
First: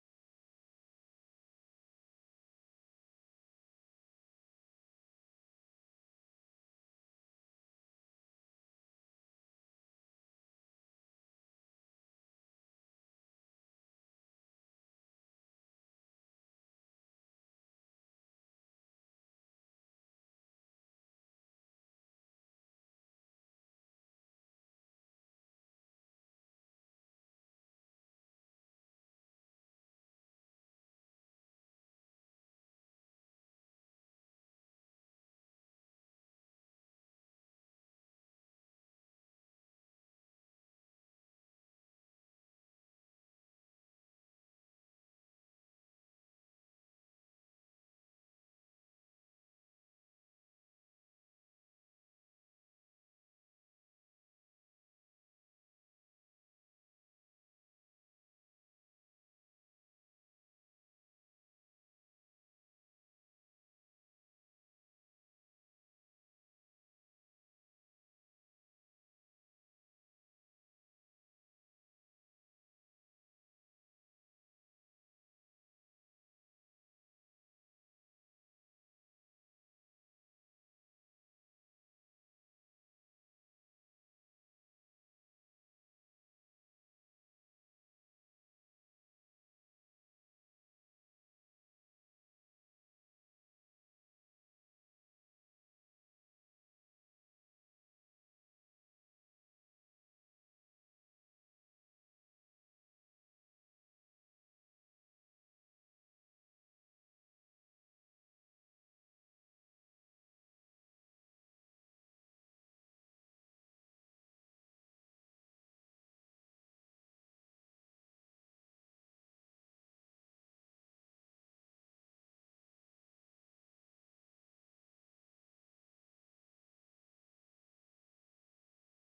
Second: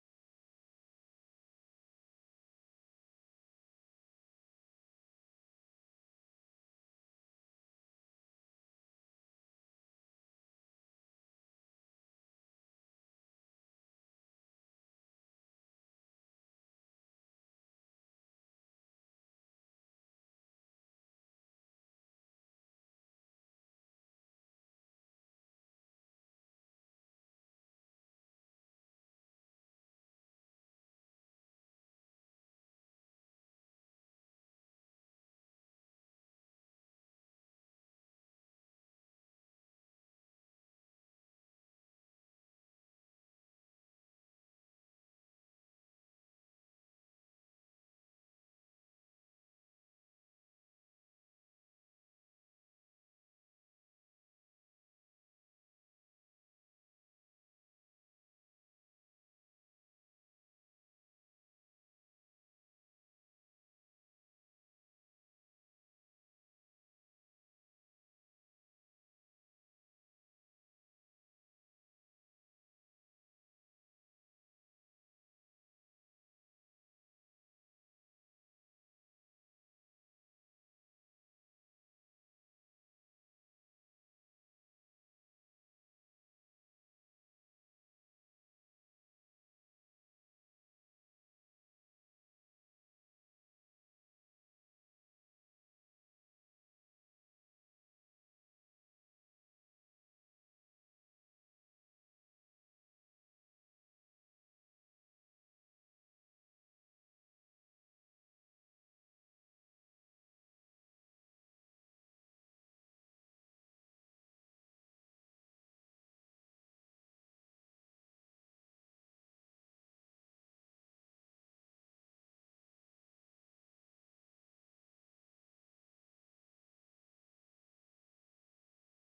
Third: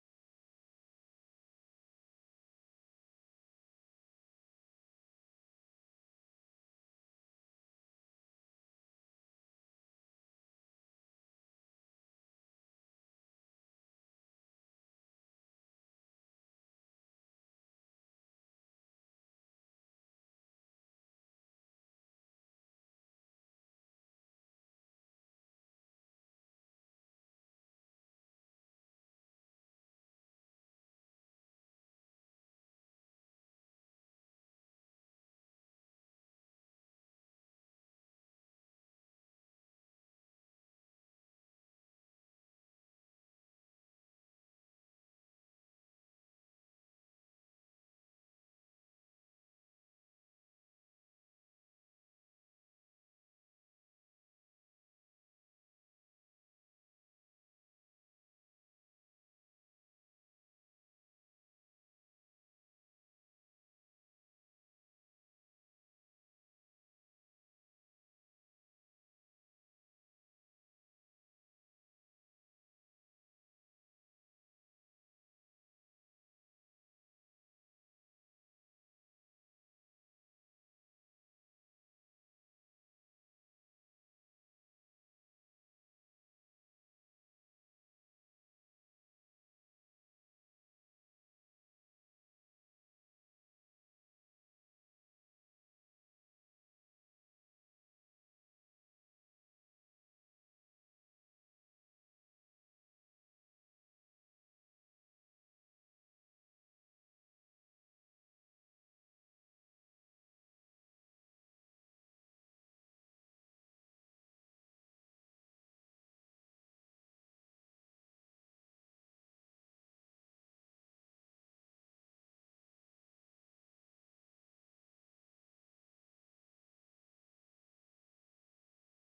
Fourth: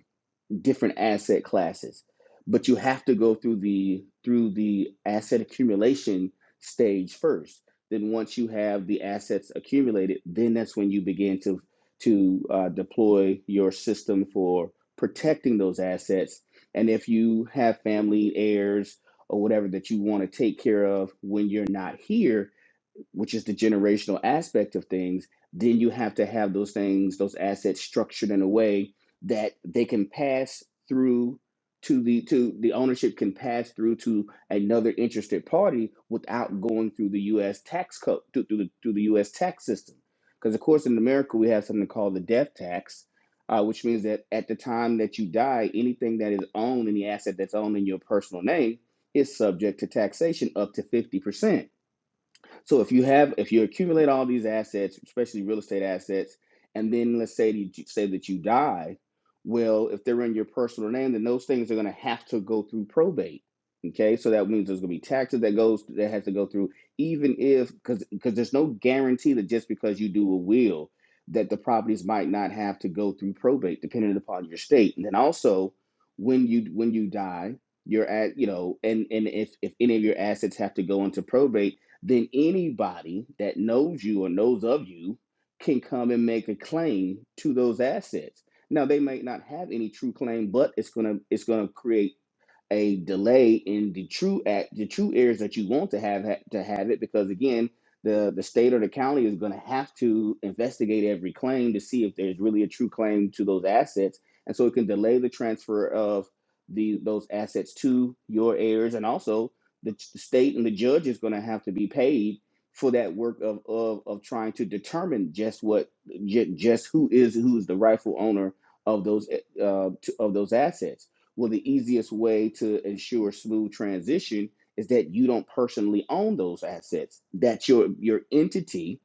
[SPEAKER 3] different asset classes but you have to go through the through the asset accumulation stage first then once you have the assets accumulated then that's when you begin to to uh, deploy your system for protecting those assets and if you have family heirs or whatever that you want to take care of when you're not here which is the generational aspect of things, then you have to have those things, those assets structured in a way that they can pass through to the to the ownership can pass through to another interested party without going through the U.S. tax code through, through the through the U.S. tax system. Because of course in America we have something called the death tax, uh, which means that at the time that you die, anything that is owned, any asset that's owned in your personal name, is subject to taxation up to 50%. So if you have, if you accumulate all these assets, especially real estate assets, and then let's say you, say that you die, well, if they're in your personal name, then those things are going to have to go through probate. Okay, so that means there's going to be taxes that goes that has to go through, even if because because there's no guarantee that just because you do a will that the properties might not have to go through probate, depending upon your state. And then also, when you when you die, you're at you know, and and if if any of your assets have to go into probate then anybody that knows you or knows of you can come and make a claim to those assets. Now they might not have any true claim, but it's gonna it's gonna create a delay in the true act, the true areas that you want to have ha- to have it, because again, the the state or the county is going to have to investigate every claim to see if there's really a true claim to those assets, and so it can delay the transfer of the those assets to your heirs, and also the, the state and the judge is going to have to be paid for that work of of, of trying to determine just what ju- just who is who is the rightful owner of those uh, to, of those assets. Well, the easiest way to ensure smooth transition is that you don't personally own those assets. That your your entity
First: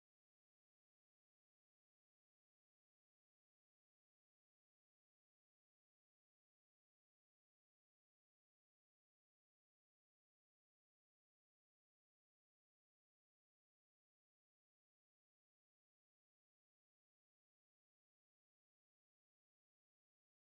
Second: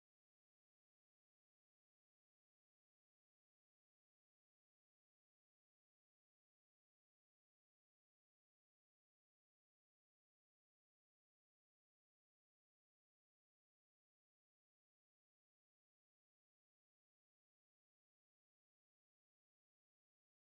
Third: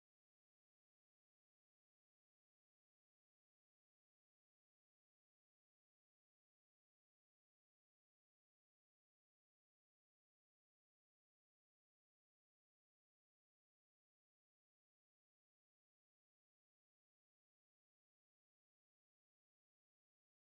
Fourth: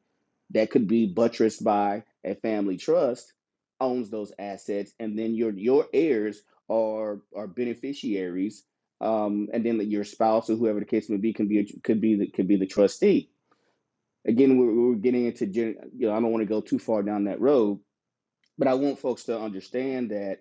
[SPEAKER 3] that could be buttressed by a family trust owns those assets, and then your your heirs are are beneficiaries, um, and then your spouse or whoever the case may be can be could be the, could be the trustee. Again, we're, we're getting into you know I don't want to go too far down that road, but I want folks to understand that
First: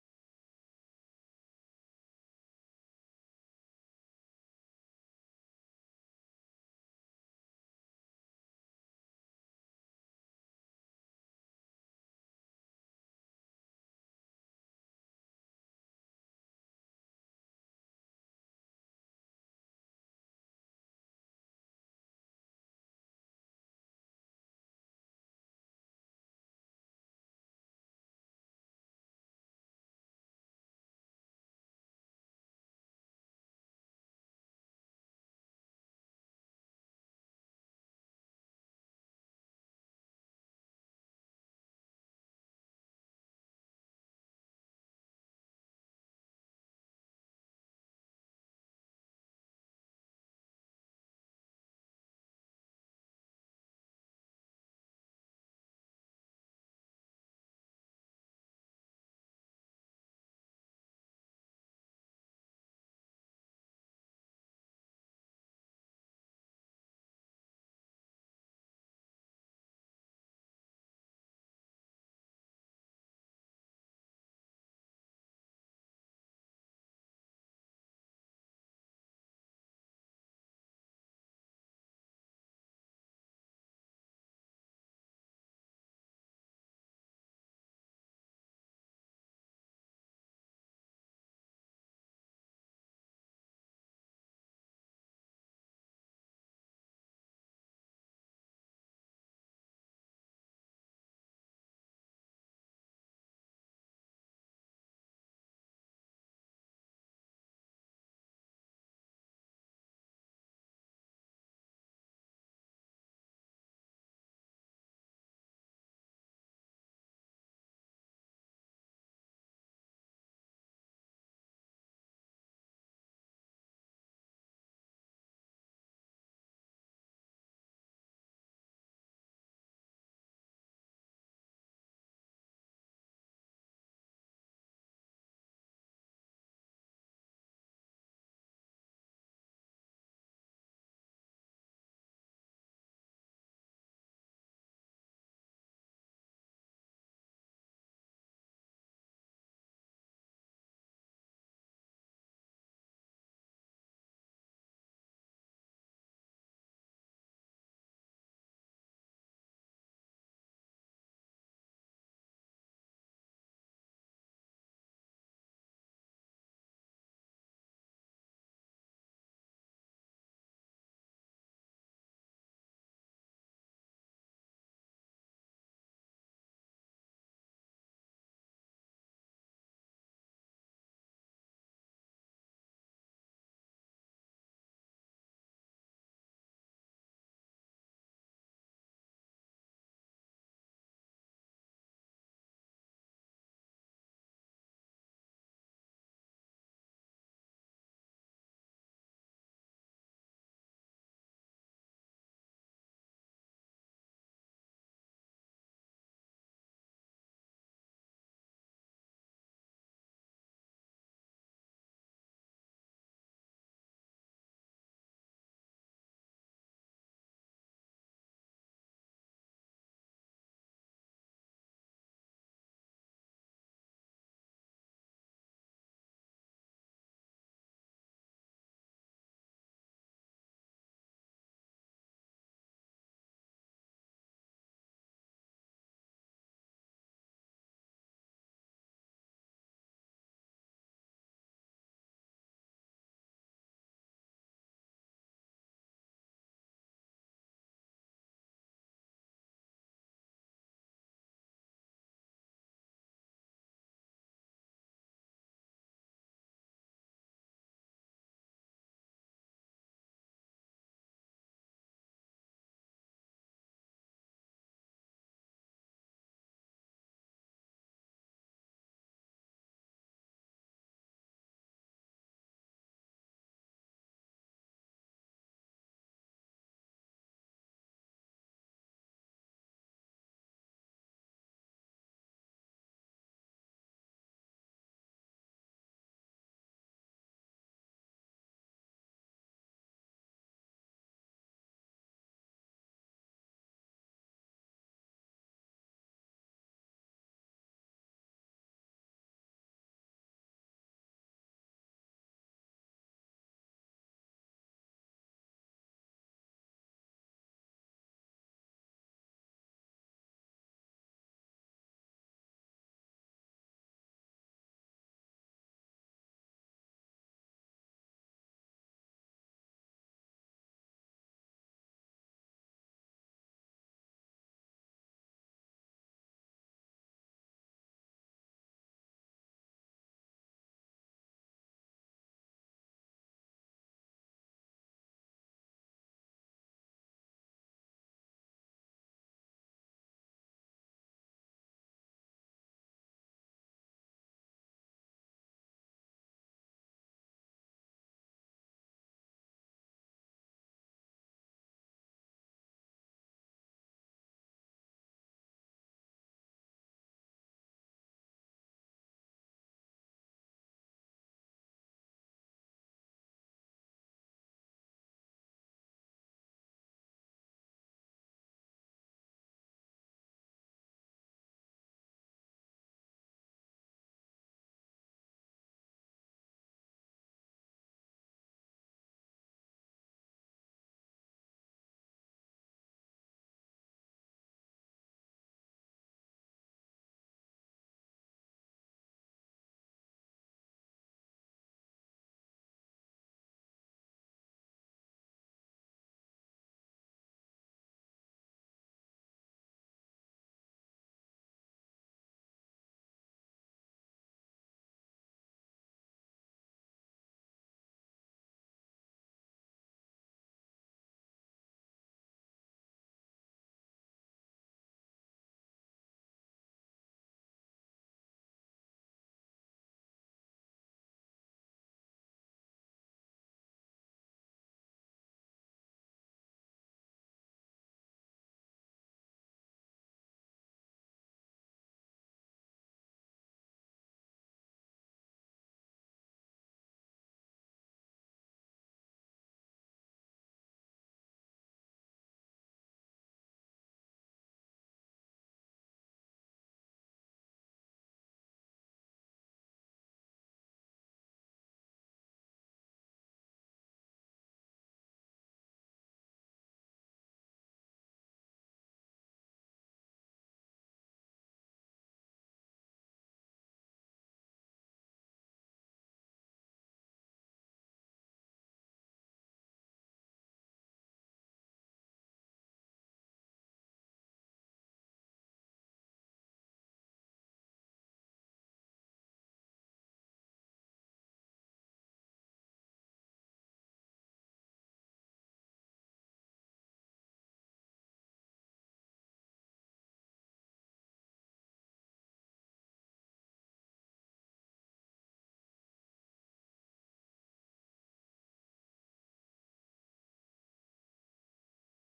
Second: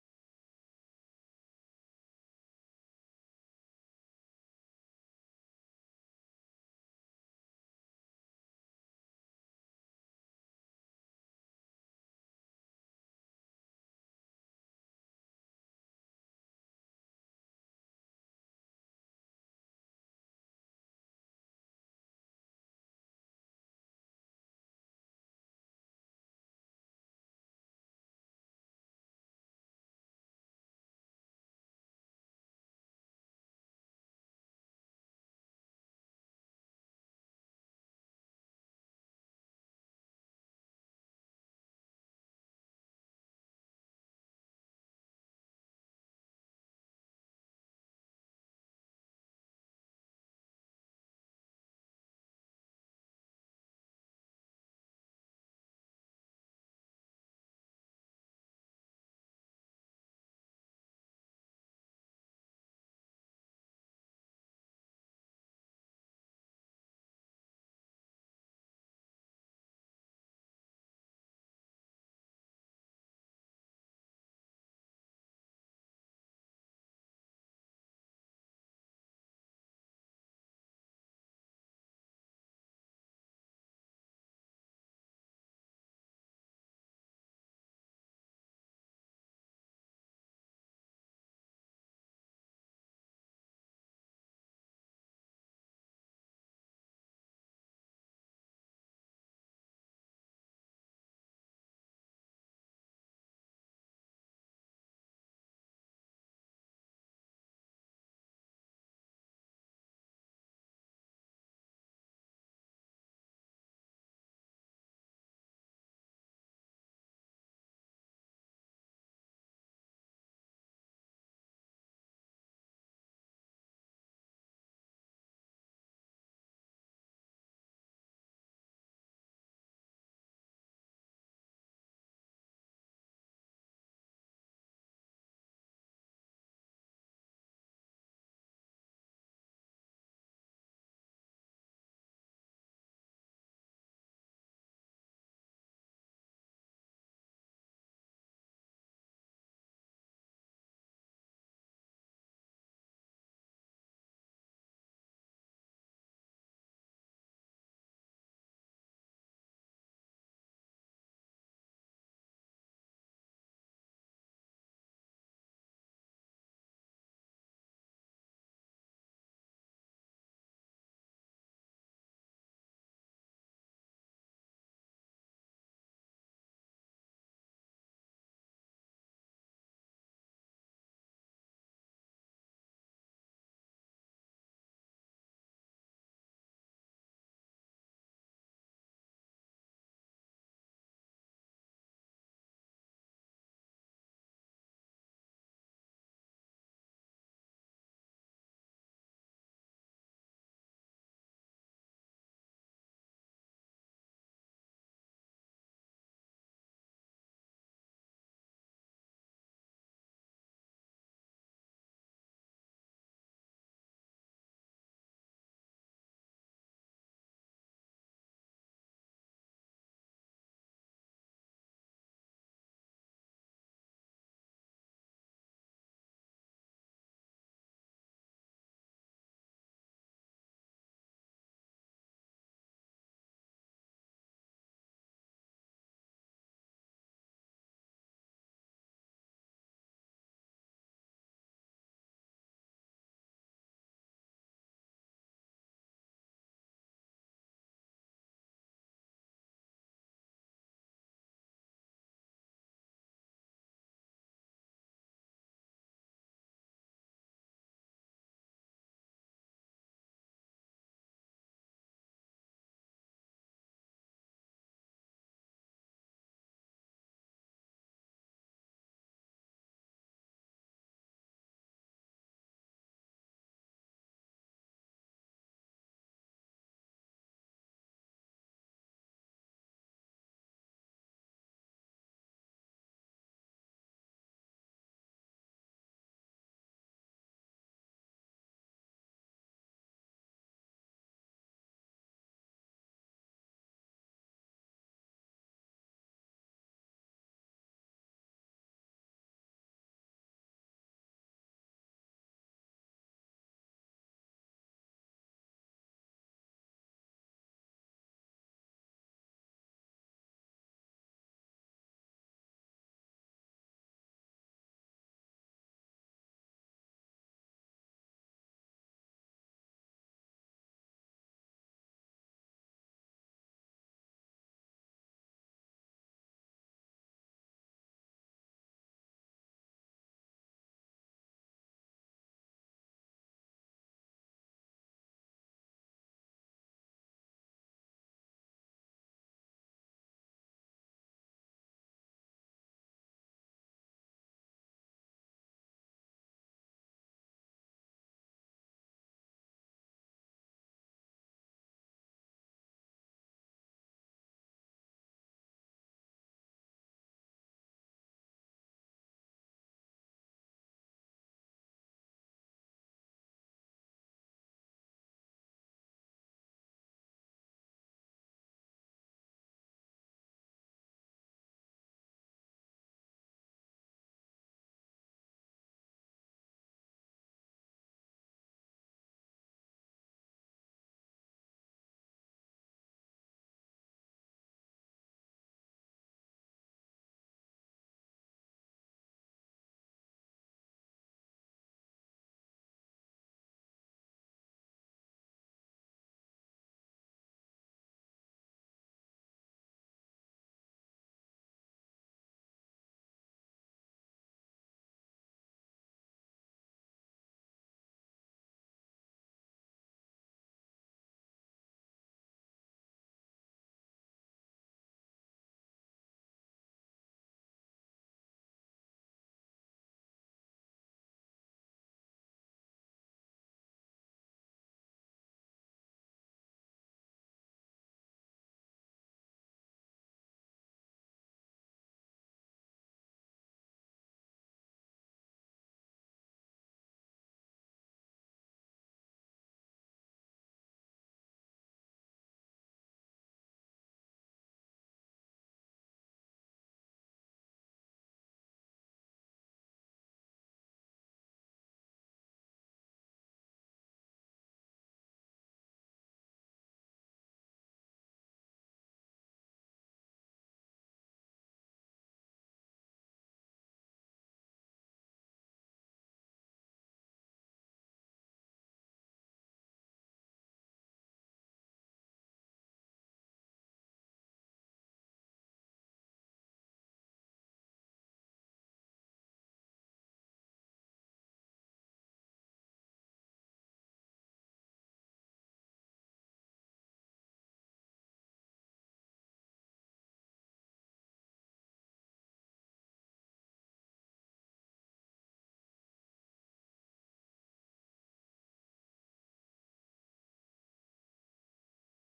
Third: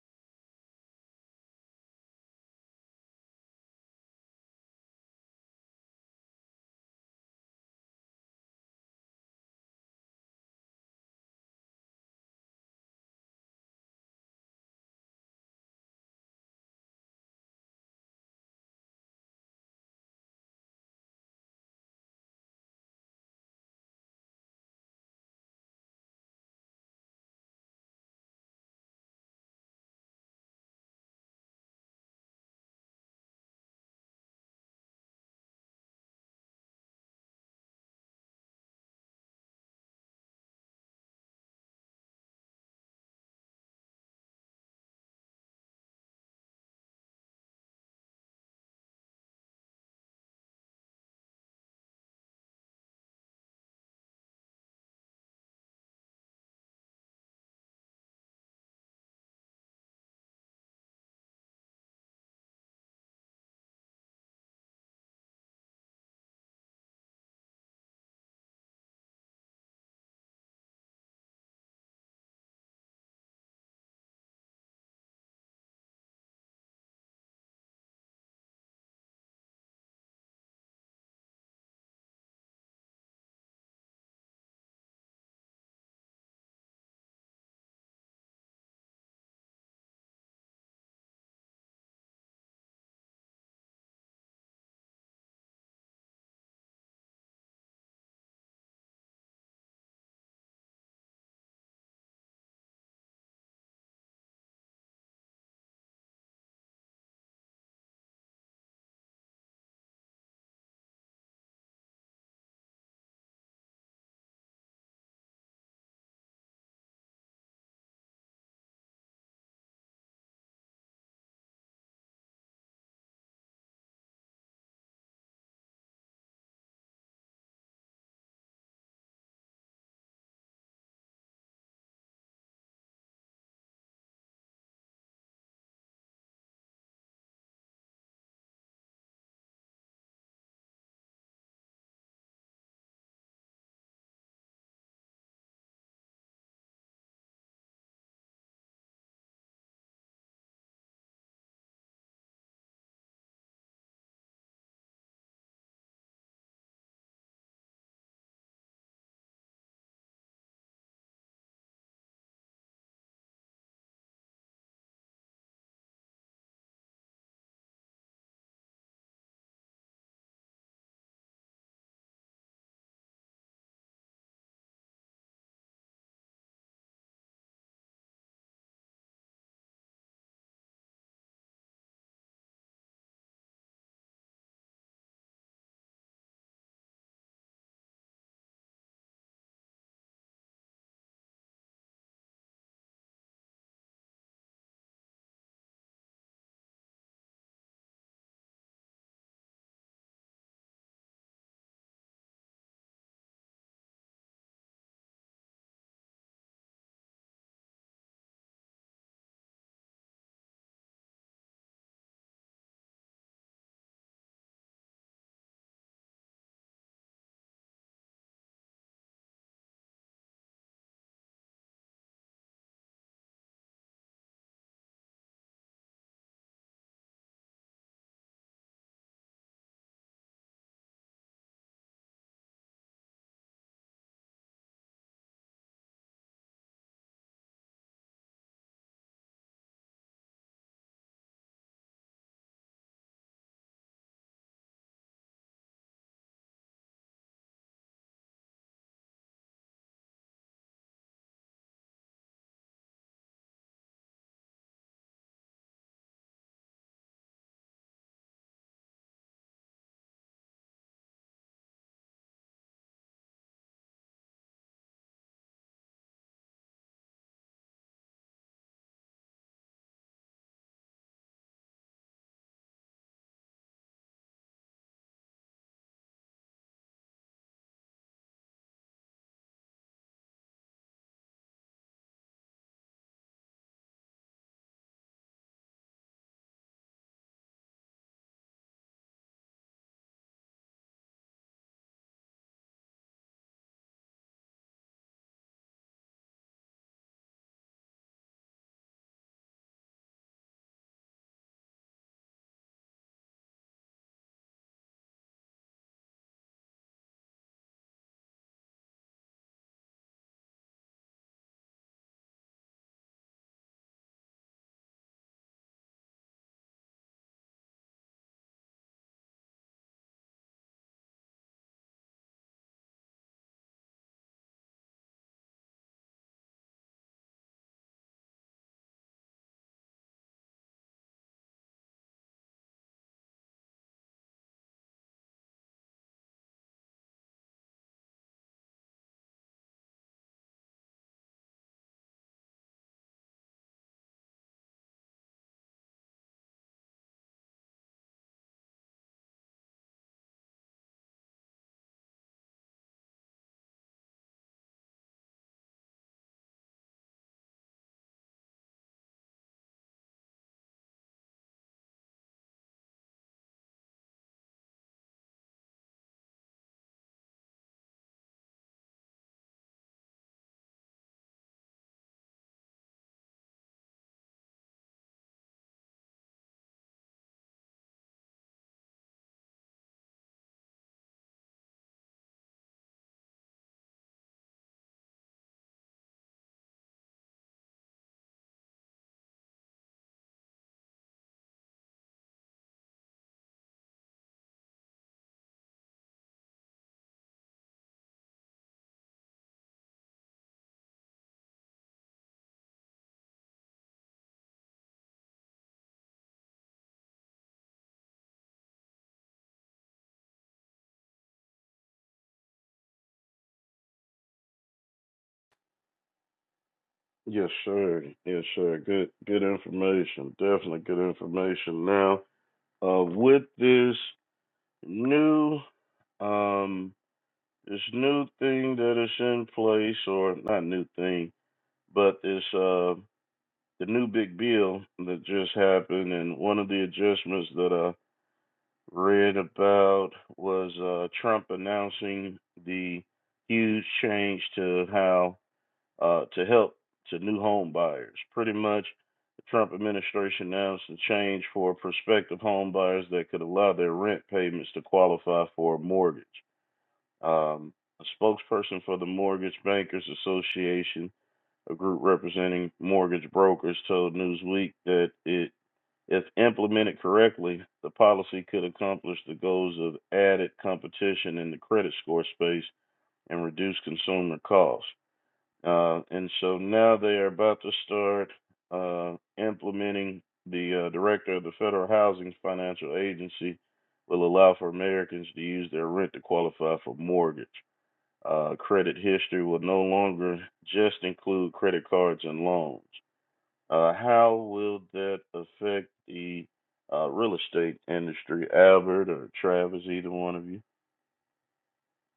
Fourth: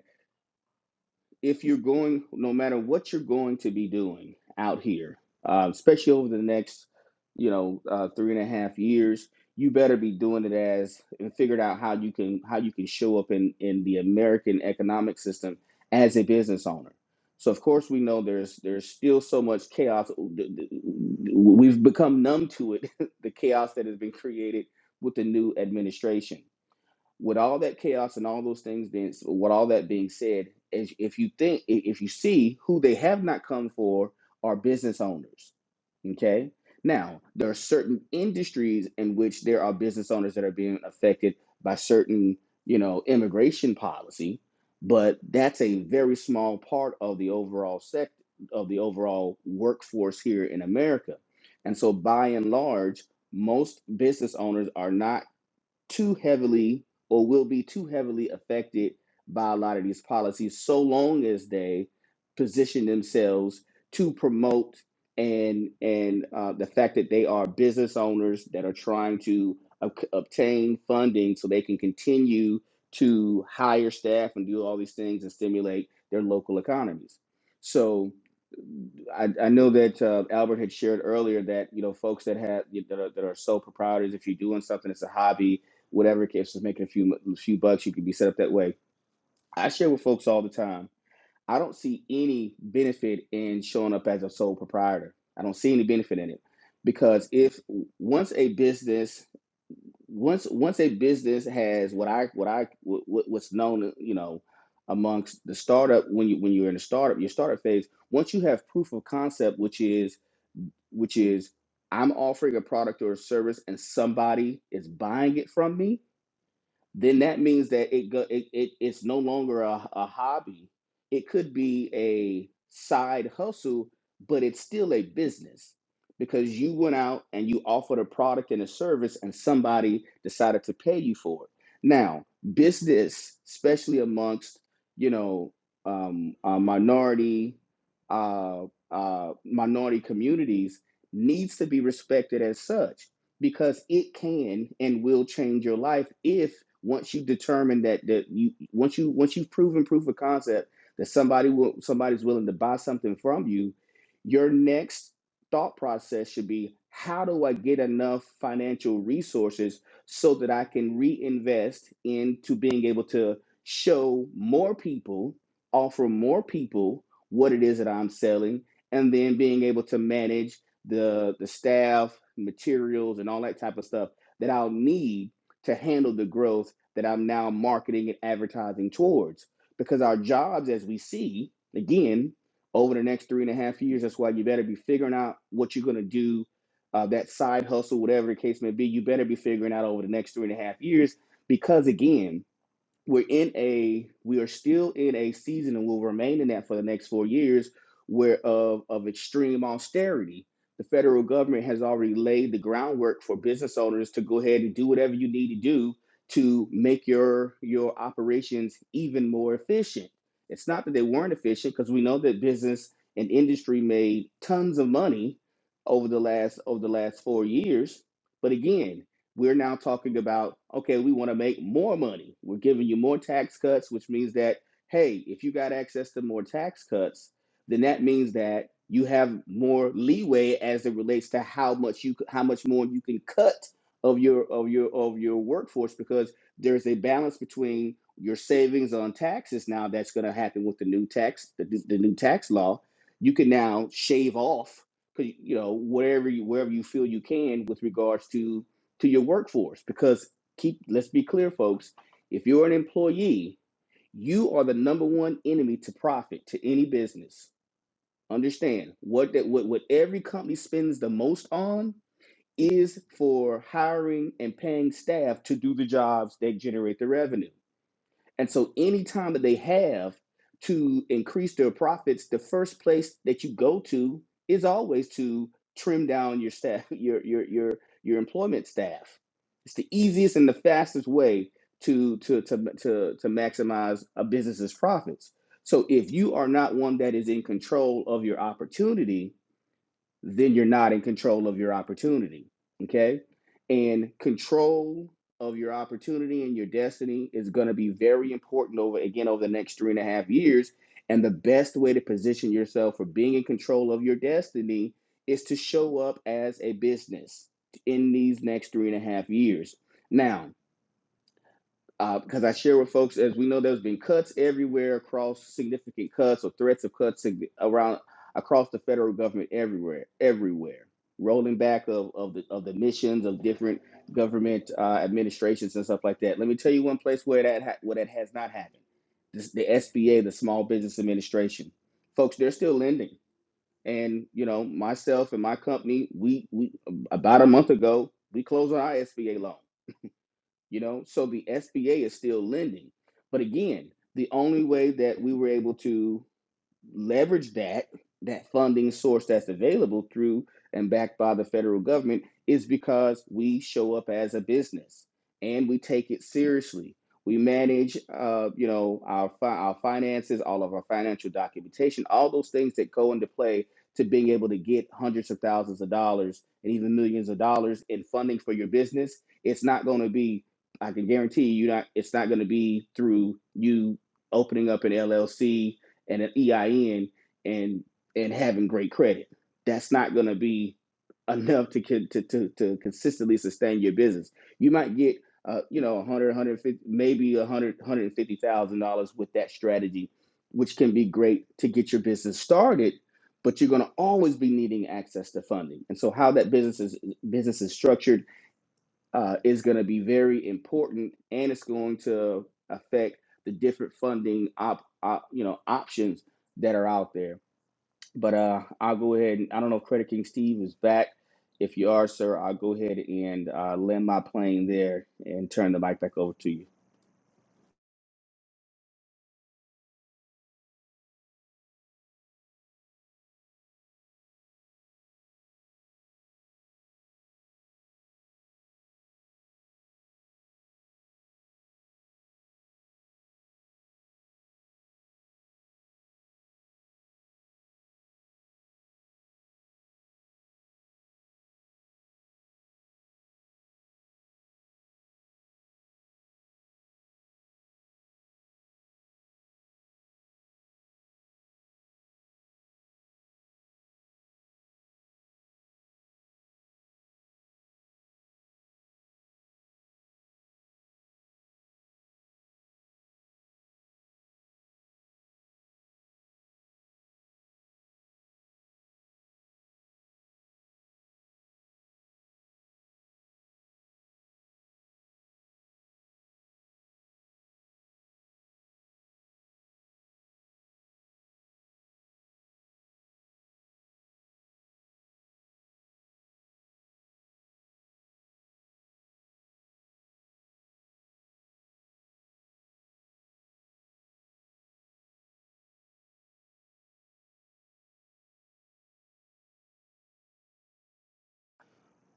[SPEAKER 3] if you're going, no matter what you're going to be doing out here, uh, especially over the next, you know, uh, three and a half years, you better be doing it as and figured out how you can how you can show up in in the American economic system as a business owner. So of course we know there's there's still so much chaos. We've become numb to it, the chaos that has been created with the new administration with all that chaos and all those things being with all that being said is if you think if you see who they have not come for are business owners okay now there are certain industries in which there are business owners that are being affected by certain you know immigration policy but that's a very small part of the overall sect of the overall workforce here in america and so by and large most business owners are not too heavily or will be too heavily affected by a lot of these policies so long as they position themselves to promote and and uh, the fact that they are business owners that are trying to ob- obtain funding so they can continue to hire staff and do all these things and stimulate their local economies so I, I know that uh, Albert had shared earlier that you know folks that have that are, that are sole proprietors. If you're doing something, it's a hobby whatever if it's making a few a few bucks you could be set up that way i share with folks all the time i don't see any benefit in showing up as a sole proprietor i don't see any benefit in it because if once a business once once a business has what i what i what, what's known you know amongst the startup when you when you're in a startup your startup phase once you have proof of concept which is which is i'm offering a product or a service and somebody is buying it from me then that means that it go it, it it's no longer a, a hobby. It could be a side hustle, but it's still a business because you went out and you offered a product and a service and somebody decided to pay you for it. Now, business, especially amongst, you know, um, uh, minority uh, uh, minority communities needs to be respected as such because it can and will change your life if once you determine that that you once you once you've proven proof of concept that somebody will somebody's willing to buy something from you, your next thought process should be how do I get enough financial resources so that I can reinvest into being able to show more people, offer more people what it is that I'm selling, and then being able to manage the the staff, materials, and all that type of stuff that I'll need to handle the growth that I'm now marketing and advertising towards. Because our jobs, as we see, again, over the next three and a half years, that's why you better be figuring out what you're going to do, uh, that side hustle, whatever the case may be. You better be figuring out over the next three and a half years, because again, we're in a we are still in a season and will remain in that for the next four years where of of extreme austerity the federal government has already laid the groundwork for business owners to go ahead and do whatever you need to do to make your your operations even more efficient it's not that they weren't efficient because we know that business and industry made tons of money over the last over the last four years but again we're now talking about, okay, we want to make more money. We're giving you more tax cuts, which means that, hey, if you got access to more tax cuts, then that means that you have more leeway as it relates to how much you how much more you can cut of your of your of your workforce because there's a balance between your savings on taxes now that's going to happen with the new tax the, the new tax law you can now shave off 'cause, you know whatever you wherever you feel you can with regards to to your workforce because keep let's be clear folks if you're an employee you are the number one enemy to profit to any business understand what that what, what every company spends the most on is for hiring and paying staff to do the jobs that generate the revenue and so any time that they have to increase their profits, the first place that you go to is always to trim down your staff, your your your your employment staff. It's the easiest and the fastest way to to to to, to maximize a business's profits. So if you are not one that is in control of your opportunity, then you're not in control of your opportunity. Okay. And control of your opportunity and your destiny is going to be very important over, again, over the next three and a half years. And the best way to position yourself for being in control of your destiny is to show up as a business in these next three and a half years. Now, uh, because I share with folks, as we know, there's been cuts everywhere across significant cuts or threats of cuts sig- around across the federal government everywhere, everywhere. Rolling back of, of the of the missions of different government uh, administrations and stuff like that. Let me tell you one place where that ha- where that has not happened. This, the SBA, the Small Business Administration, folks, they're still lending. And you know, myself and my company, we we about a month ago, we closed on our SBA loan you know so the sba is still lending but again the only way that we were able to leverage that that funding source that's available through and backed by the federal government is because we show up as a business and we take it seriously. We manage, uh, you know, our fi- our finances, all of our financial documentation, all those things that go into play to being able to get hundreds of thousands of dollars and even millions of dollars in funding for your business. It's not going to be, I can guarantee you, not. It's not going to be through you opening up an LLC and an EIN and and having great credit. That's not going to be enough to, to to to consistently sustain your business. You might get uh you know 100, 150, maybe one hundred, one hundred fifty thousand dollars with that strategy which can be great to get your business started, but you're going to always be needing access to funding. And so how that business is business is structured uh, is going to be very important, and it's going to affect the different funding op, op you know options that are out there. But uh, I'll go ahead and I don't know if Credit King Steve is back. If you are, sir, I'll go ahead and uh, land my plane there and turn the mic back over to you.
[SPEAKER 1] Yes, sir. Yes, sir. Good, good information. Definitely good information. Now, uh, with this new, um, this new thing that is in place, or not new thing, but this uh, the new big bill that just happened, and one of the adjustments that I read about was uh, Trump announcing the huge change to how uh, to help to new home buyers. Pretty much, the Trump administration announced a change for prospective home buyers that could allow their rent payments to qualify for a mortgage. Um, a spokesperson for the Mortgage Bankers Association, a group representing mortgage brokers, told Newsweek that it if implemented correctly, the policy could accomplish the goals of added competition in the credit score space and reduce consumer costs. Uh, and so now they are about to start uh, implementing the uh, director of the Federal Housing Financial Agency will allow for Americans to use their rent to qualify for mortgage. Uh, credit history will no longer just include credit cards and loans. Uh, how will that affect the uh, real estate industry, Albert or Travis, either one of you?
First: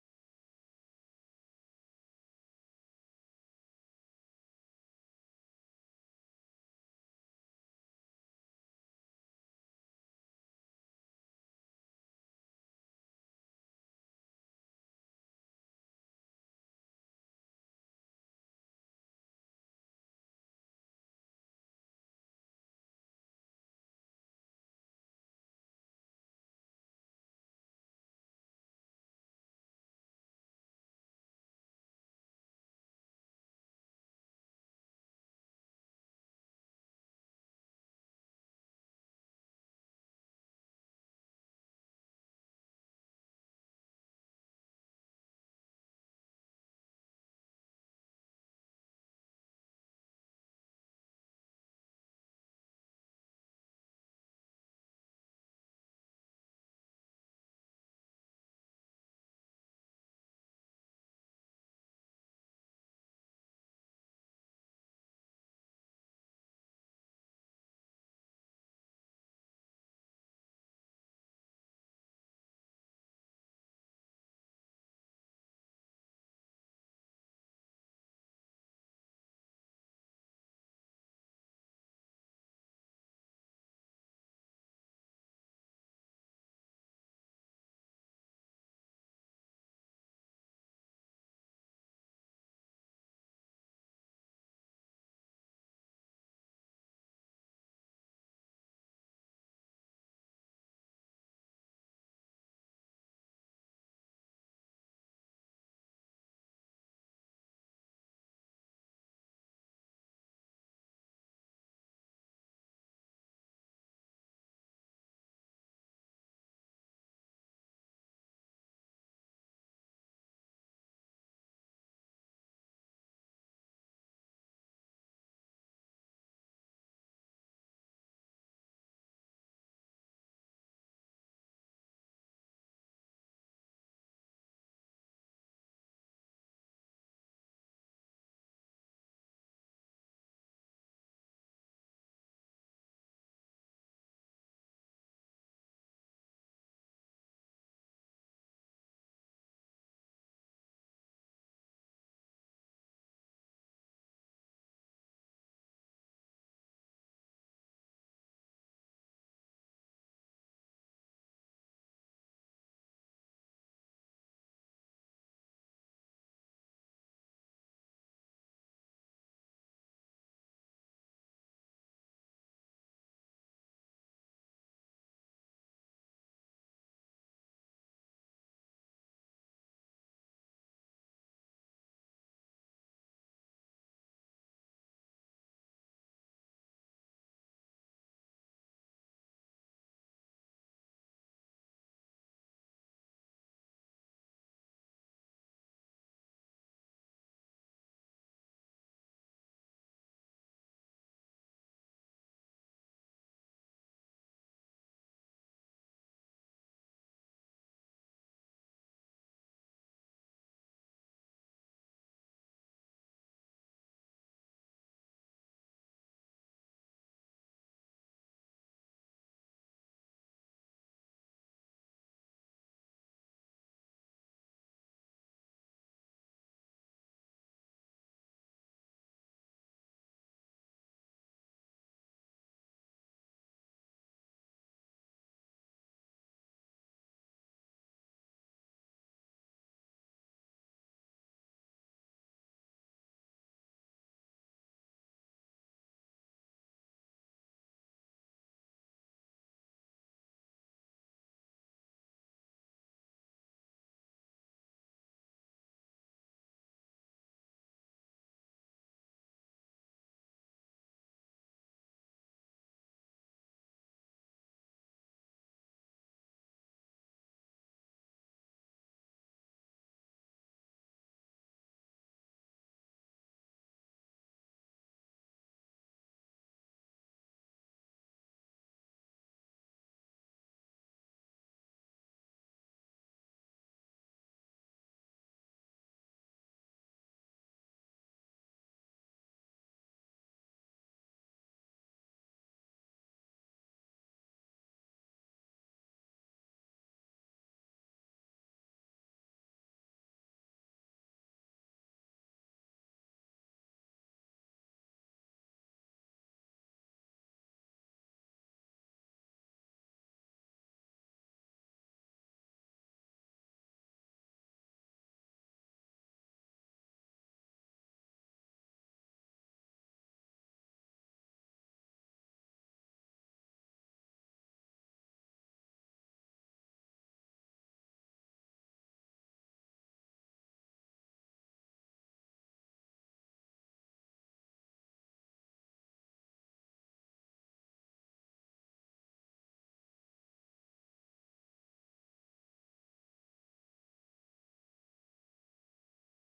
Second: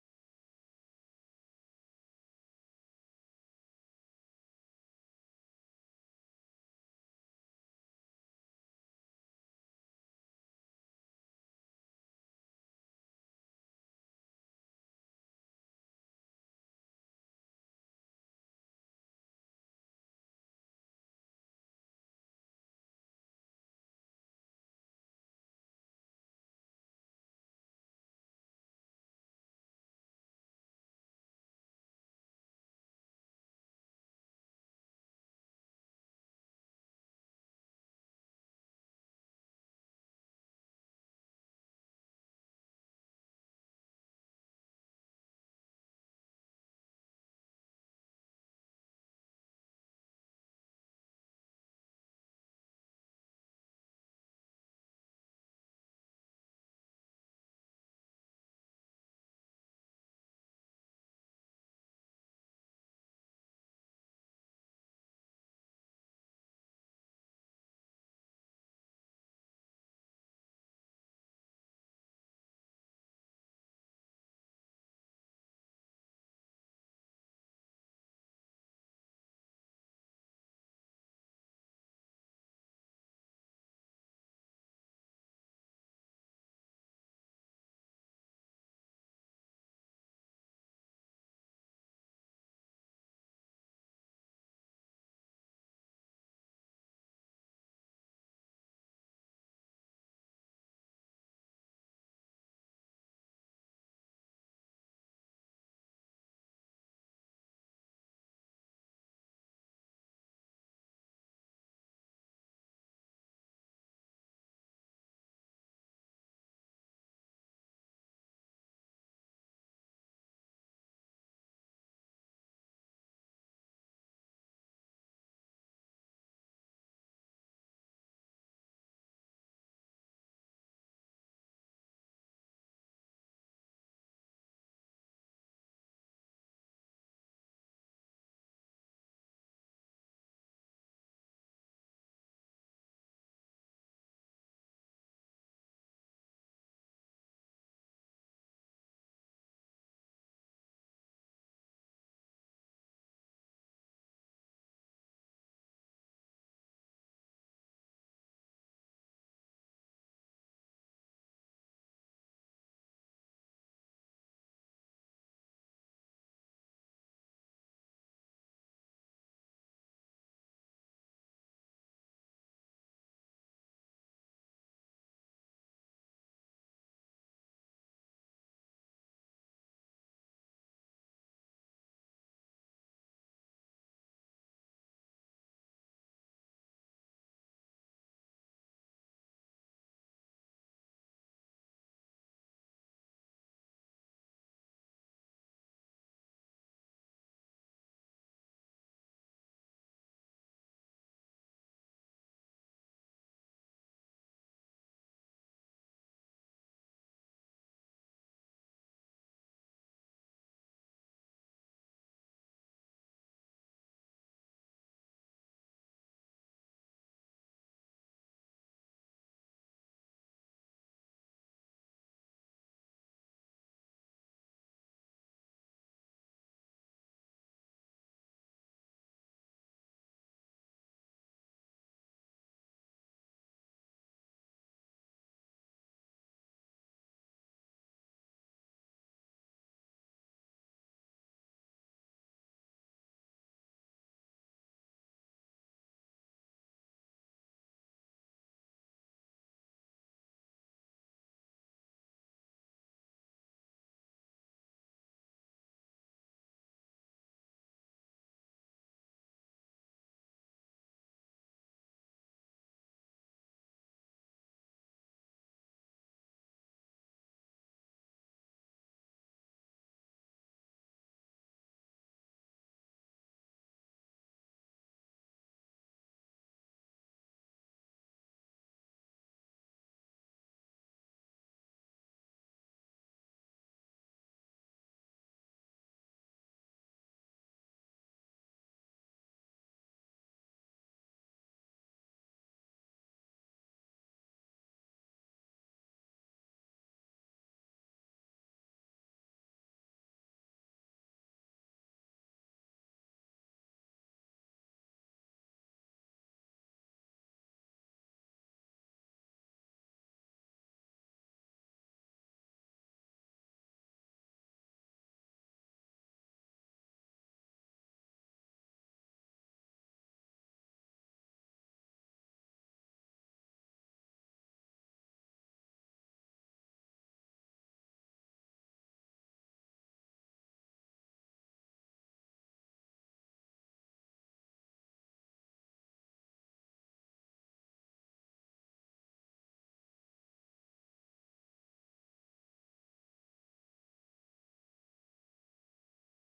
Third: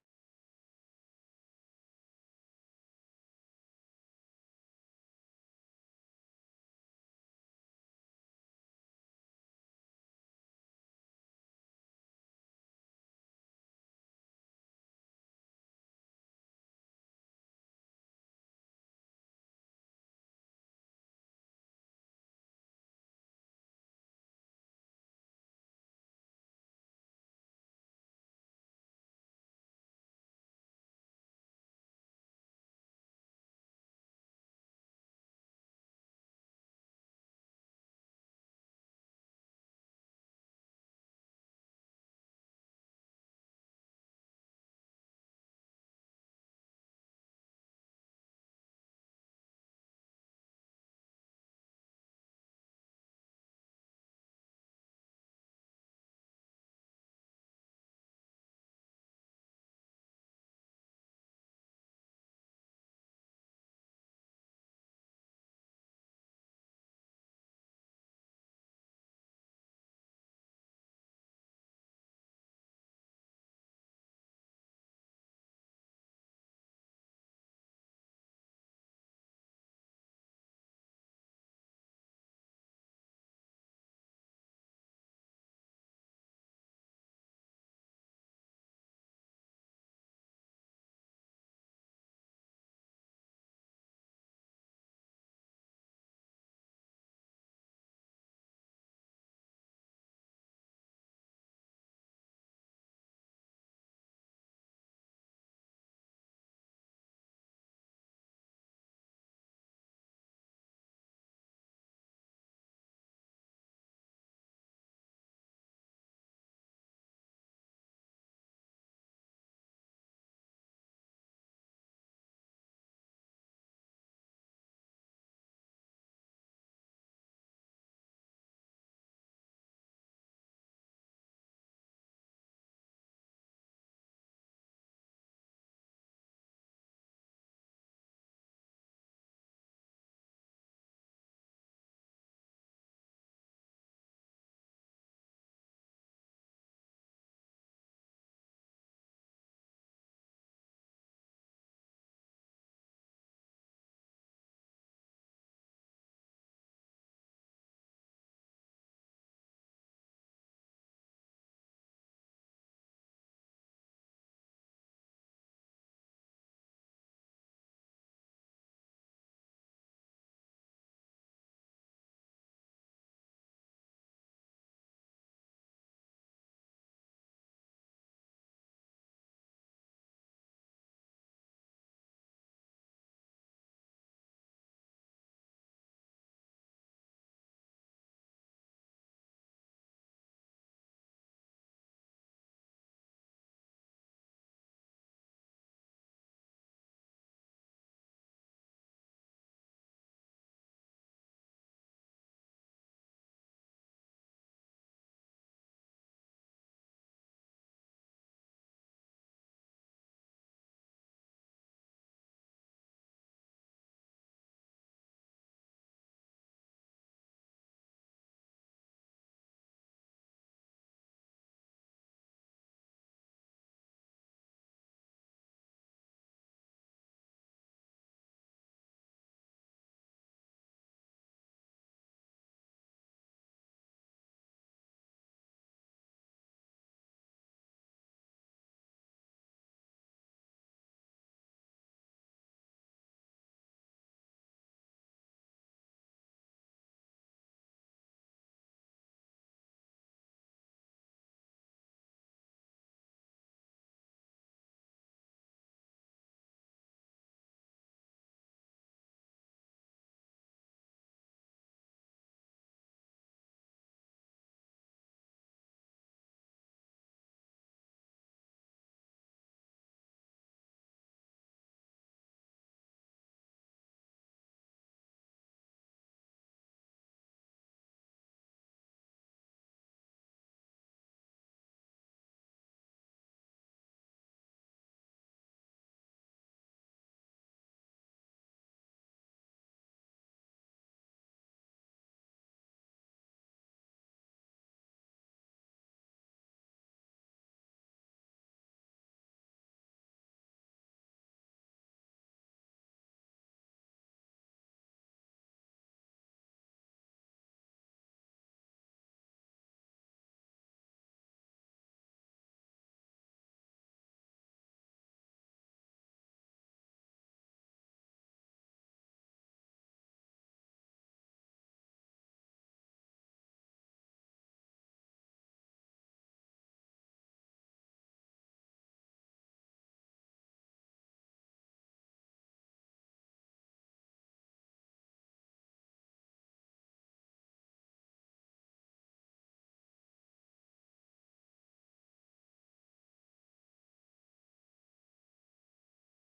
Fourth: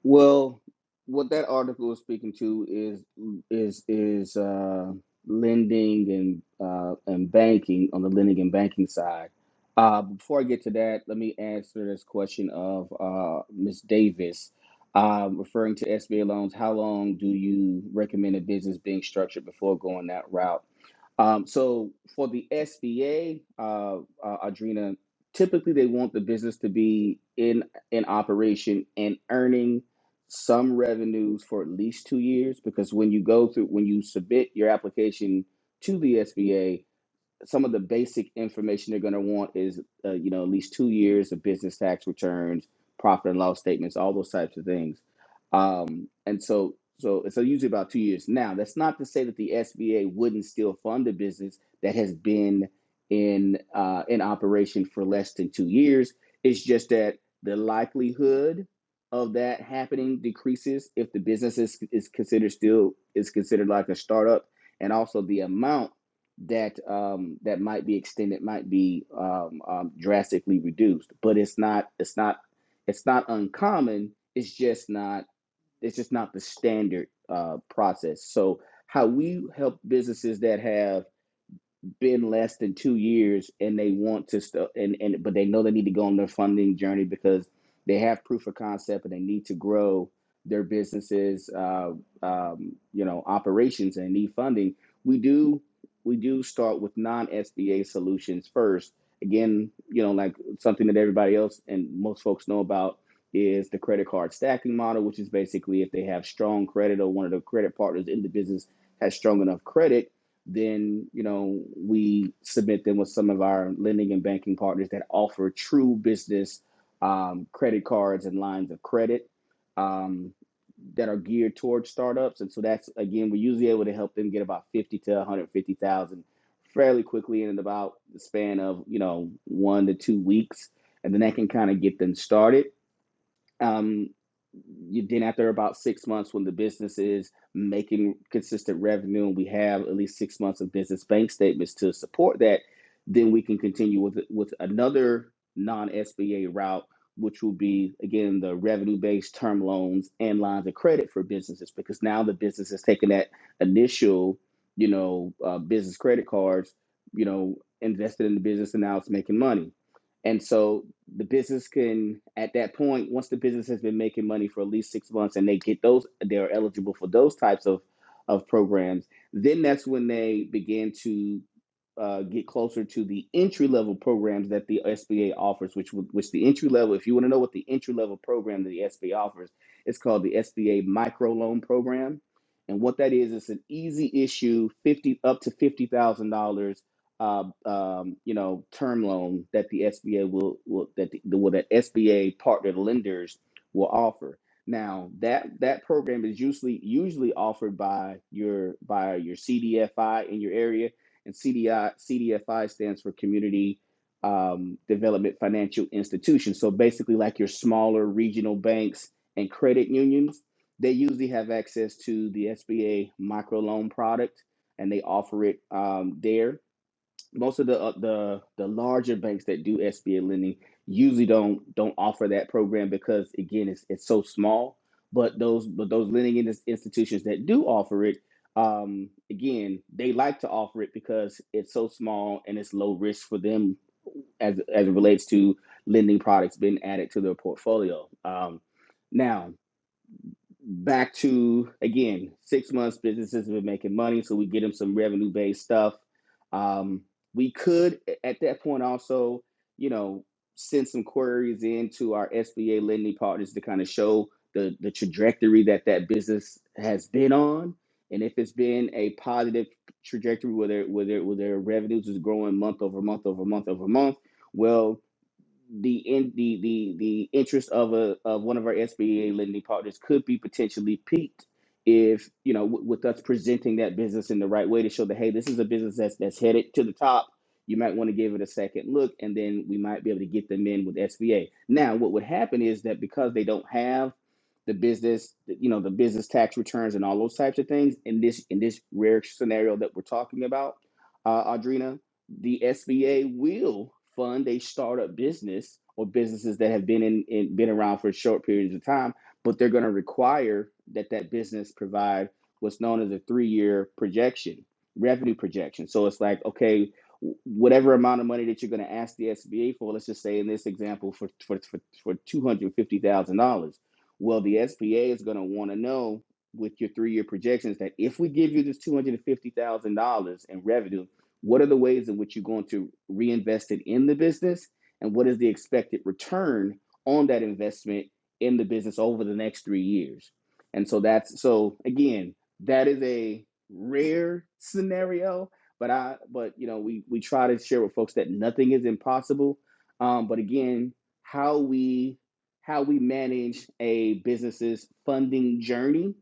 [SPEAKER 3] Well, what that article is speaking to is is is uh, lending and uh, and banking on the lending and banking side. Uh, before I get to that, let me answer this question of uh, Ms. Davis, uh, referring to SBA loans. How long do you recommend a business being structured before going that route? Um, so for the SBA, uh, uh, Adrena, typically they want the business to be in in operation and earning some revenues for at least two years because when you go through when you submit your application to the SBA, some of the basic information they're going to want is uh, you know at least two years of business tax returns profit and loss statements all those types of things um, and so so so usually about two years now that's not to say that the sba wouldn't still fund a business that has been in uh, in operation for less than two years it's just that the likelihood of that happening decreases if the business is, is considered still is considered like a startup and also the amount that um, that might be extended might be um, um, drastically reduced. But it's not it's not it's not uncommon. It's just not it's just not the standard uh, process. So how we help businesses that have been less than two years and they want to st- and, and but they know they need to go on their funding journey because they have proof of concept and they need to grow their businesses uh, um, you know operations and need funding we do we do start with non-sba solutions first again you know like something that everybody else and most folks know about is the credit card stacking model which is basically if they have strong credit or one of the credit partners in the business has strong enough credit then you know we submit them with some of our lending and banking partners that offer true business um, credit cards and lines of credit um, that are geared towards startups. And so that's again, we're usually able to help them get about fifty to one hundred fifty thousand fairly quickly in about the span of you know one to two weeks, and then that can kind of get them started um, you then after about six months when the business is making consistent revenue and we have at least six months of business bank statements to support that then we can continue with with another non-sba route which will be again the revenue-based term loans and lines of credit for businesses because now the business is taking that initial you know uh, business credit cards you know invested in the business and now it's making money and so the business can, at that point, once the business has been making money for at least six months and they get those, they're eligible for those types of, of programs, then that's when they begin to uh, get closer to the entry level programs that the SBA offers, which would- which the entry level, if you want to know what the entry level program that the SBA offers, it's called the SBA micro loan program. And what that is, it's an easy issue, fifty up to fifty thousand dollars uh, um, you know, term loan that the SBA will, will that the, will that SBA partnered lenders will offer. Now that that program is usually usually offered by your by your CDFI in your area, and CDI CDFI stands for Community um, Development Financial Institution. So basically, like your smaller regional banks and credit unions, they usually have access to the SBA microloan product, and they offer it um, there most of the uh, the the larger banks that do SBA lending usually don't don't offer that program because again it's it's so small. But those but those lending in- institutions that do offer it, um, again they like to offer it because it's so small and it's low risk for them as as it relates to lending products being added to their portfolio. Um, now back to again six months businesses have been making money so we get them some revenue based stuff um, we could at that point also you know send some queries into our sba lending partners to kind of show the the trajectory that that business has been on and if it's been a positive trajectory whether whether whether their revenues is growing month over month over month over month well the in the the the interest of a of one of our SBA lending partners could be potentially peaked if you know w- with us presenting that business in the right way to show that hey this is a business that's that's headed to the top you might want to give it a second look and then we might be able to get them in with SBA now what would happen is that because they don't have the business you know the business tax returns and all those types of things in this in this rare scenario that we're talking about uh, Audrina the SBA will fund a startup business or businesses that have been in, in been around for short periods of time, but they're going to require that that business provide what's known as a three-year projection, revenue projection. So it's like, okay, whatever amount of money that you're going to ask the SBA for, let's just say in this example for for for, for two hundred fifty thousand dollars, well, the SBA is going to want to know with your three-year projections that if we give you this two hundred fifty thousand dollars in revenue what are the ways in which you're going to reinvest it in the business? And what is the expected return on that investment in the business over the next three years? And so that's so again, that is a rare scenario, but I but you know, we we try to share with folks that nothing is impossible. Um, but again, how we how we manage a business's funding journey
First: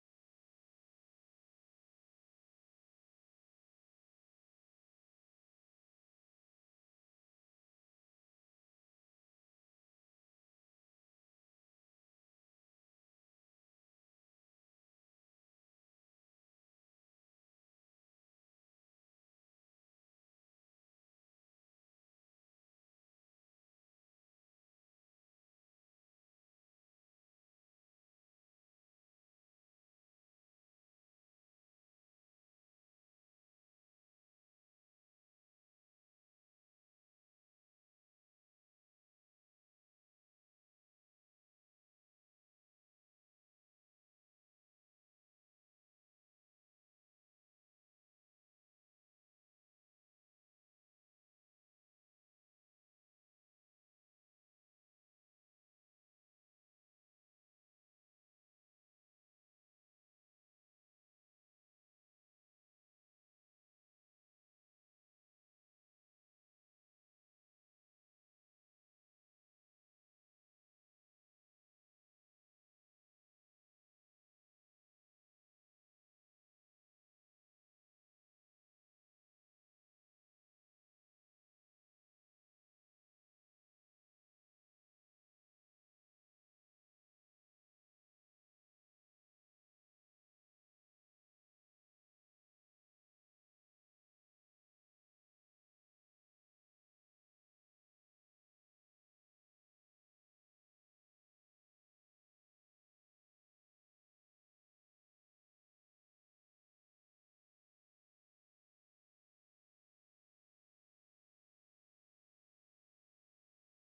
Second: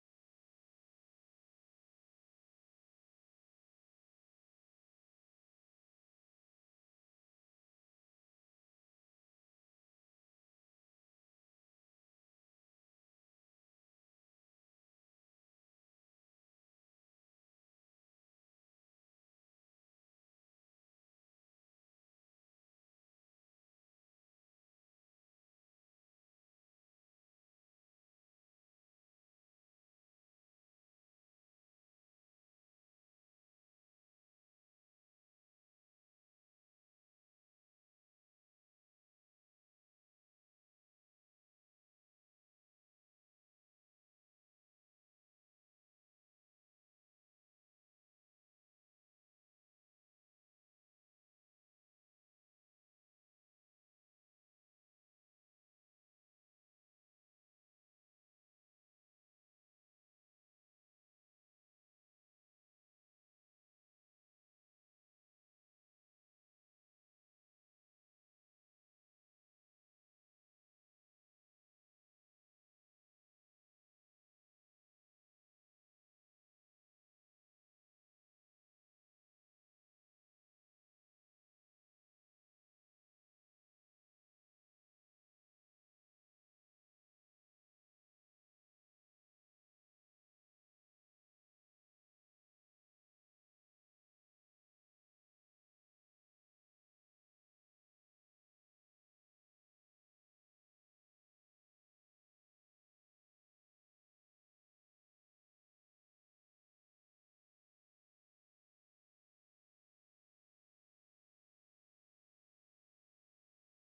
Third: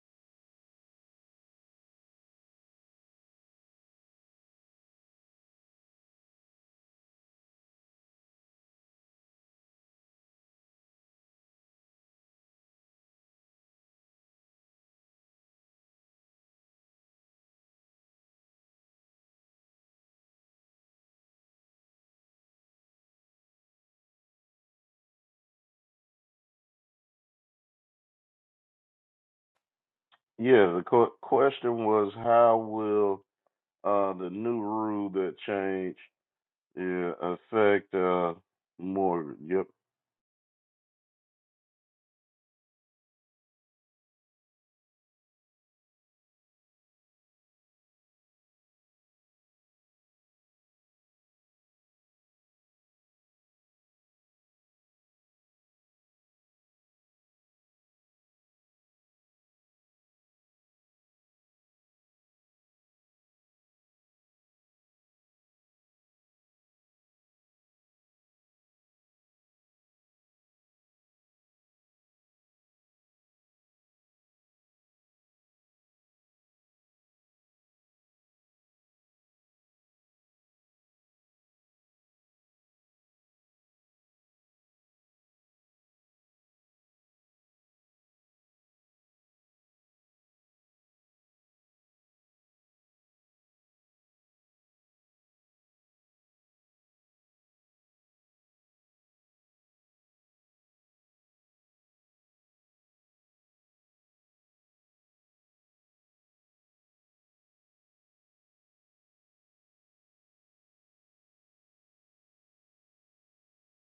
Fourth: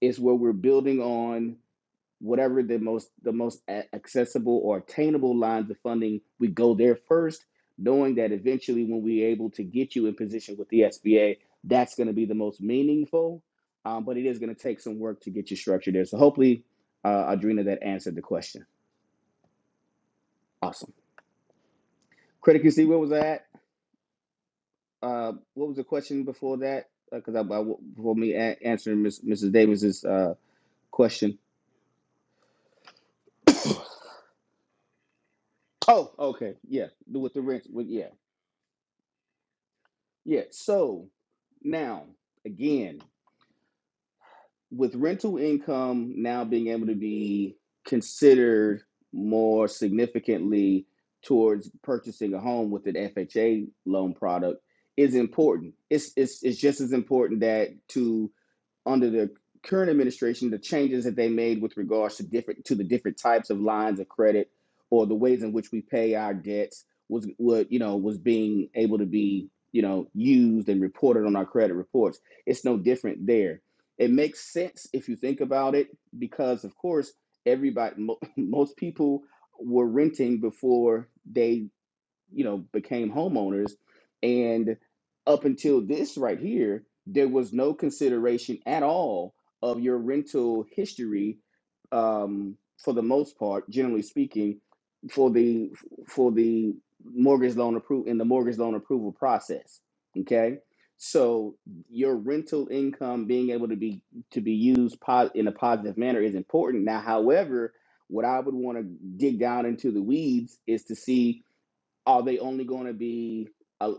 [SPEAKER 3] is where we're building on whatever the most the most accessible or attainable lines of funding we go there first knowing that eventually when we're able to get you in position with the sba that's going to be the most meaningful um, but it is going to take some work to get you structured there so hopefully uh, adrena that answered the question awesome critic see where was I at? uh, what was the question before that because uh, I, I before me a- answering Miss, mrs davis's uh,
[SPEAKER 1] Yeah, the qu-
[SPEAKER 3] question
[SPEAKER 1] question was how will uh, the new rule that changed
[SPEAKER 3] oh okay yeah
[SPEAKER 1] yeah,
[SPEAKER 3] with the rent with
[SPEAKER 1] affect
[SPEAKER 3] yeah
[SPEAKER 1] uh, mortgage? Yep.
[SPEAKER 3] Yeah. So now, again, with rental income now being able to be considered more significantly towards purchasing a home with an FHA loan product is important. It's it's it's just as important that to under the current administration, the changes that they made with regards to different to the different types of lines of credit or the ways in which we pay our debts was what you know was being able to be you know used and reported on our credit reports. It's no different there. It makes sense if you think about it because of course everybody mo- most people were renting before they you know became homeowners and up until this right here there was no consideration at all of your rental history um, for the most part generally speaking for the for the mortgage loan approval in the mortgage loan approval process okay so your rental income being able to be to be used po- in a positive manner is important now however what i would want to dig down into the weeds is to see are they only going to be uh,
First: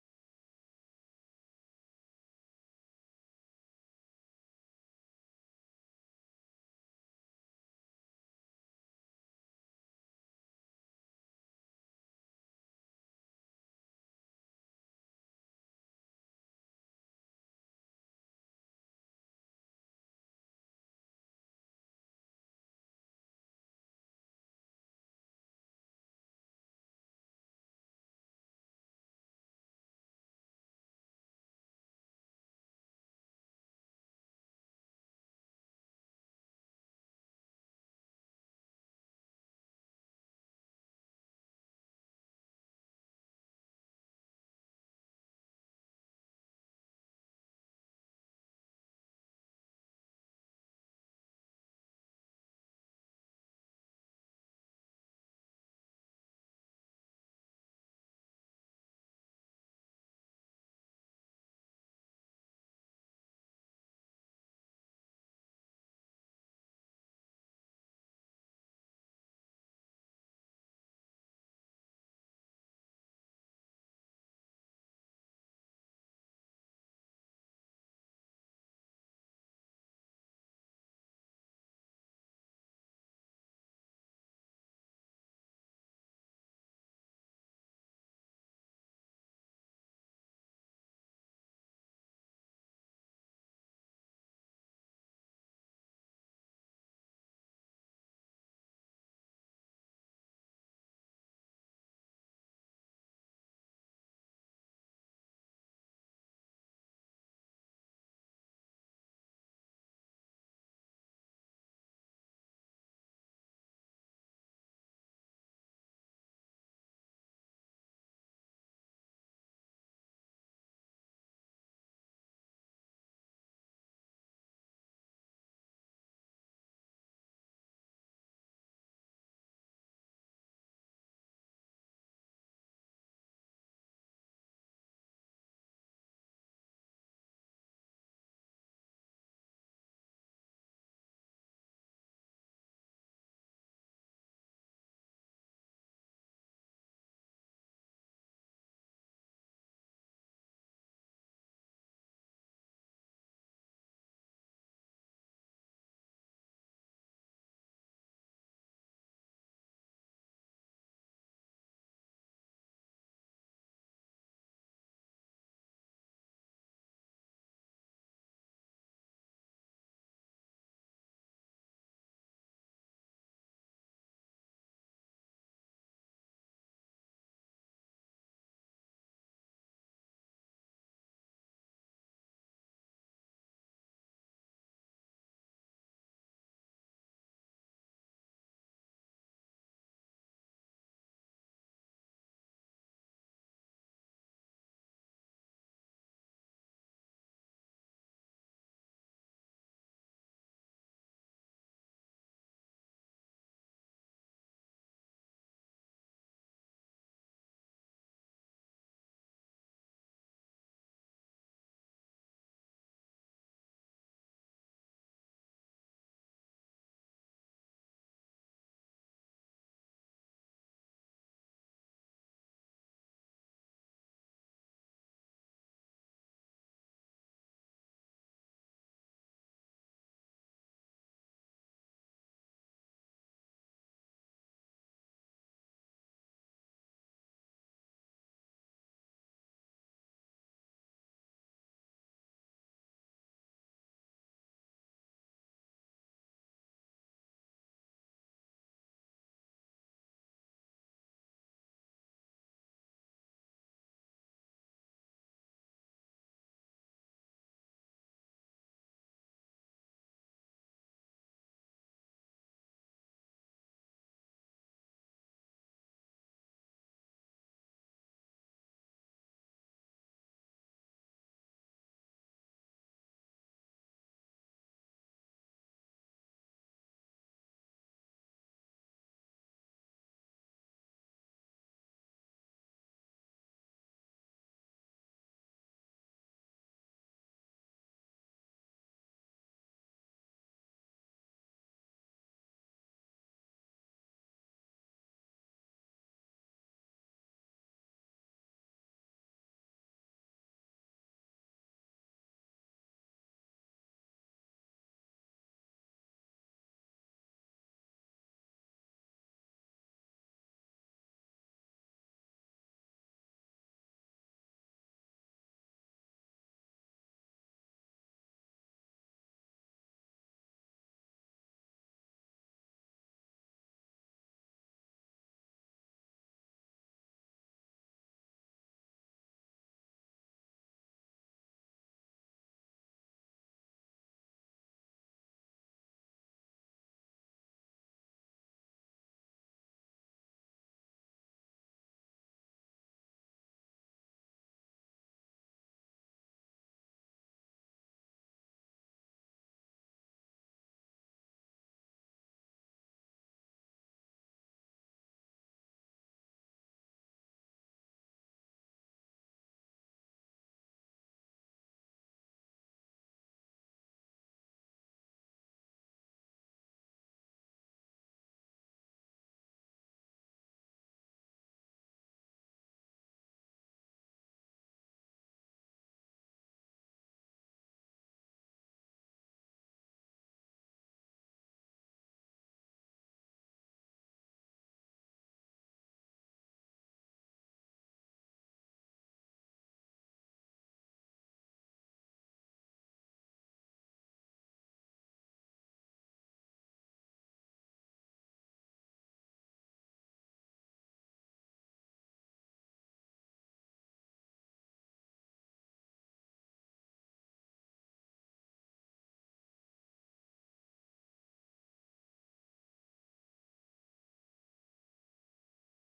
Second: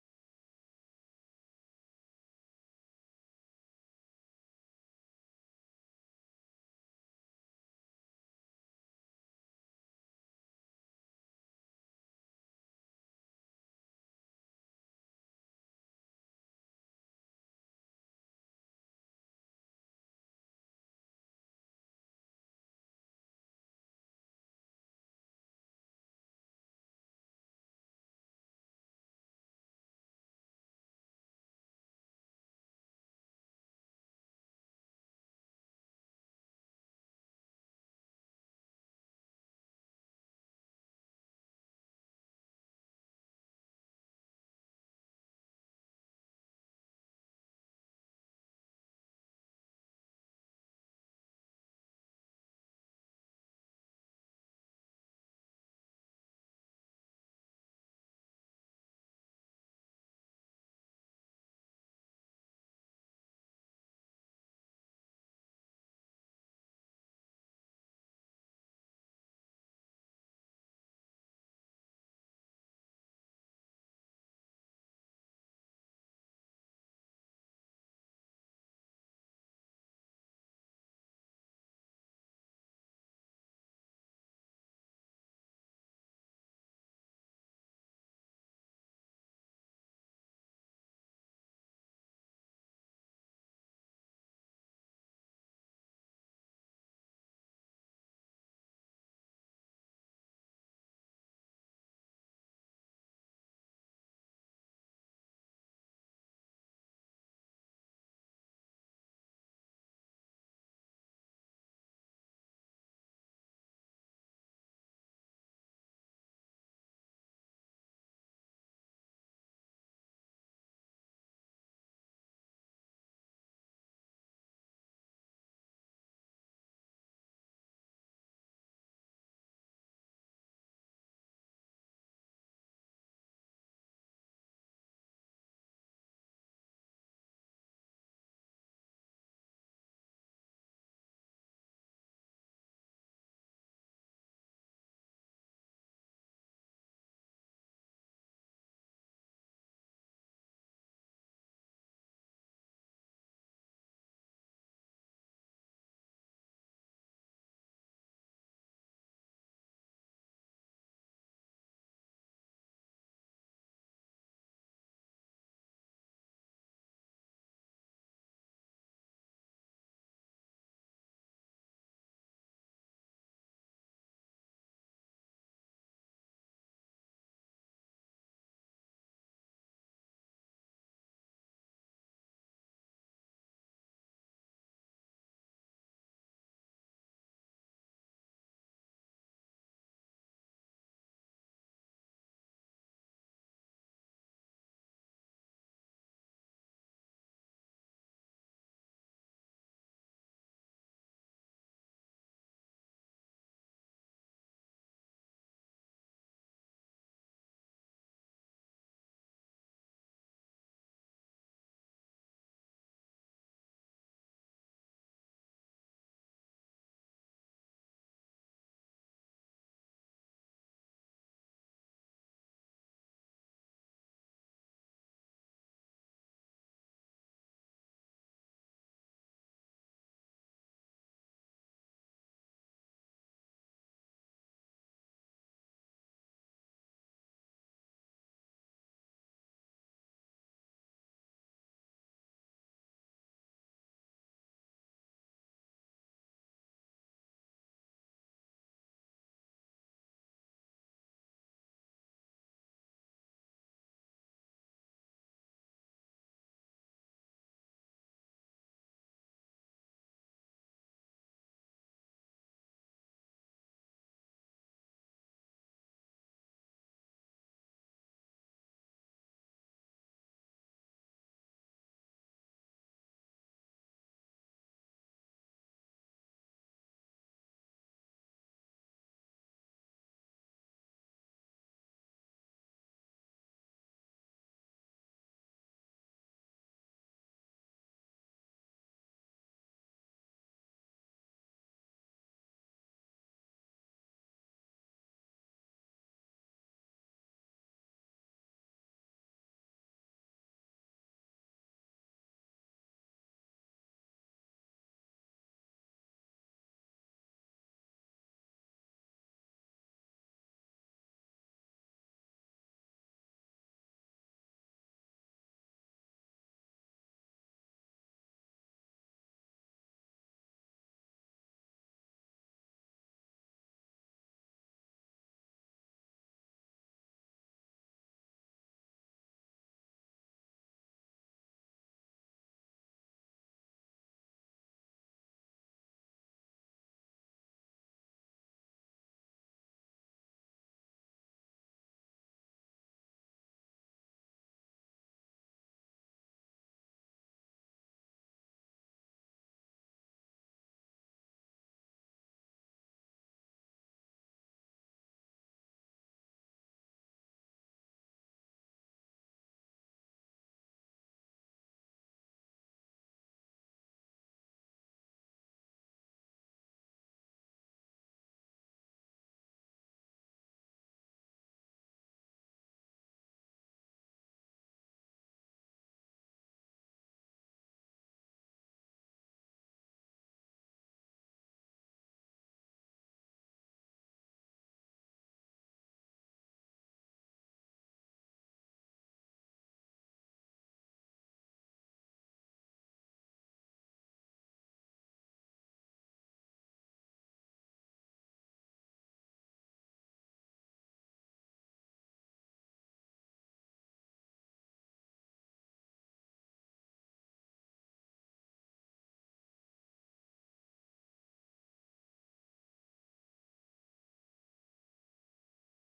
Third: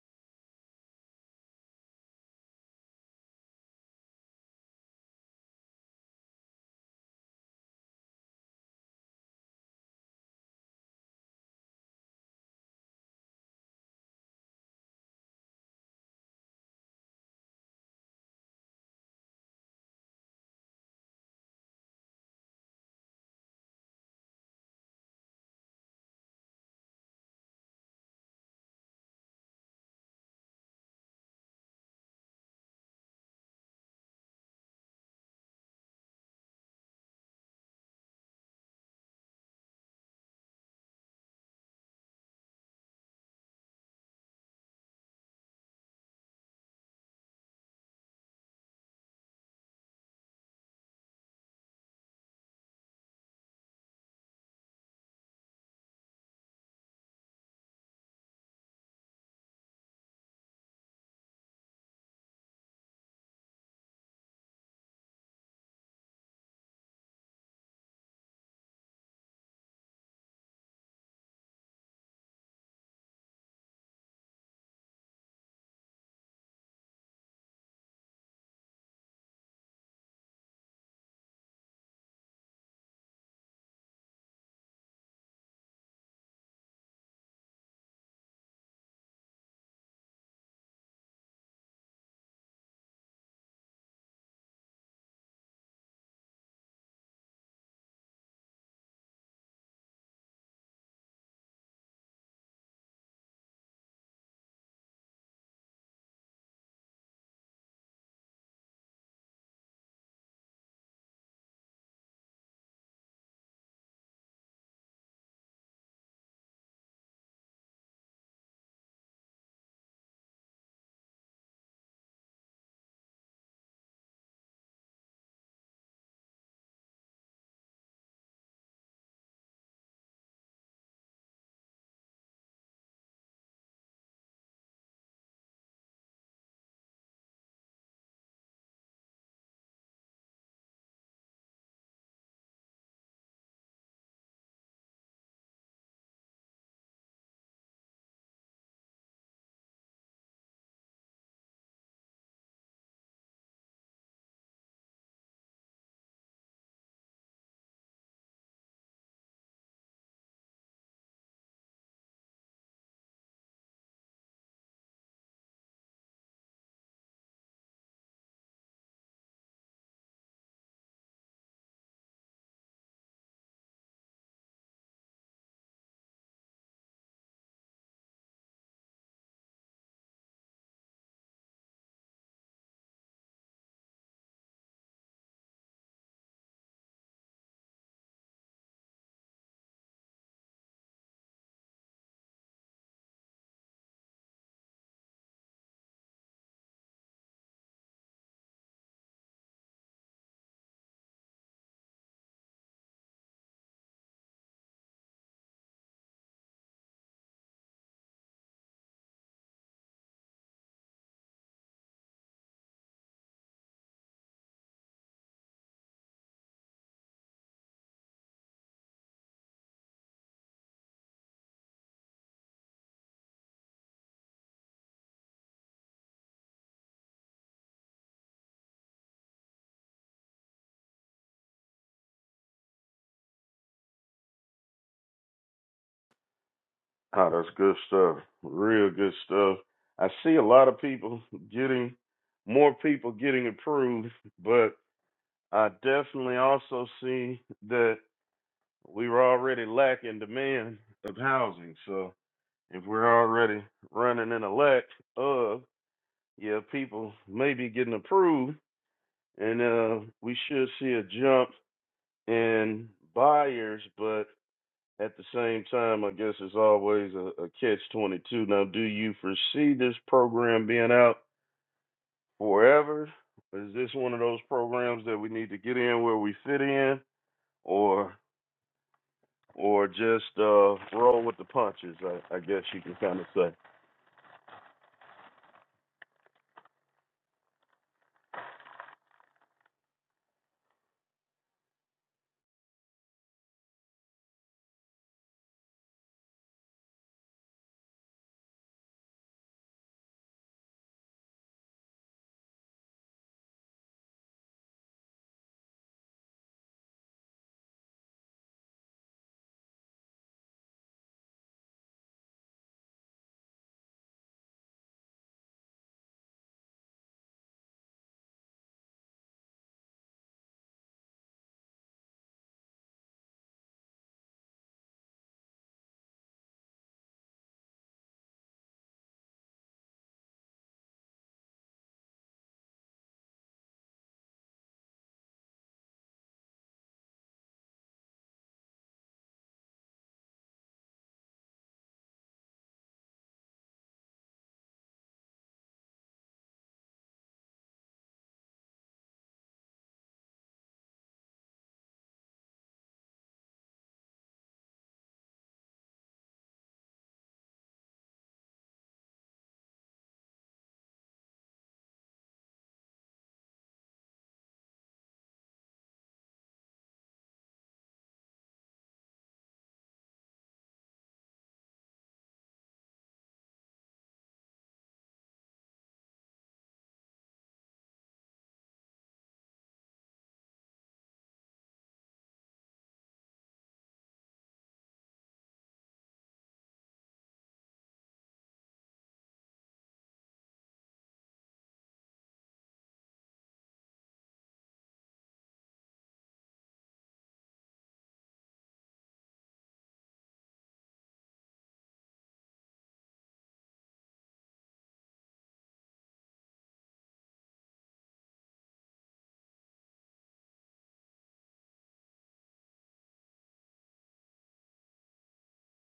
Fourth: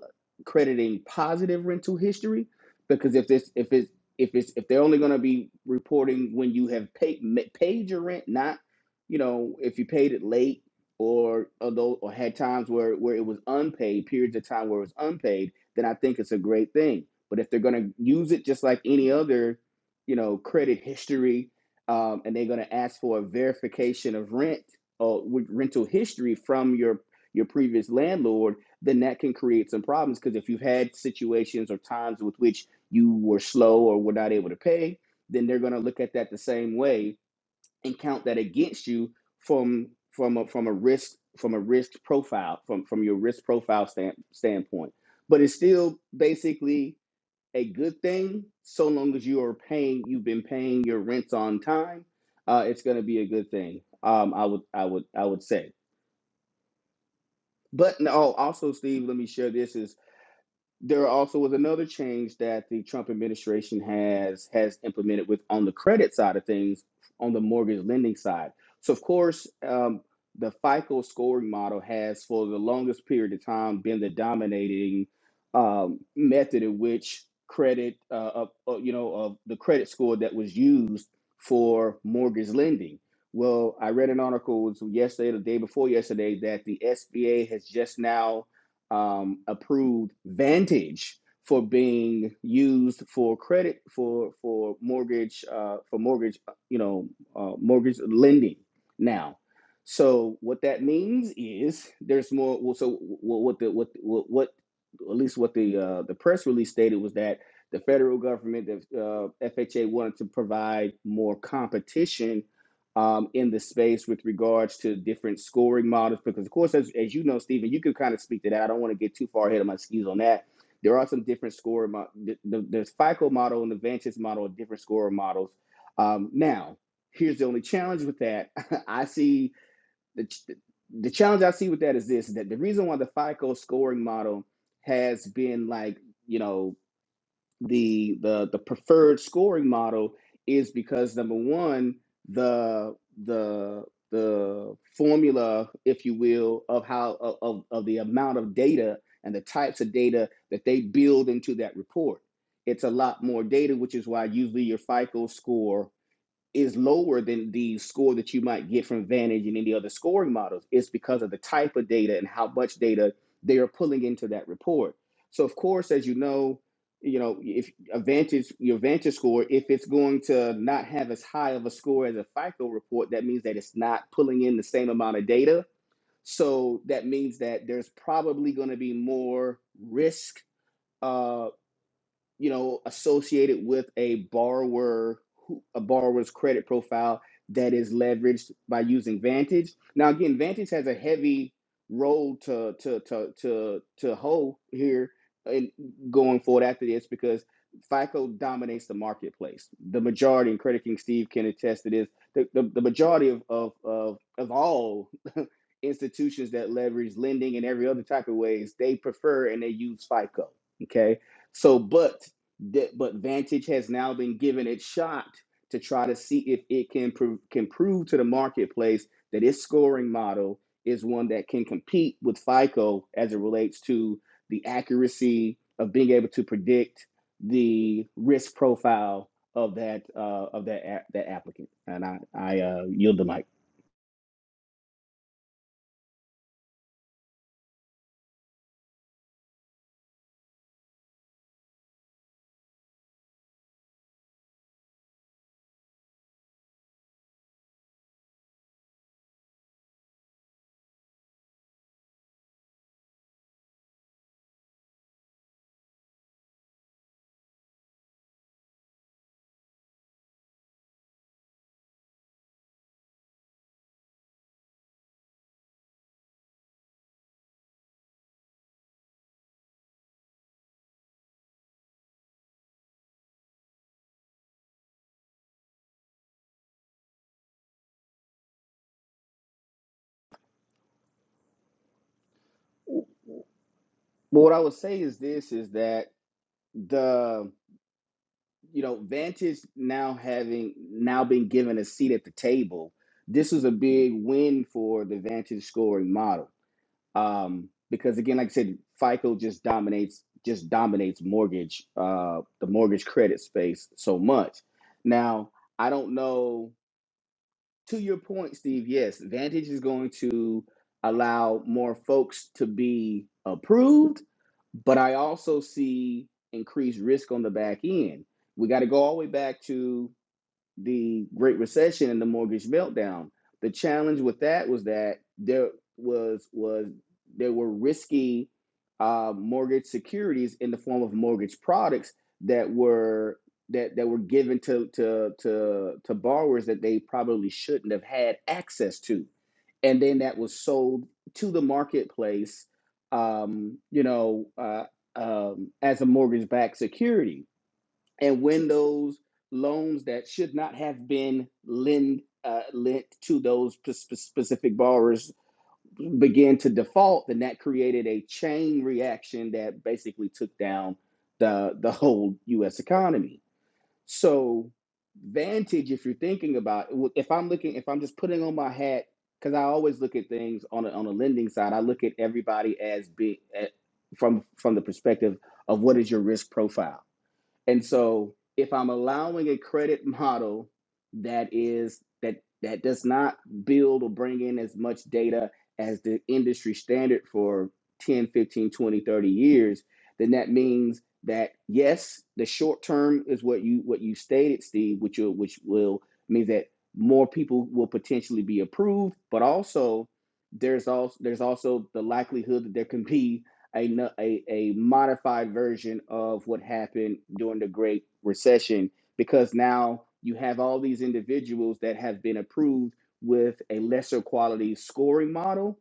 [SPEAKER 3] crediting positive rental history? Because if this, if it's, if it's, if they're only going to be reporting when you have paid ma- paid your rent, not you know if you paid it late or although or had times where where it was unpaid, periods of time where it was unpaid, then I think it's a great thing. But if they're going to use it just like any other, you know, credit history, um, and they're going to ask for a verification of rent or with rental history from your your previous landlord, then that can create some problems. Because if you've had situations or times with which you were slow or were not able to pay, then they're going to look at that the same way and count that against you from from a, from a risk from a risk profile from from your risk profile stand, standpoint. But it's still basically a good thing so long as you are paying you've been paying your rents on time. Uh, it's going to be a good thing. Um, I would I would I would say. But no, also, Steve, let me share this is there also was another change that the Trump administration has has implemented with on the credit side of things, on the mortgage lending side. So of course, um, the FICO scoring model has, for the longest period of time, been the dominating um, method in which credit, uh, uh, you know, of the credit score that was used for mortgage lending. Well, I read an article it was yesterday, the day before yesterday, that the SBA has just now um, approved Vantage for being used for credit for for mortgage uh, for mortgage you know uh, mortgage lending now. So what that means is there's more. Well, so what the what what, what at least what the uh, the press release stated was that the federal government, the uh, FHA, wanted to provide more competition um, in the space with regards to different scoring models. Because, of course, as, as you know, Stephen, you can kind of speak to that. I don't want to get too far ahead of my skis on that. There are some different score mo- There's FICO model and the Vantage model, different score models. Um, now, here's the only challenge with that. I see the, ch- the challenge I see with that is this that the reason why the FICO scoring model has been like, you know, the the the preferred scoring model is because number one the the the formula if you will of how of, of of the amount of data and the types of data that they build into that report it's a lot more data which is why usually your fico score is lower than the score that you might get from Vantage and any other scoring models. It's because of the type of data and how much data they are pulling into that report. So of course, as you know, you know, if a Vantage, your Vantage score, if it's going to not have as high of a score as a FICO report, that means that it's not pulling in the same amount of data. So that means that there's probably going to be more risk uh, you know, associated with a borrower, who- a borrower's credit profile that is leveraged by using Vantage. Now, again, Vantage has a heavy role to to to to to hoe here and going forward after this because FICO dominates the marketplace. The majority, and Credit King Steve can attest to this, the, the, the majority of of of, of all institutions that leverage lending and every other type of ways, they prefer and they use FICO. Okay so, but that but Vantage has now been given its shot to try to see if it can prove can prove to the marketplace that its scoring model is one that can compete with FICO as it relates to the accuracy of being able to predict the risk profile of that uh, of that a- that applicant. And I I uh, yield the mic.
[SPEAKER 1] Oh, that's good stuff. Real good stuff. I see a lot of people getting, more people getting approved, but I definitely also see that we were already lacking demand of housing. So if we're already running in a lack of, yeah, people may be getting approved, and uh, we should see a jump in buyers, but at the same time, I guess it's always a, a catch 22. Now, do you foresee this program being out forever? Is this one of those programs that we need to get in where we fit in, or? or just uh, roll with the punches. I, I guess you can
[SPEAKER 3] But
[SPEAKER 1] kind of say.
[SPEAKER 3] what I would say is this: is that the you know, Vantage now having now been given a seat at the table, this is a big win for the Vantage scoring model. Um, because again, like I said, FICO just dominates just dominates mortgage uh, the mortgage credit space so much. Now, I don't know to your point, Steve, yes, Vantage is going to allow more folks to be approved, but I also see increased risk on the back end. We got to go all the way back to the Great Recession and the mortgage meltdown. The challenge with that was that there was was there were risky uh, mortgage securities in the form of mortgage products that were that that were given to to to to borrowers that they probably shouldn't have had access to, and then that was sold to the marketplace, um, you know, uh, um, as a mortgage-backed security and when those loans that should not have been lend, uh, lent to those specific borrowers began to default, then that created a chain reaction that basically took down the the whole U.S. economy. So, Vantage, if you're thinking about, if I'm looking, if I'm just putting on my hat, because I always look at things on a, on a lending side, I look at everybody as big at, from from the perspective of what is your risk profile and so if I'm allowing a credit model that is that that does not build or bring in as much data as the industry standard for 10, 15, 20, 30 years, then that means that yes, the short term is what you what you stated, Steve, which will which will mean that more people will potentially be approved, but also there's also there's also the likelihood that there can be a, no- a, a modified version of what happened during the Great Recession because now you have all these individuals that have been approved with a lesser quality scoring model.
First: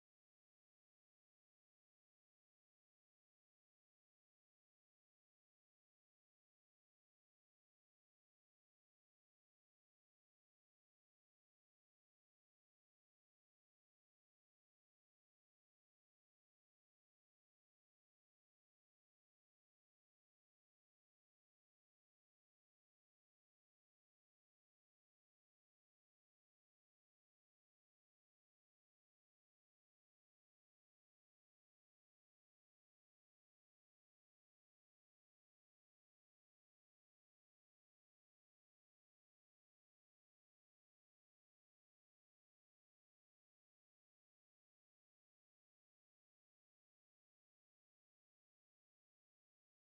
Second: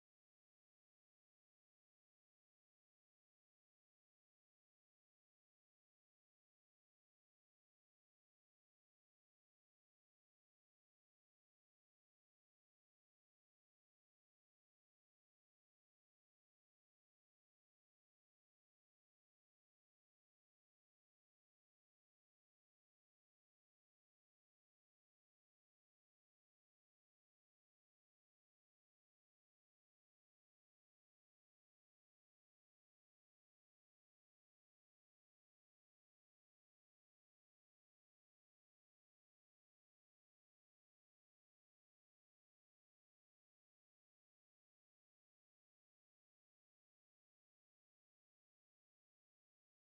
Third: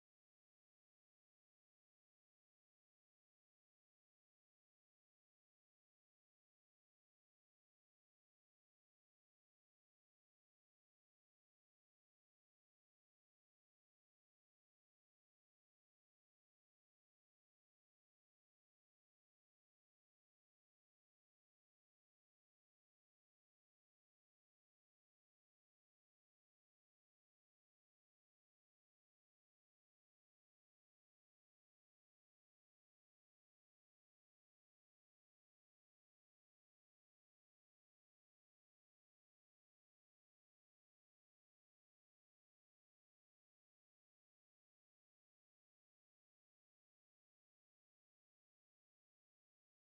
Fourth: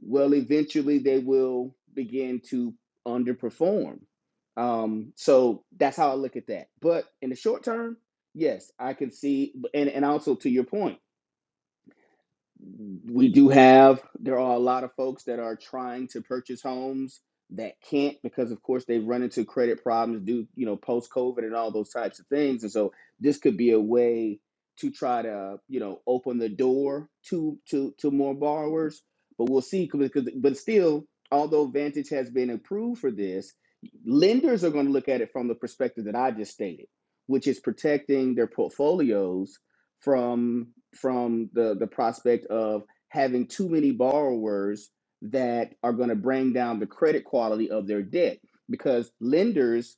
[SPEAKER 3] Well, eventually they will begin to underperform. Um, so that's how I look at that. But in the short term, yes, I can see, and, and also to your point we do have there are a lot of folks that are trying to purchase homes that can't because of course they've run into credit problems due you know post covid and all those types of things and so this could be a way to try to you know open the door to to to more borrowers but we'll see see. because but still although vantage has been approved for this lenders are going to look at it from the perspective that i just stated which is protecting their portfolios from from the the prospect of having too many borrowers that are going to bring down the credit quality of their debt because lenders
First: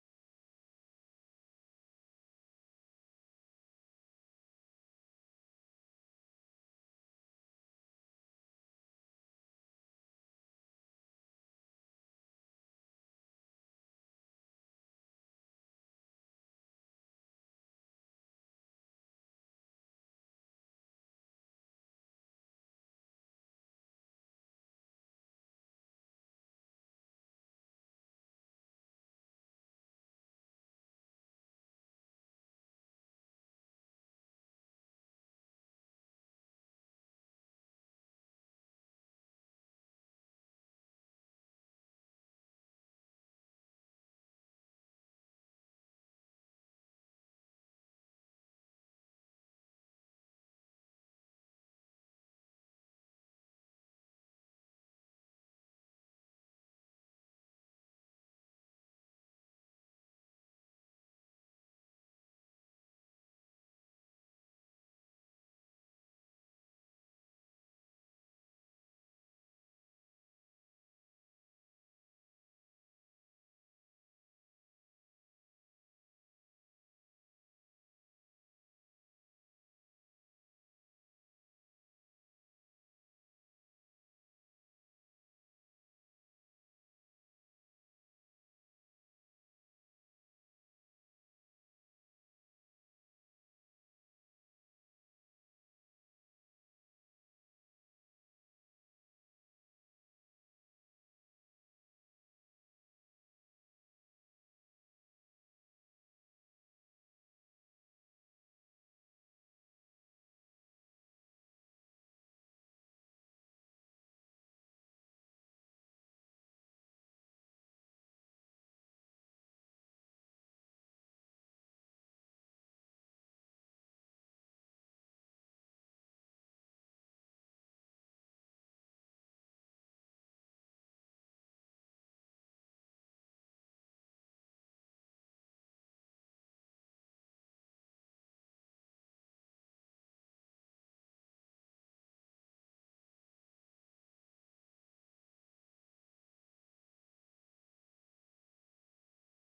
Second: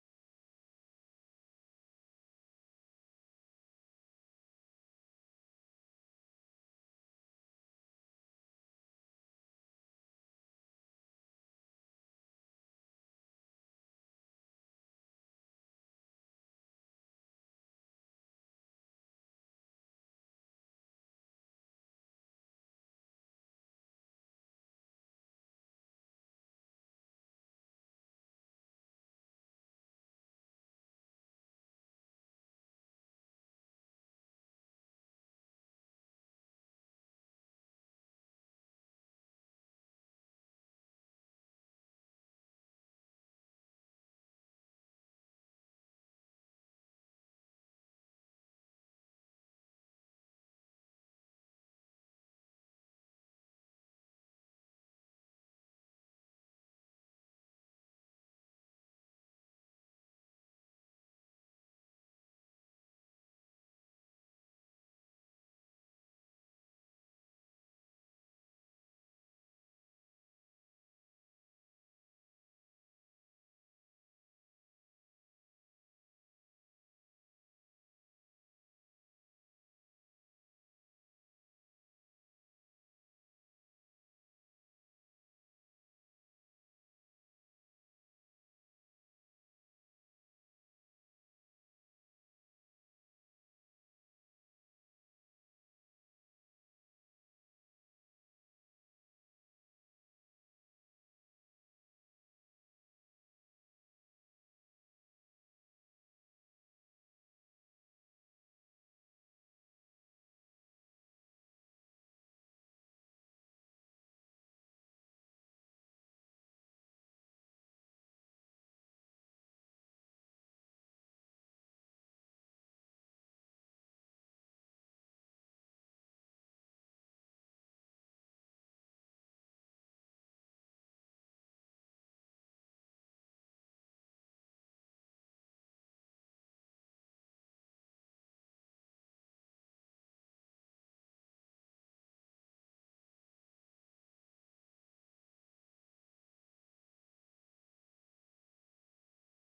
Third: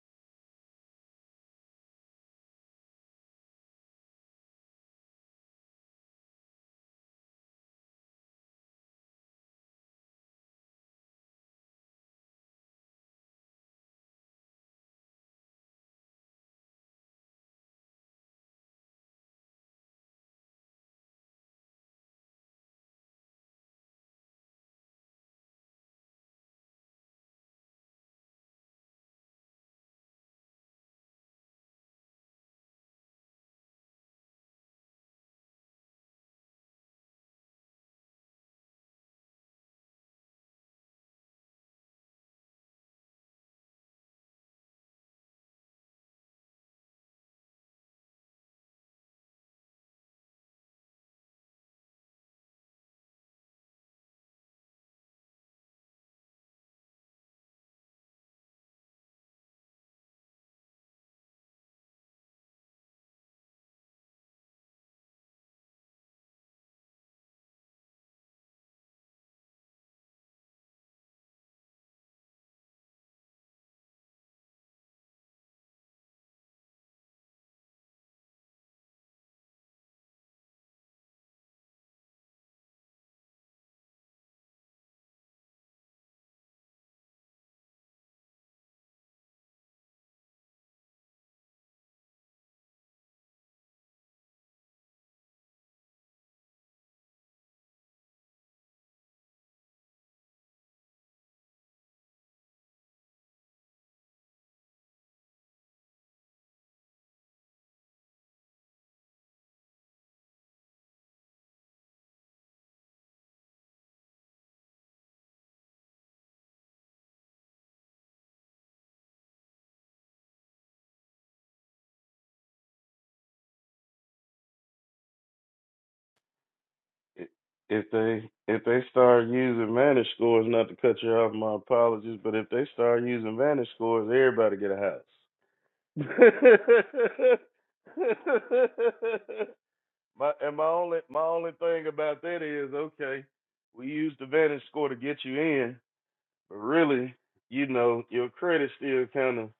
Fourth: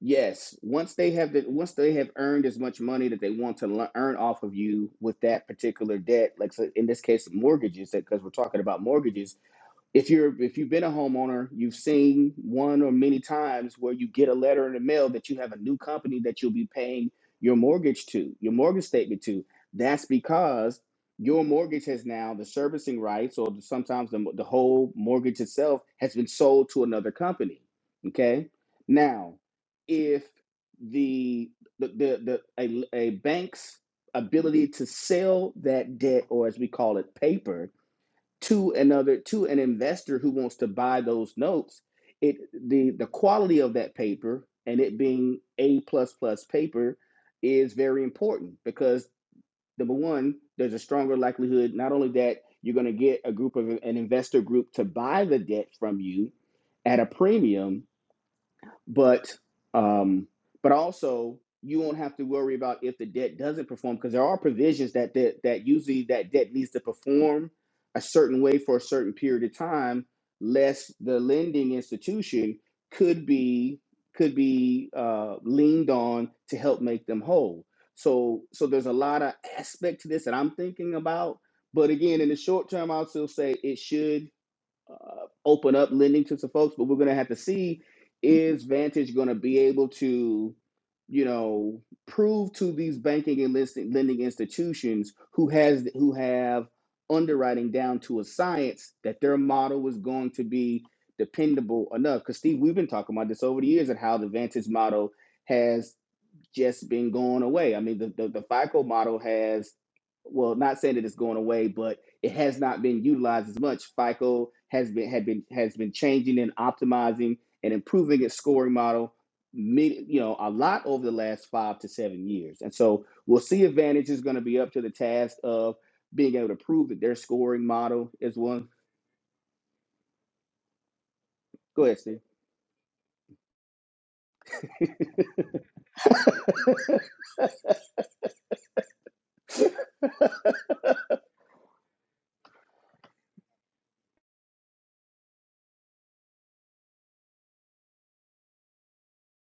[SPEAKER 3] yes once they have the once they have earned as much money that they want to le- earn off of you with that particular debt like so in this case mortgages because we're talking about mortgages if you're if you've been a homeowner, you've seen one or many times where you get a letter in the mail that you have a new company that you'll be paying your mortgage to, your mortgage statement to. That's because your mortgage has now the servicing rights or sometimes the, the whole mortgage itself has been sold to another company. Okay. Now, if the the the, the a, a bank's ability to sell that debt or as we call it paper to another to an investor who wants to buy those notes it the the quality of that paper and it being a plus plus paper is very important because number one there's a stronger likelihood not only that you're going to get a group of an investor group to buy the debt from you at a premium but um, but also you won't have to worry about if the debt doesn't perform because there are provisions that, that that usually that debt needs to perform a certain way for a certain period of time, lest the lending institution could be could be uh, leaned on to help make them whole. So so there's a lot of aspect to this that I'm thinking about. But again, in the short term, I'll still say it should uh, open up lending to some folks, but we're going to have to see is Vantage going to be able to, you know, prove to these banking and listing, lending institutions who has who have underwriting down to a science that their model was going to be dependable enough. Because Steve, we've been talking about this over the years and how the Vantage model has just been going away. I mean, the, the, the FICO model has, well, not saying that it's going away, but it has not been utilized as much. FICO has been had been has been changing and optimizing and improving its scoring model, you know, a lot over the last five to seven years. And so we'll see if Vantage is going to be up to the task of being able to prove that their
[SPEAKER 1] I-
[SPEAKER 3] scoring
[SPEAKER 1] If
[SPEAKER 3] model
[SPEAKER 1] they
[SPEAKER 3] is
[SPEAKER 1] if
[SPEAKER 3] one.
[SPEAKER 1] they start using Vantage scores, not to cut you off, my
[SPEAKER 3] Go ahead,
[SPEAKER 1] apologies,
[SPEAKER 3] Steve.
[SPEAKER 1] but if they start using Vantage scores, everybody get a house. my and my only my only thing about that is okay, we use the Vantage score to get you in, but really, you know, your credit's still kind of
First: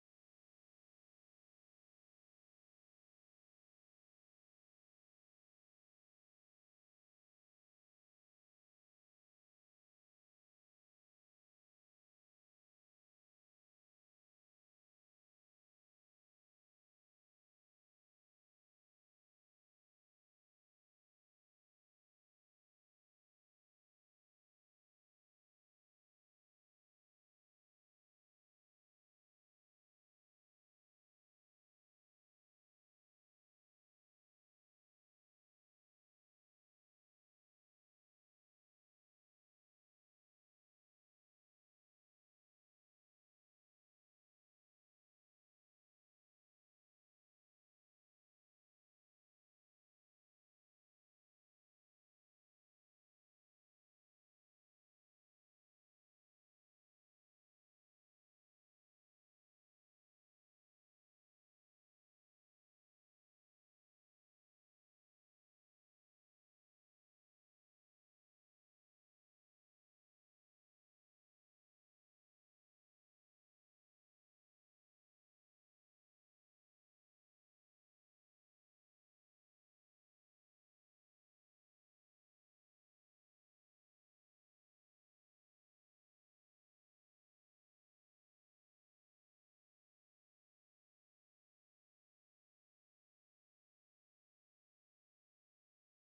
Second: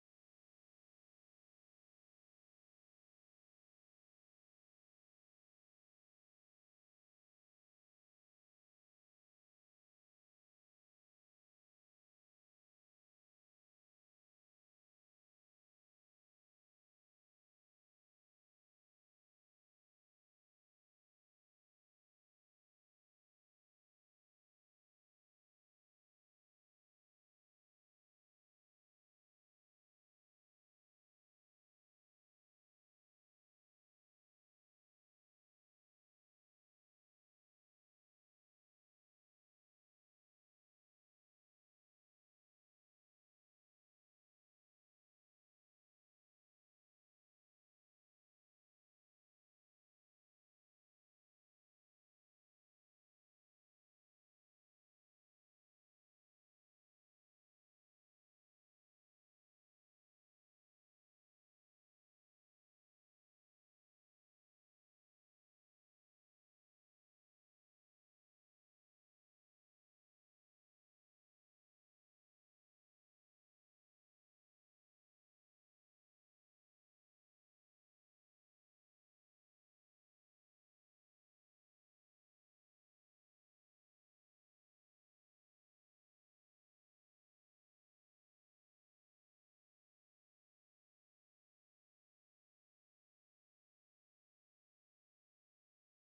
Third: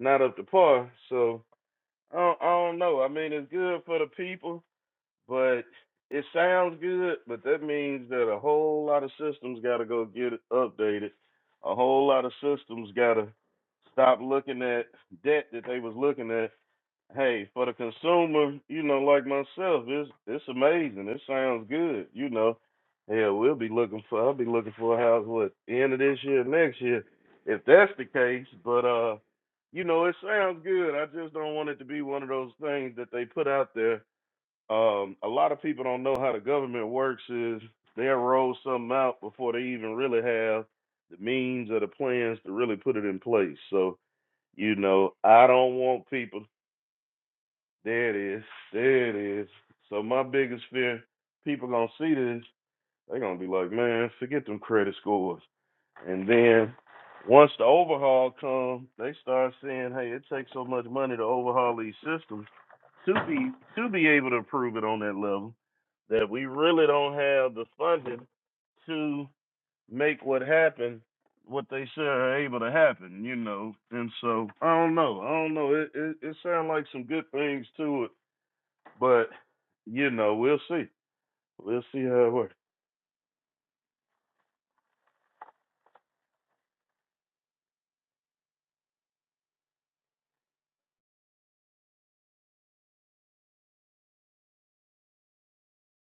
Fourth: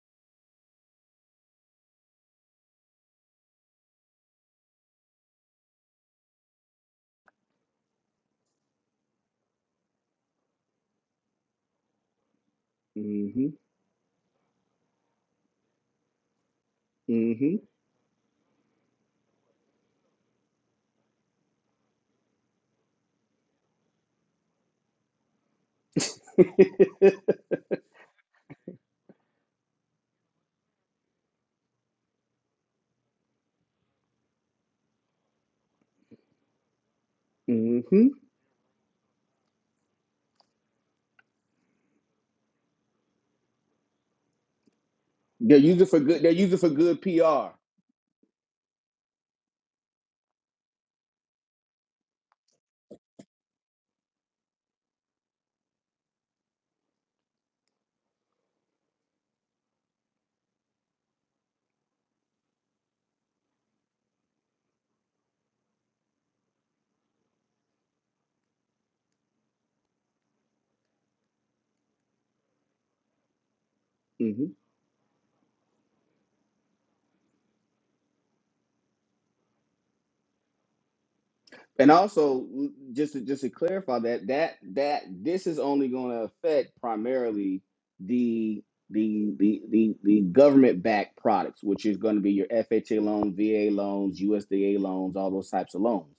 [SPEAKER 1] not up to par, so I don't, I don't know. I mean, it's good for the people, but it sounds good, but that means that a whole lot of systems got to go get it updated. A whole lot of systems got to
[SPEAKER 3] hmm
[SPEAKER 1] stop looking at debt that they was looking at. Hey,
[SPEAKER 3] hmm
[SPEAKER 1] for the consumer, you know, like myself, it's it's amazing. It sounds good, you know. Hell, we'll be looking for. I'll be looking for a house what end of this year, next year, if that's the case. But uh, you know, it sounds good. I just don't want it to be one of those things that they put out there um, a lot of people don't know how the government works is
[SPEAKER 3] hmm
[SPEAKER 1] they'll roll something out before they even really have the means or the plans to really put it in place. So, you know, I
[SPEAKER 3] They're
[SPEAKER 1] don't
[SPEAKER 3] using for
[SPEAKER 1] want
[SPEAKER 3] good. They're
[SPEAKER 1] people
[SPEAKER 3] using for good PR.
[SPEAKER 1] there it is. There it is. So my biggest fear, people gonna see this, they're gonna be like, Man, forget them credit scores and then once the overhaul comes, they start saying, Hey, it takes so much money to overhaul these systems to be to be able to approve it on that level that we really don't have the funding to make what happen what they say are able to happen, you know. And
[SPEAKER 3] hmm
[SPEAKER 1] so I don't know. I don't know. It it, it sounds like some good things to it, but you know, we'll see. We'll
[SPEAKER 3] And
[SPEAKER 1] see how it
[SPEAKER 3] also,
[SPEAKER 1] works.
[SPEAKER 3] just to, just to clarify that that that this is only going to affect primarily the the the the, the government backed products, which is going to be your FHA loans, VA loans, USDA loans, all those types of loans.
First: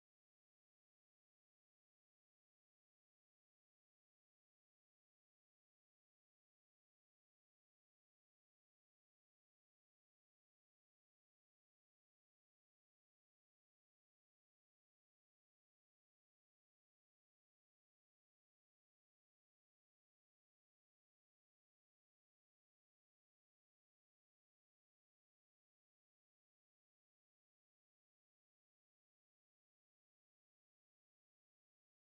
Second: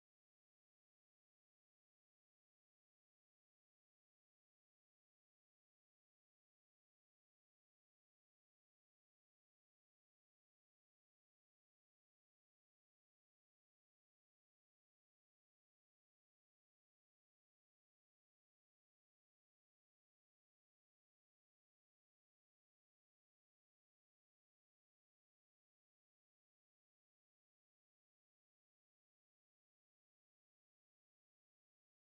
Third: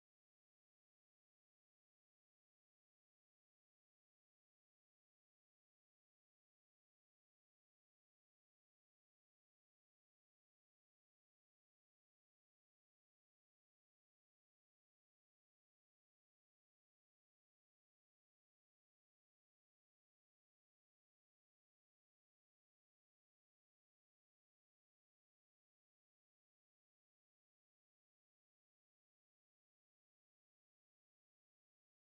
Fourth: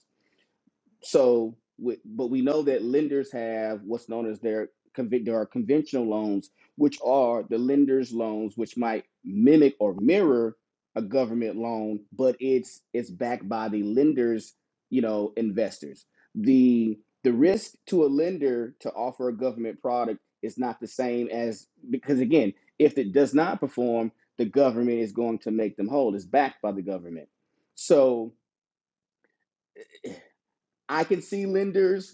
[SPEAKER 3] So, with, but we know that lenders have what's known as their convi- there are conventional loans, which are the lender's loans, which might mimic or mirror a government loan, but it's it's backed by the lender's you know investors. the The risk to a lender to offer a government product is not the same as because again, if it does not perform, the government is going to make them whole. It's backed by the government, so I can see lenders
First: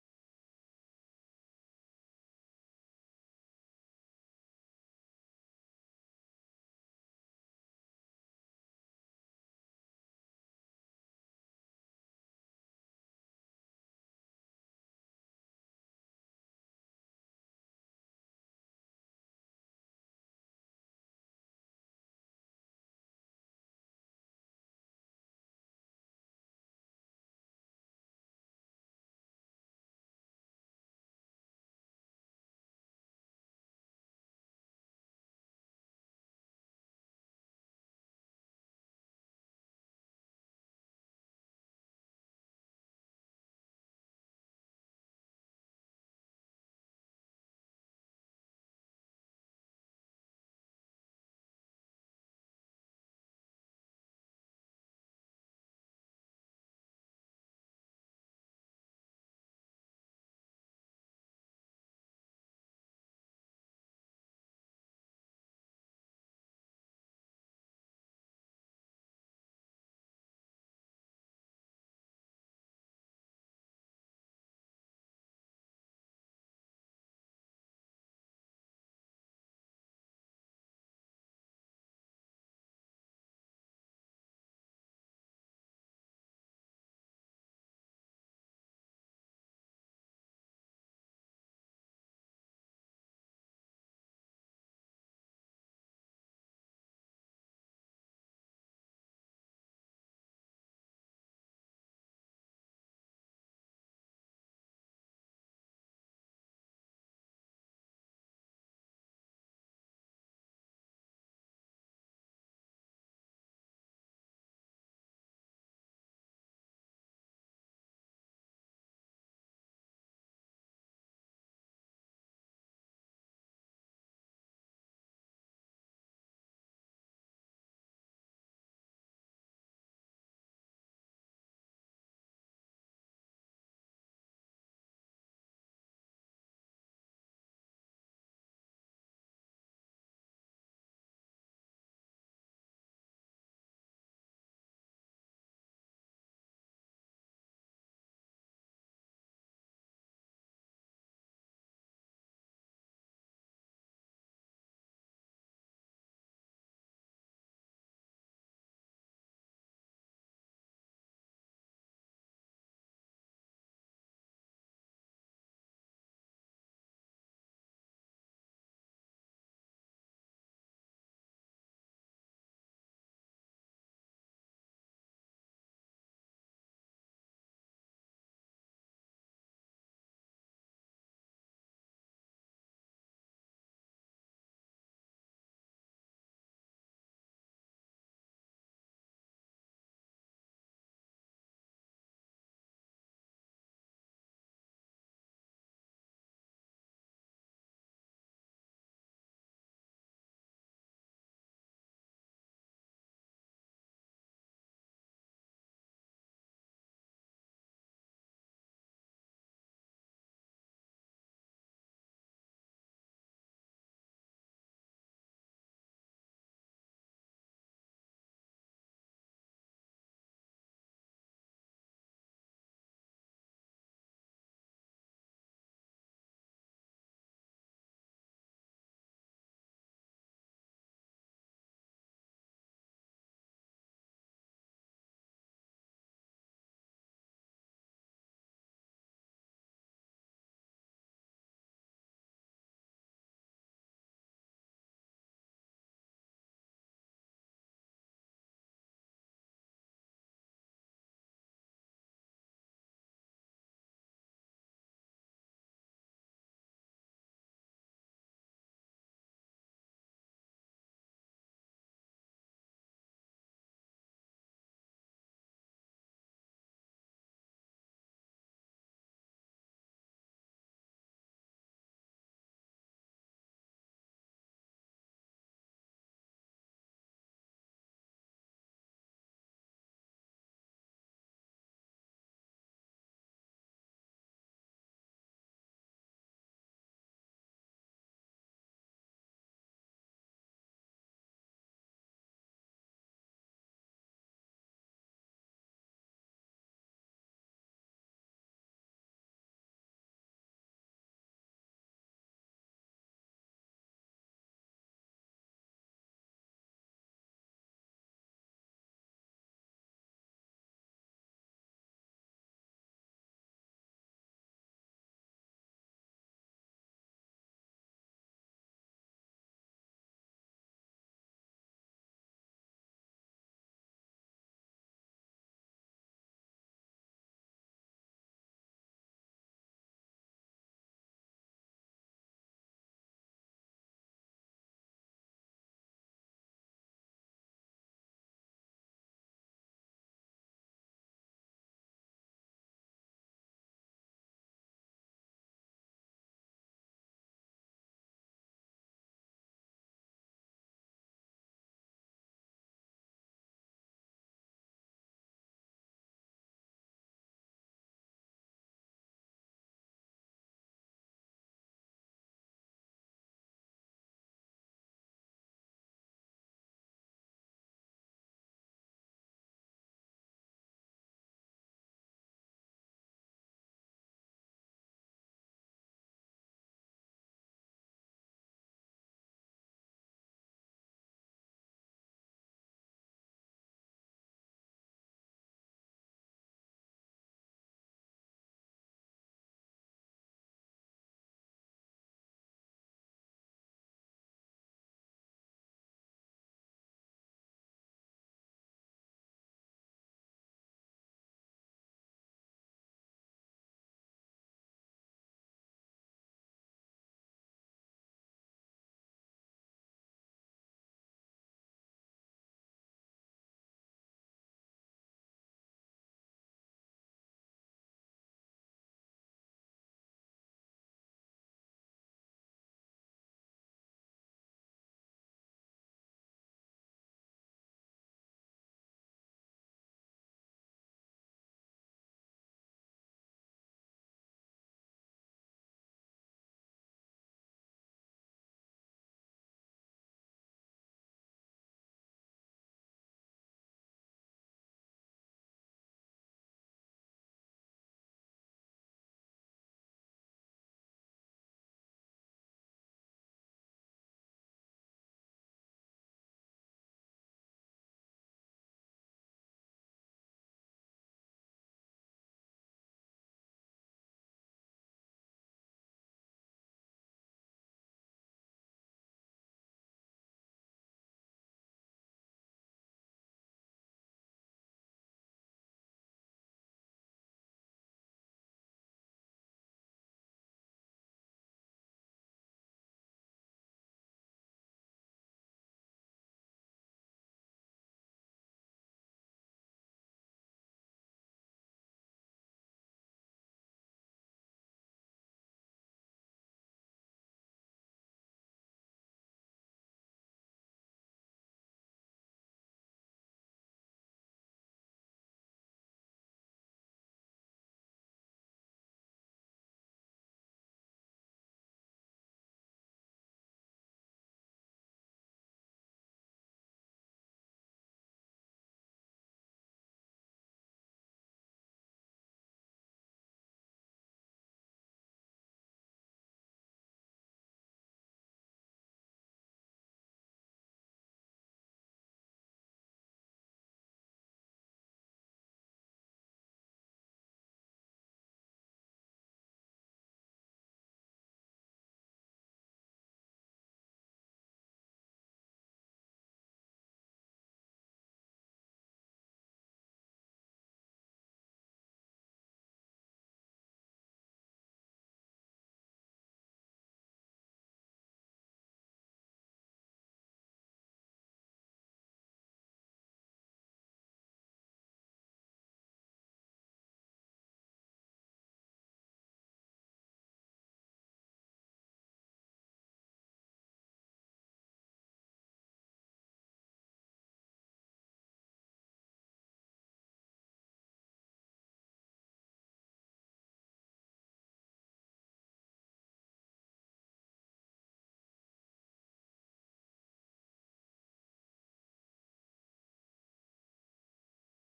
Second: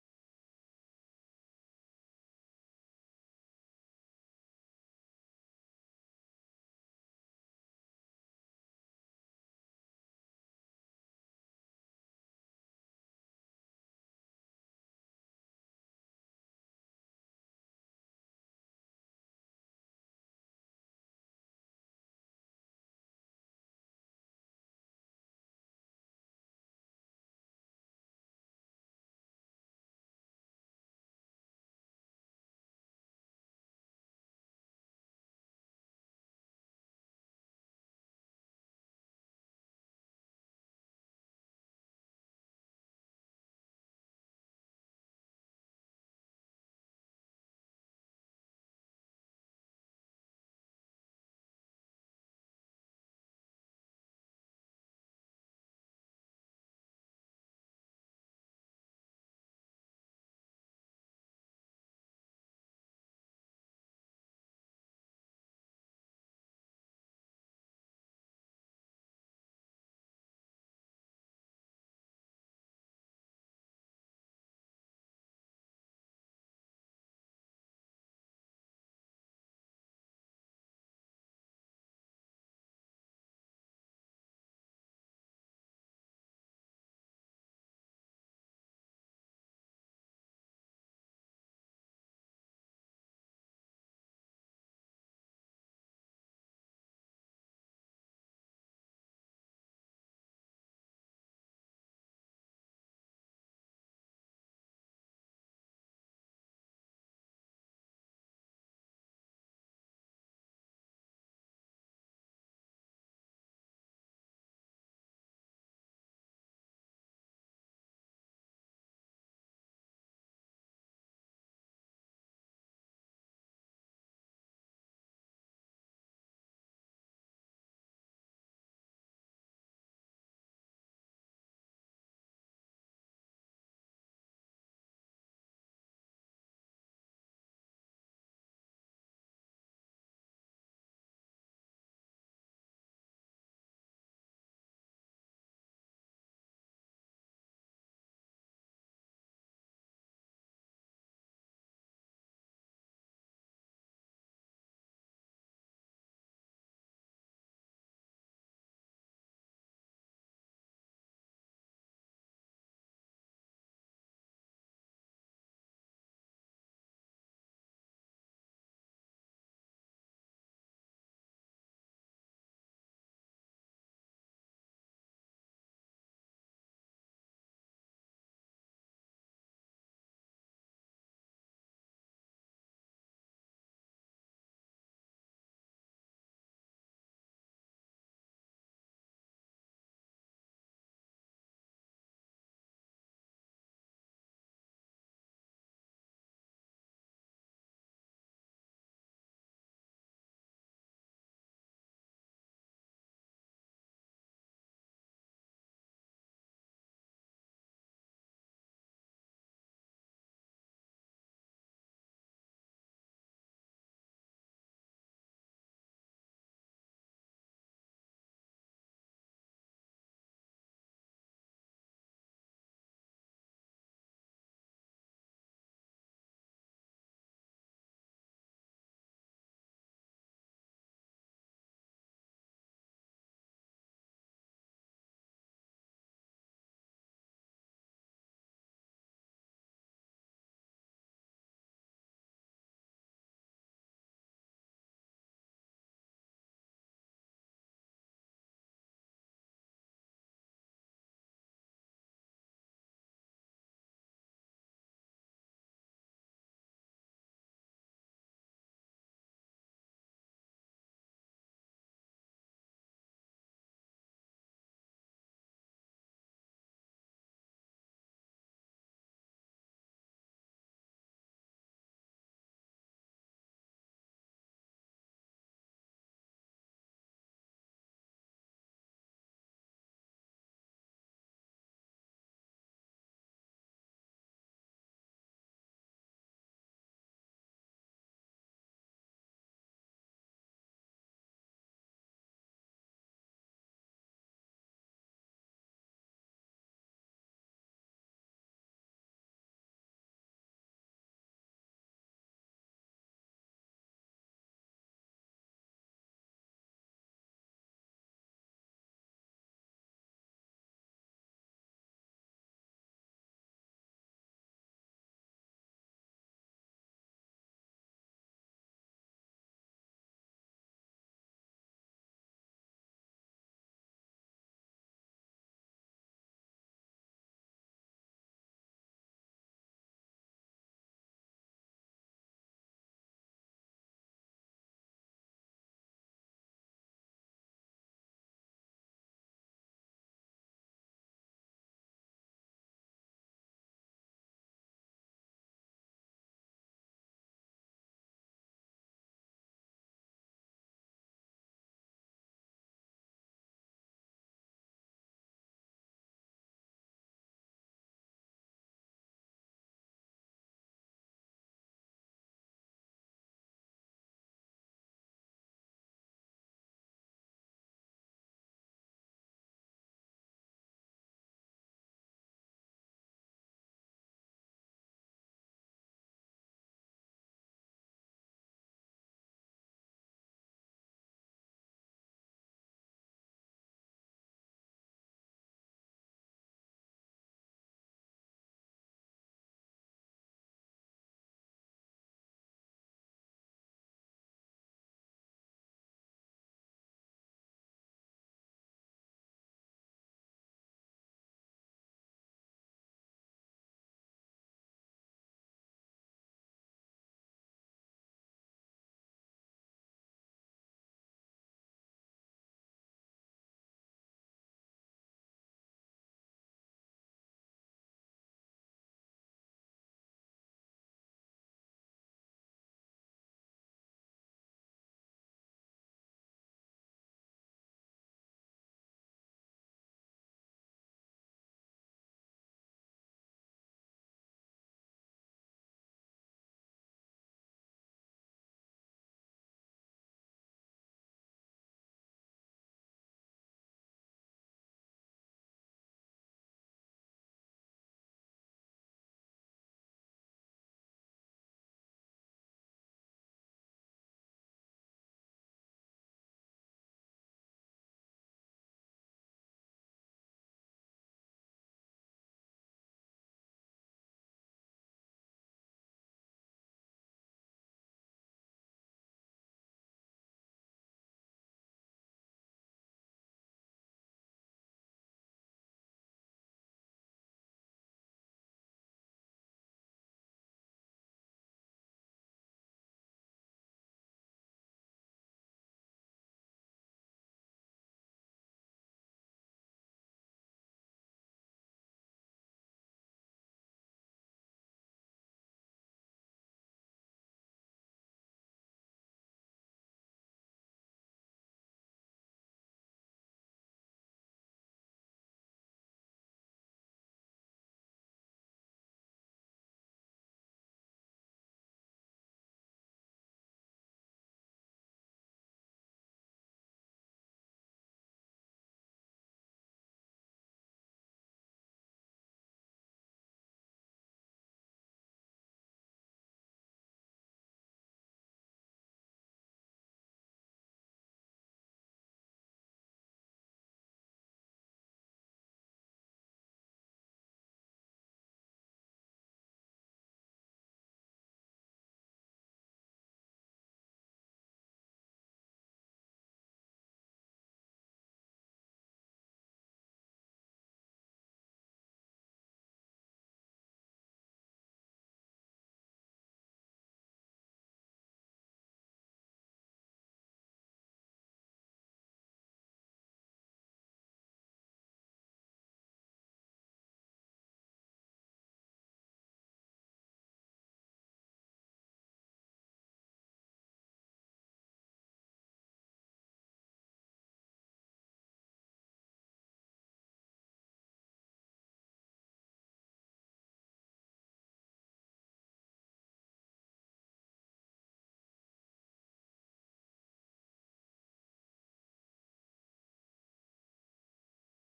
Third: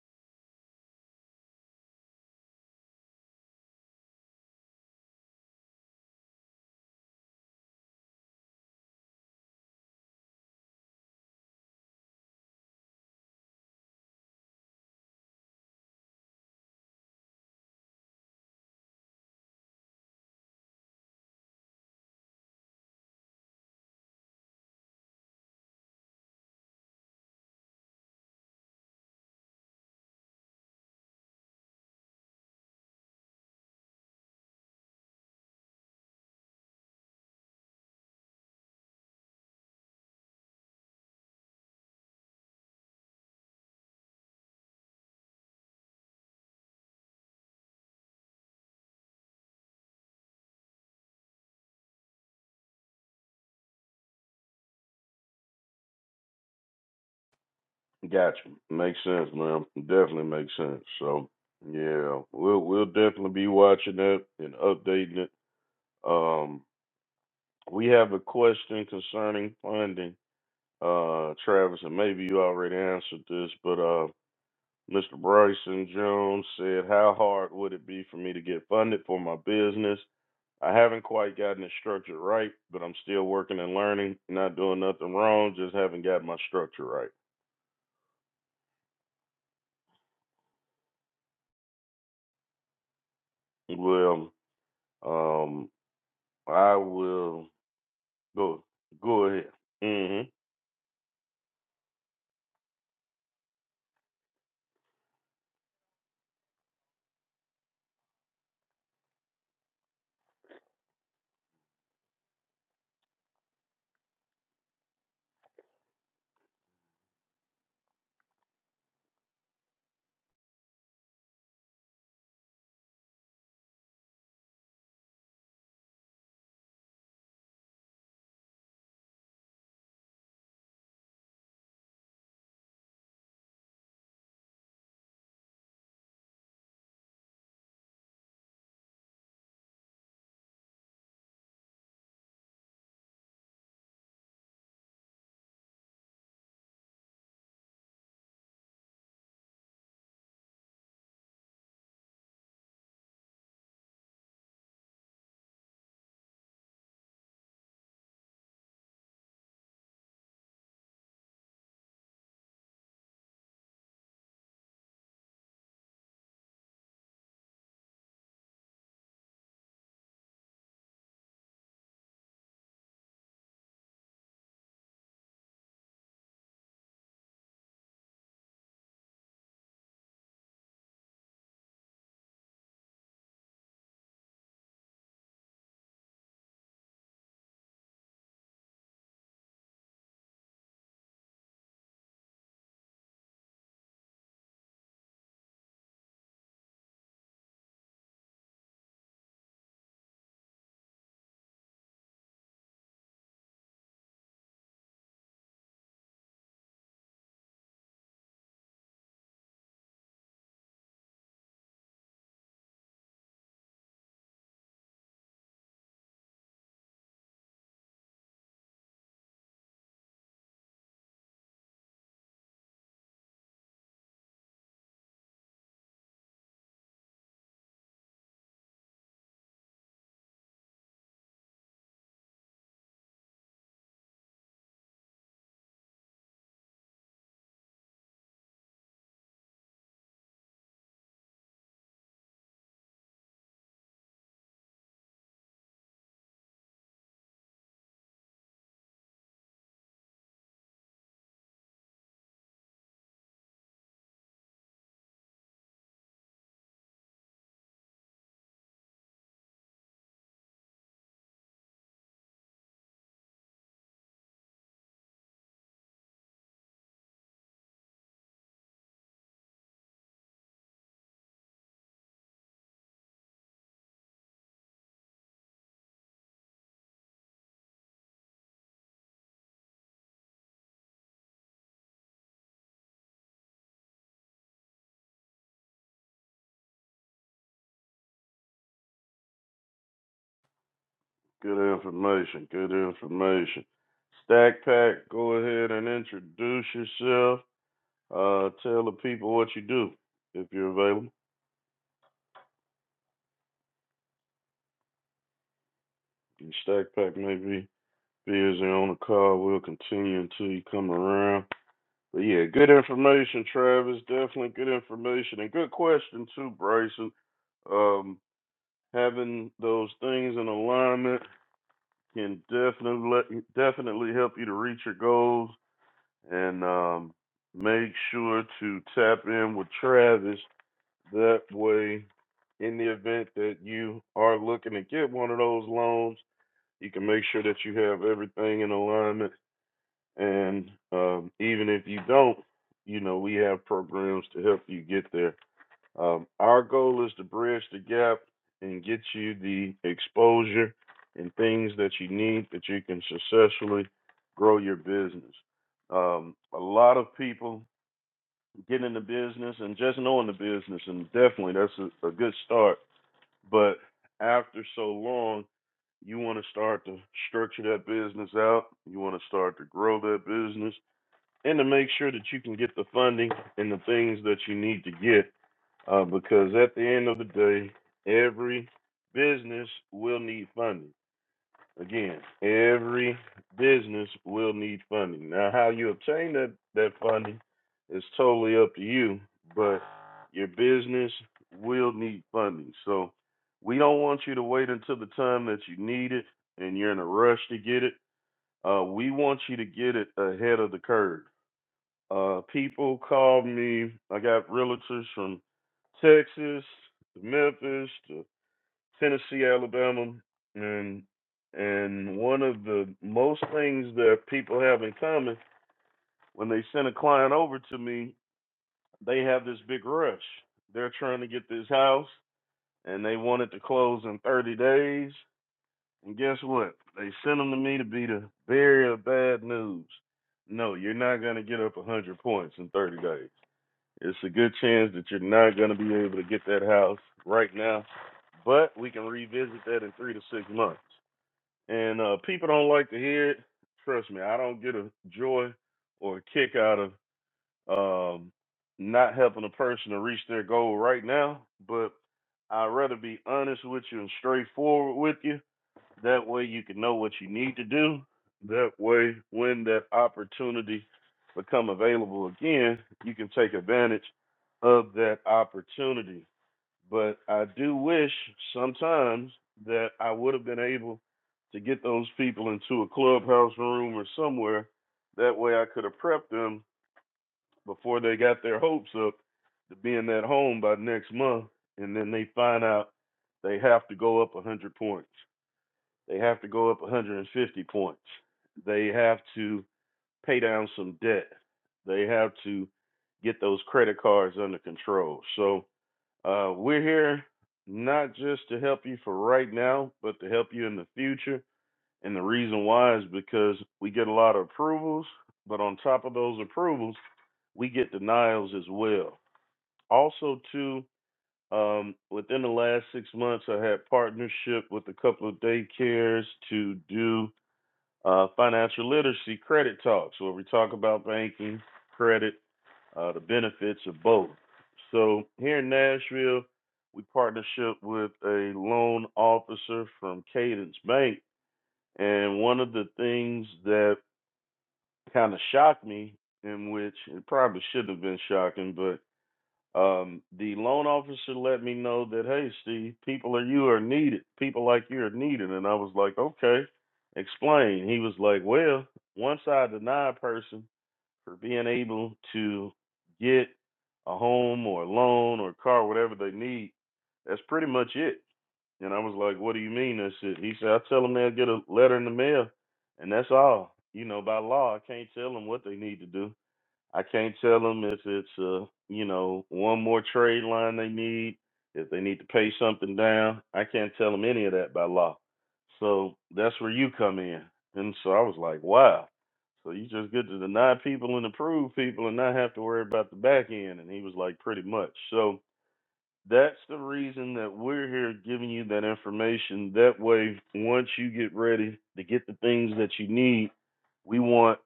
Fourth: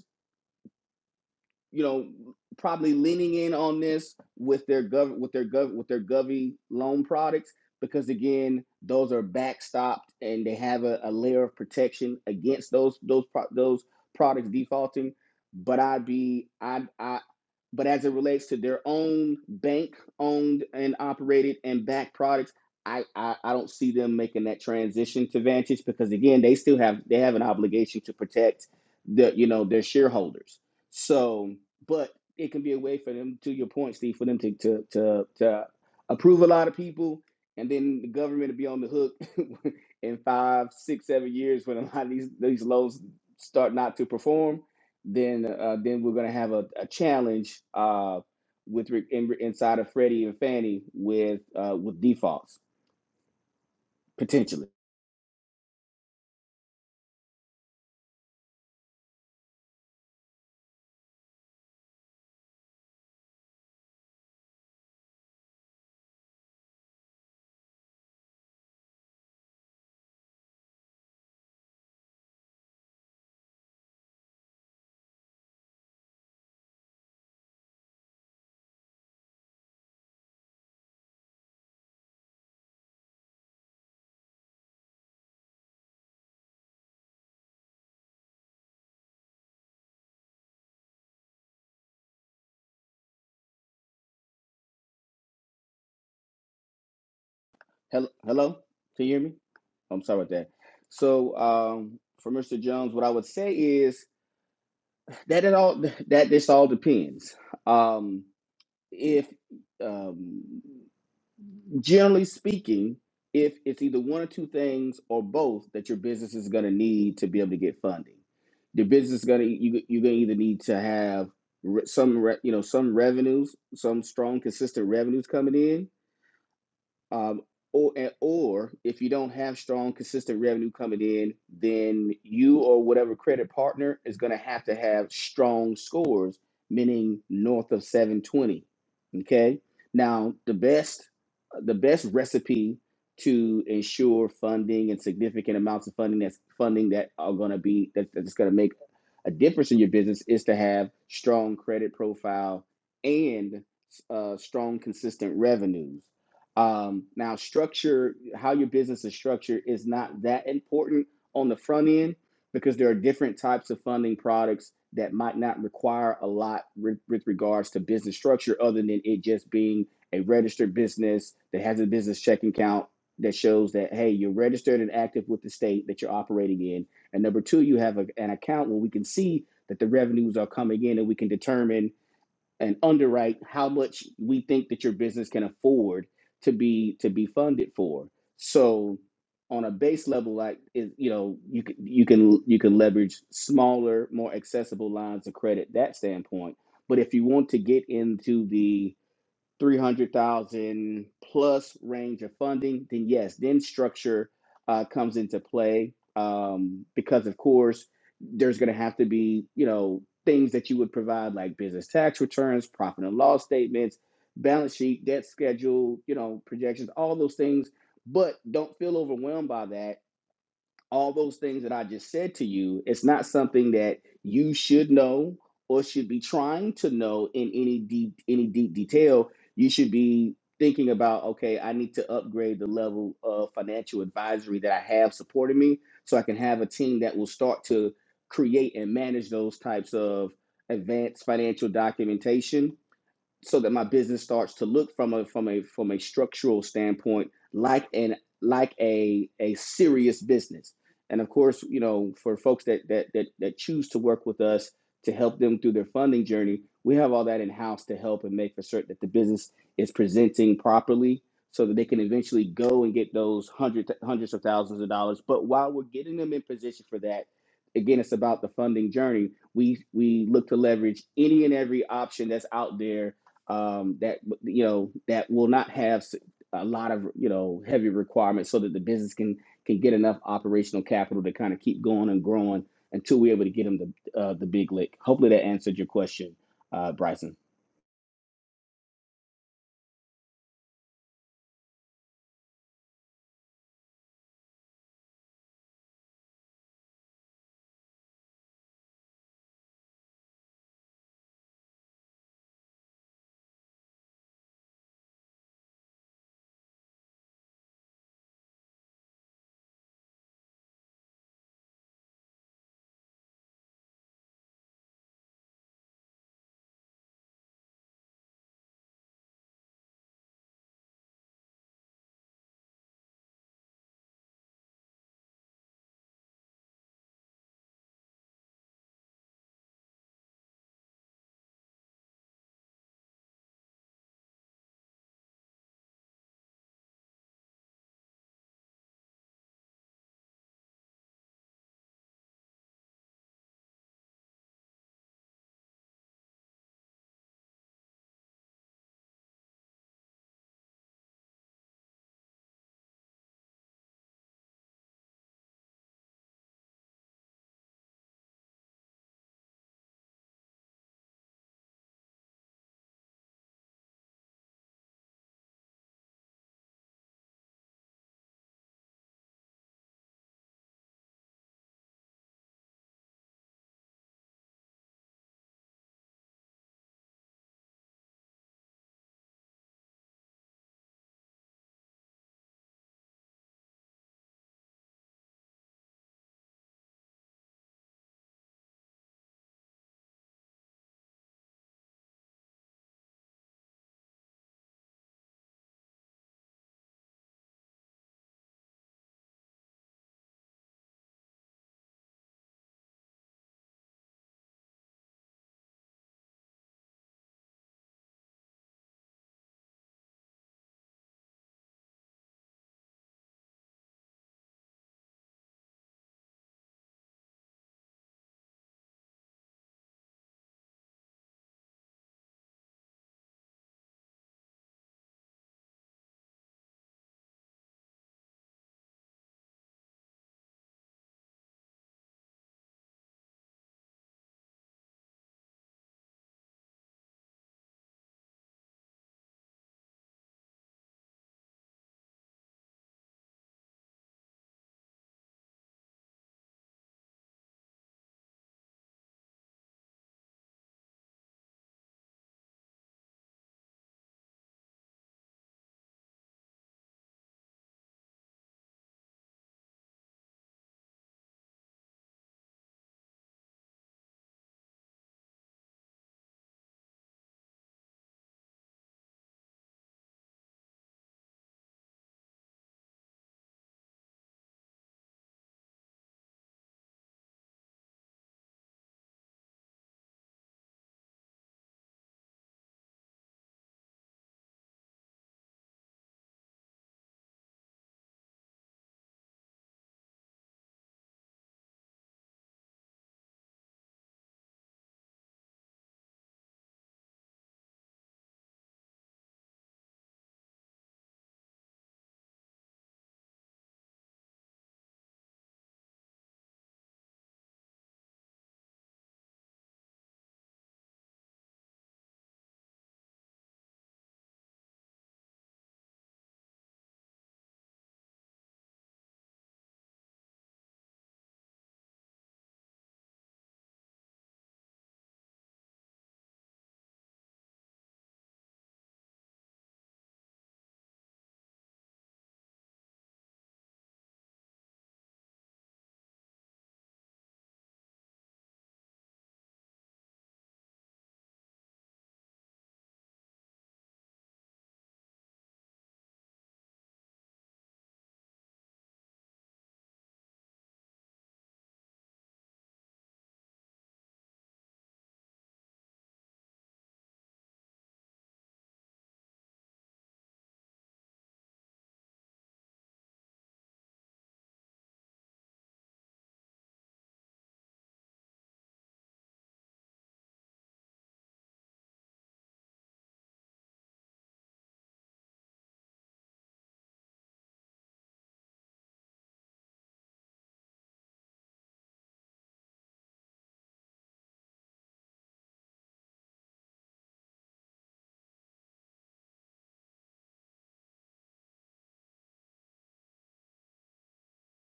[SPEAKER 3] you know, probably leaning in on this with their gov with their gov with their Govy loan products because again, those are backstopped and they have a, a layer of protection against those those pro- those products defaulting. But I'd be I I but as it relates to their own bank owned and operated and backed products I, I i don't see them making that transition to vantage because again they still have they have an obligation to protect the you know their shareholders so but it can be a way for them to your point steve for them to to to, to approve a lot of people and then the government to be on the hook in five six seven years when a lot of these these loans start not to perform then uh, then we're gonna have a, a challenge uh, with re- in, inside of Freddie and Fannie with uh, with defaults potentially.
[SPEAKER 1] Gotcha. Makes sense, man. Definitely makes sense. So yeah, we'll we'll definitely be watching that and updating it. Um we have a question concerning funding Uh, Travis, and maybe you already answered this, but uh, Mr. Bryson Jones said, "How hard would it be for me to get funded for my business? I haven't quite gotten it structured right, but I'm still working and learning. Not doing nothing wrong, just haven't got my structure right." Well, um, I will
[SPEAKER 3] Hello, hello,
[SPEAKER 1] go
[SPEAKER 3] can you hear
[SPEAKER 1] go
[SPEAKER 3] me?
[SPEAKER 1] ahead.
[SPEAKER 3] I'm
[SPEAKER 1] hmm
[SPEAKER 3] sorry about that. So um, for Mr. Jones, what I would say is that it all that this all depends. Um, if um, generally speaking, if it's either one or two things or both that your business is going to need to be able to get funding, the business is going to you, you're going to either need to have re- some re, you know some revenues, some strong consistent revenues coming in, um, or, and- or if you don't have strong, consistent revenue coming in, then you or whatever credit partner is going to have to have strong scores, meaning north of 720. Okay. Now, the best, the best recipe to ensure funding and significant amounts of funding that's funding that are going to be that, that's going to make a difference in your business is to have strong credit profile and uh, strong, consistent revenues. Um, now, structure, how your business is structured, is not that important on the front end because there are different types of funding products that might not require a lot with, with regards to business structure, other than it just being a registered business that has a business checking account that shows that hey, you're registered and active with the state that you're operating in, and number two, you have a, an account where we can see that the revenues are coming in and we can determine and underwrite how much we think that your business can afford to be to be funded for. So on a base level, like is you know you can you can you can leverage smaller, more accessible lines of credit that standpoint. But if you want to get into the 300,000 plus range of funding, then yes, then structure uh, comes into play um, because, of course, there's going to have to be, you know, things that you would provide like business tax returns, profit and loss statements, balance sheet, debt schedule, you know, projections, all those things. But don't feel overwhelmed by that all those things that I just said to you, it's not something that you should know or should be trying to know in any deep any deep detail. You should be thinking about, okay, I need to upgrade the level of financial advisory that I have supporting me so I can have a team that will start to create and manage those types of advanced financial documentation so that my business starts to look from a from a from a structural standpoint like an like a a serious business and of course you know for folks that that that, that choose to work with us to help them through their funding journey we have all that in house to help and make for certain that the business is presenting properly so that they can eventually go and get those hundreds hundreds of thousands of dollars but while we're getting them in position for that again it's about the funding journey we we look to leverage any and every option that's out there um, that you know that will not have s- a lot of you know heavy requirements, so that the business can can get enough operational capital to kind of keep going and growing until we're able to get them the uh, the big lick. Hopefully that answered your question, uh, Bryson.
[SPEAKER 1] Good information. Good information. Stack Pack, go ahead and introduce yourself. Uh, tell the people what you do if you're available. And Stack Pack may be busy on the call. We'll continue until you come around. But yeah, good information, Travis. Definitely good information and good question too, Bryson. Um, having those things in alignment can definitely definitely help you to reach your goals and um, make sure to tap in with Travis That way, in the event that you are looking to get one of those loans, you can make sure that you have everything in alignment. And um, even if you don't, you know, we have programs to help you get there. Um, our goal is to bridge the gap and get you the exposure and things that you need that you can successfully grow your business. Um, a lot of people getting in the business and just knowing the business and definitely that's a, a good start but after so long you want to start to structure that business out you want to start to grow that business and to make sure that you can get the funding and the things that you need to get uh, because at the end of the day every business will need funding Again, every business will need funding. Now, how you obtain that, that funding is totally up to you, but your business will need funding. So, we don't want you to wait until the time that you need it and you're in a rush to get it. Uh, we want you to get it ahead of the curve. Uh, people call me, I got realtors from Texas to Memphis to Tennessee, Alabama, and and one of the most things that people have in common when they send a client over to me, they have this big rush. They're trying to get this house and they want it to close in 30 days. And guess what? They send them to me to be the bearer of bad news. No, you're not going to get up 100 points in 30 days. It's a good chance that you're not going to be able to get that house right now, but we can revisit that in three to six months. and uh, people don't like to hear it. Trust me, I don't get a joy or a kick out of um, not helping a person to reach their goal right now, but I'd rather be honest with you and straightforward with you. That way, you can know what you need to do. That way, when that opportunity become available again, you can take advantage of that opportunity. But I do wish sometimes that I would have been able to get those people into a clubhouse room or somewhere. That way I could have prepped them before they got their hopes up to being at home by next month. And then they find out they have to go up 100 points. They have to go up 150 points. They have to pay down some debt. They have to get those credit cards under control. So, uh, we're here not just to help you for right now, but to help you in the future. And the reason why is because we get a lot of approvals, but on top of those approvals, we get denials as well. Also, too, um, within the last six months, I had partnership with a couple of daycares to do uh, financial literacy credit talks, where we talk about banking, credit, uh, the benefits of both. So here in Nashville, we partnership with a loan officer from Cadence Bank, and one of the things that kind of shocked me, in which it probably shouldn't have been shocking, but um, the loan officer let me know that hey, Steve, people like you are needed. People like you are needed, and I was like, okay, explain. He was like, well, once I deny a person, for being able to get a home or a loan or a car, whatever they need. That's pretty much it. And I was like, what do you mean that's it? He said, I tell them they'll get a letter in the mail, and that's all. You know, by law, I can't tell them what they need to do. I can't tell them if it's uh, you know one more trade line they need, if they need to pay something down. I can't tell them any of that by law. So that's where you come in. And so I was like, wow. So you just get to deny people and approve people and not have to worry about the back end. And he was like, pretty much. So that's the reason that we're here giving you that information. That way, once you get ready to get the things that you need, we want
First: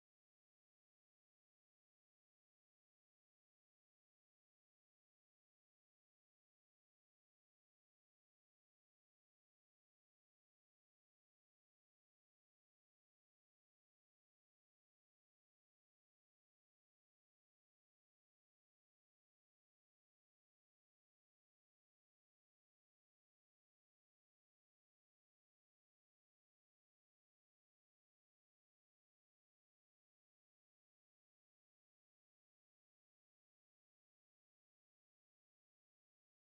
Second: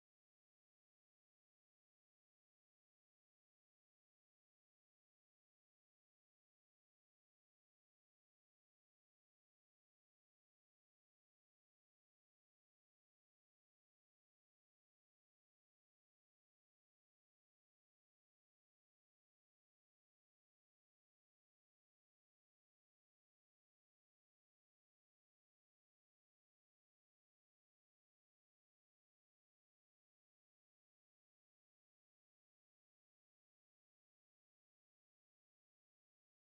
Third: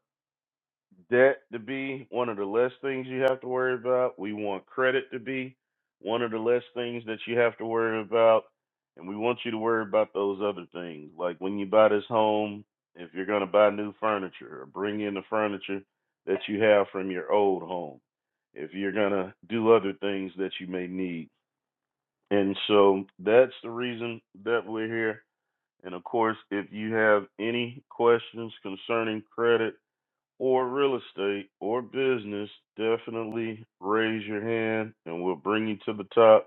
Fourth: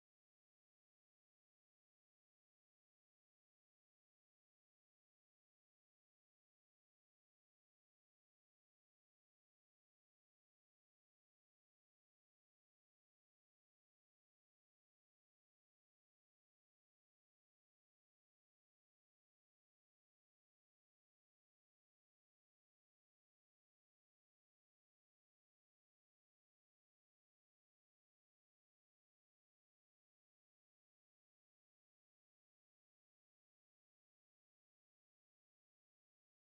[SPEAKER 1] debt to be one of the less things you have to worry about. We want credit to be one of the less things that you have to worry about. And we want you to worry about those other things. Like when you buy this home, if you're going to buy new furniture or bring in the furniture that you have from your old home, if you're going to do other things that you may need. And so that's the reason that we're here. And of course, if you have any questions concerning credit, or real estate or business, definitely raise your hand and we'll bring you to the top.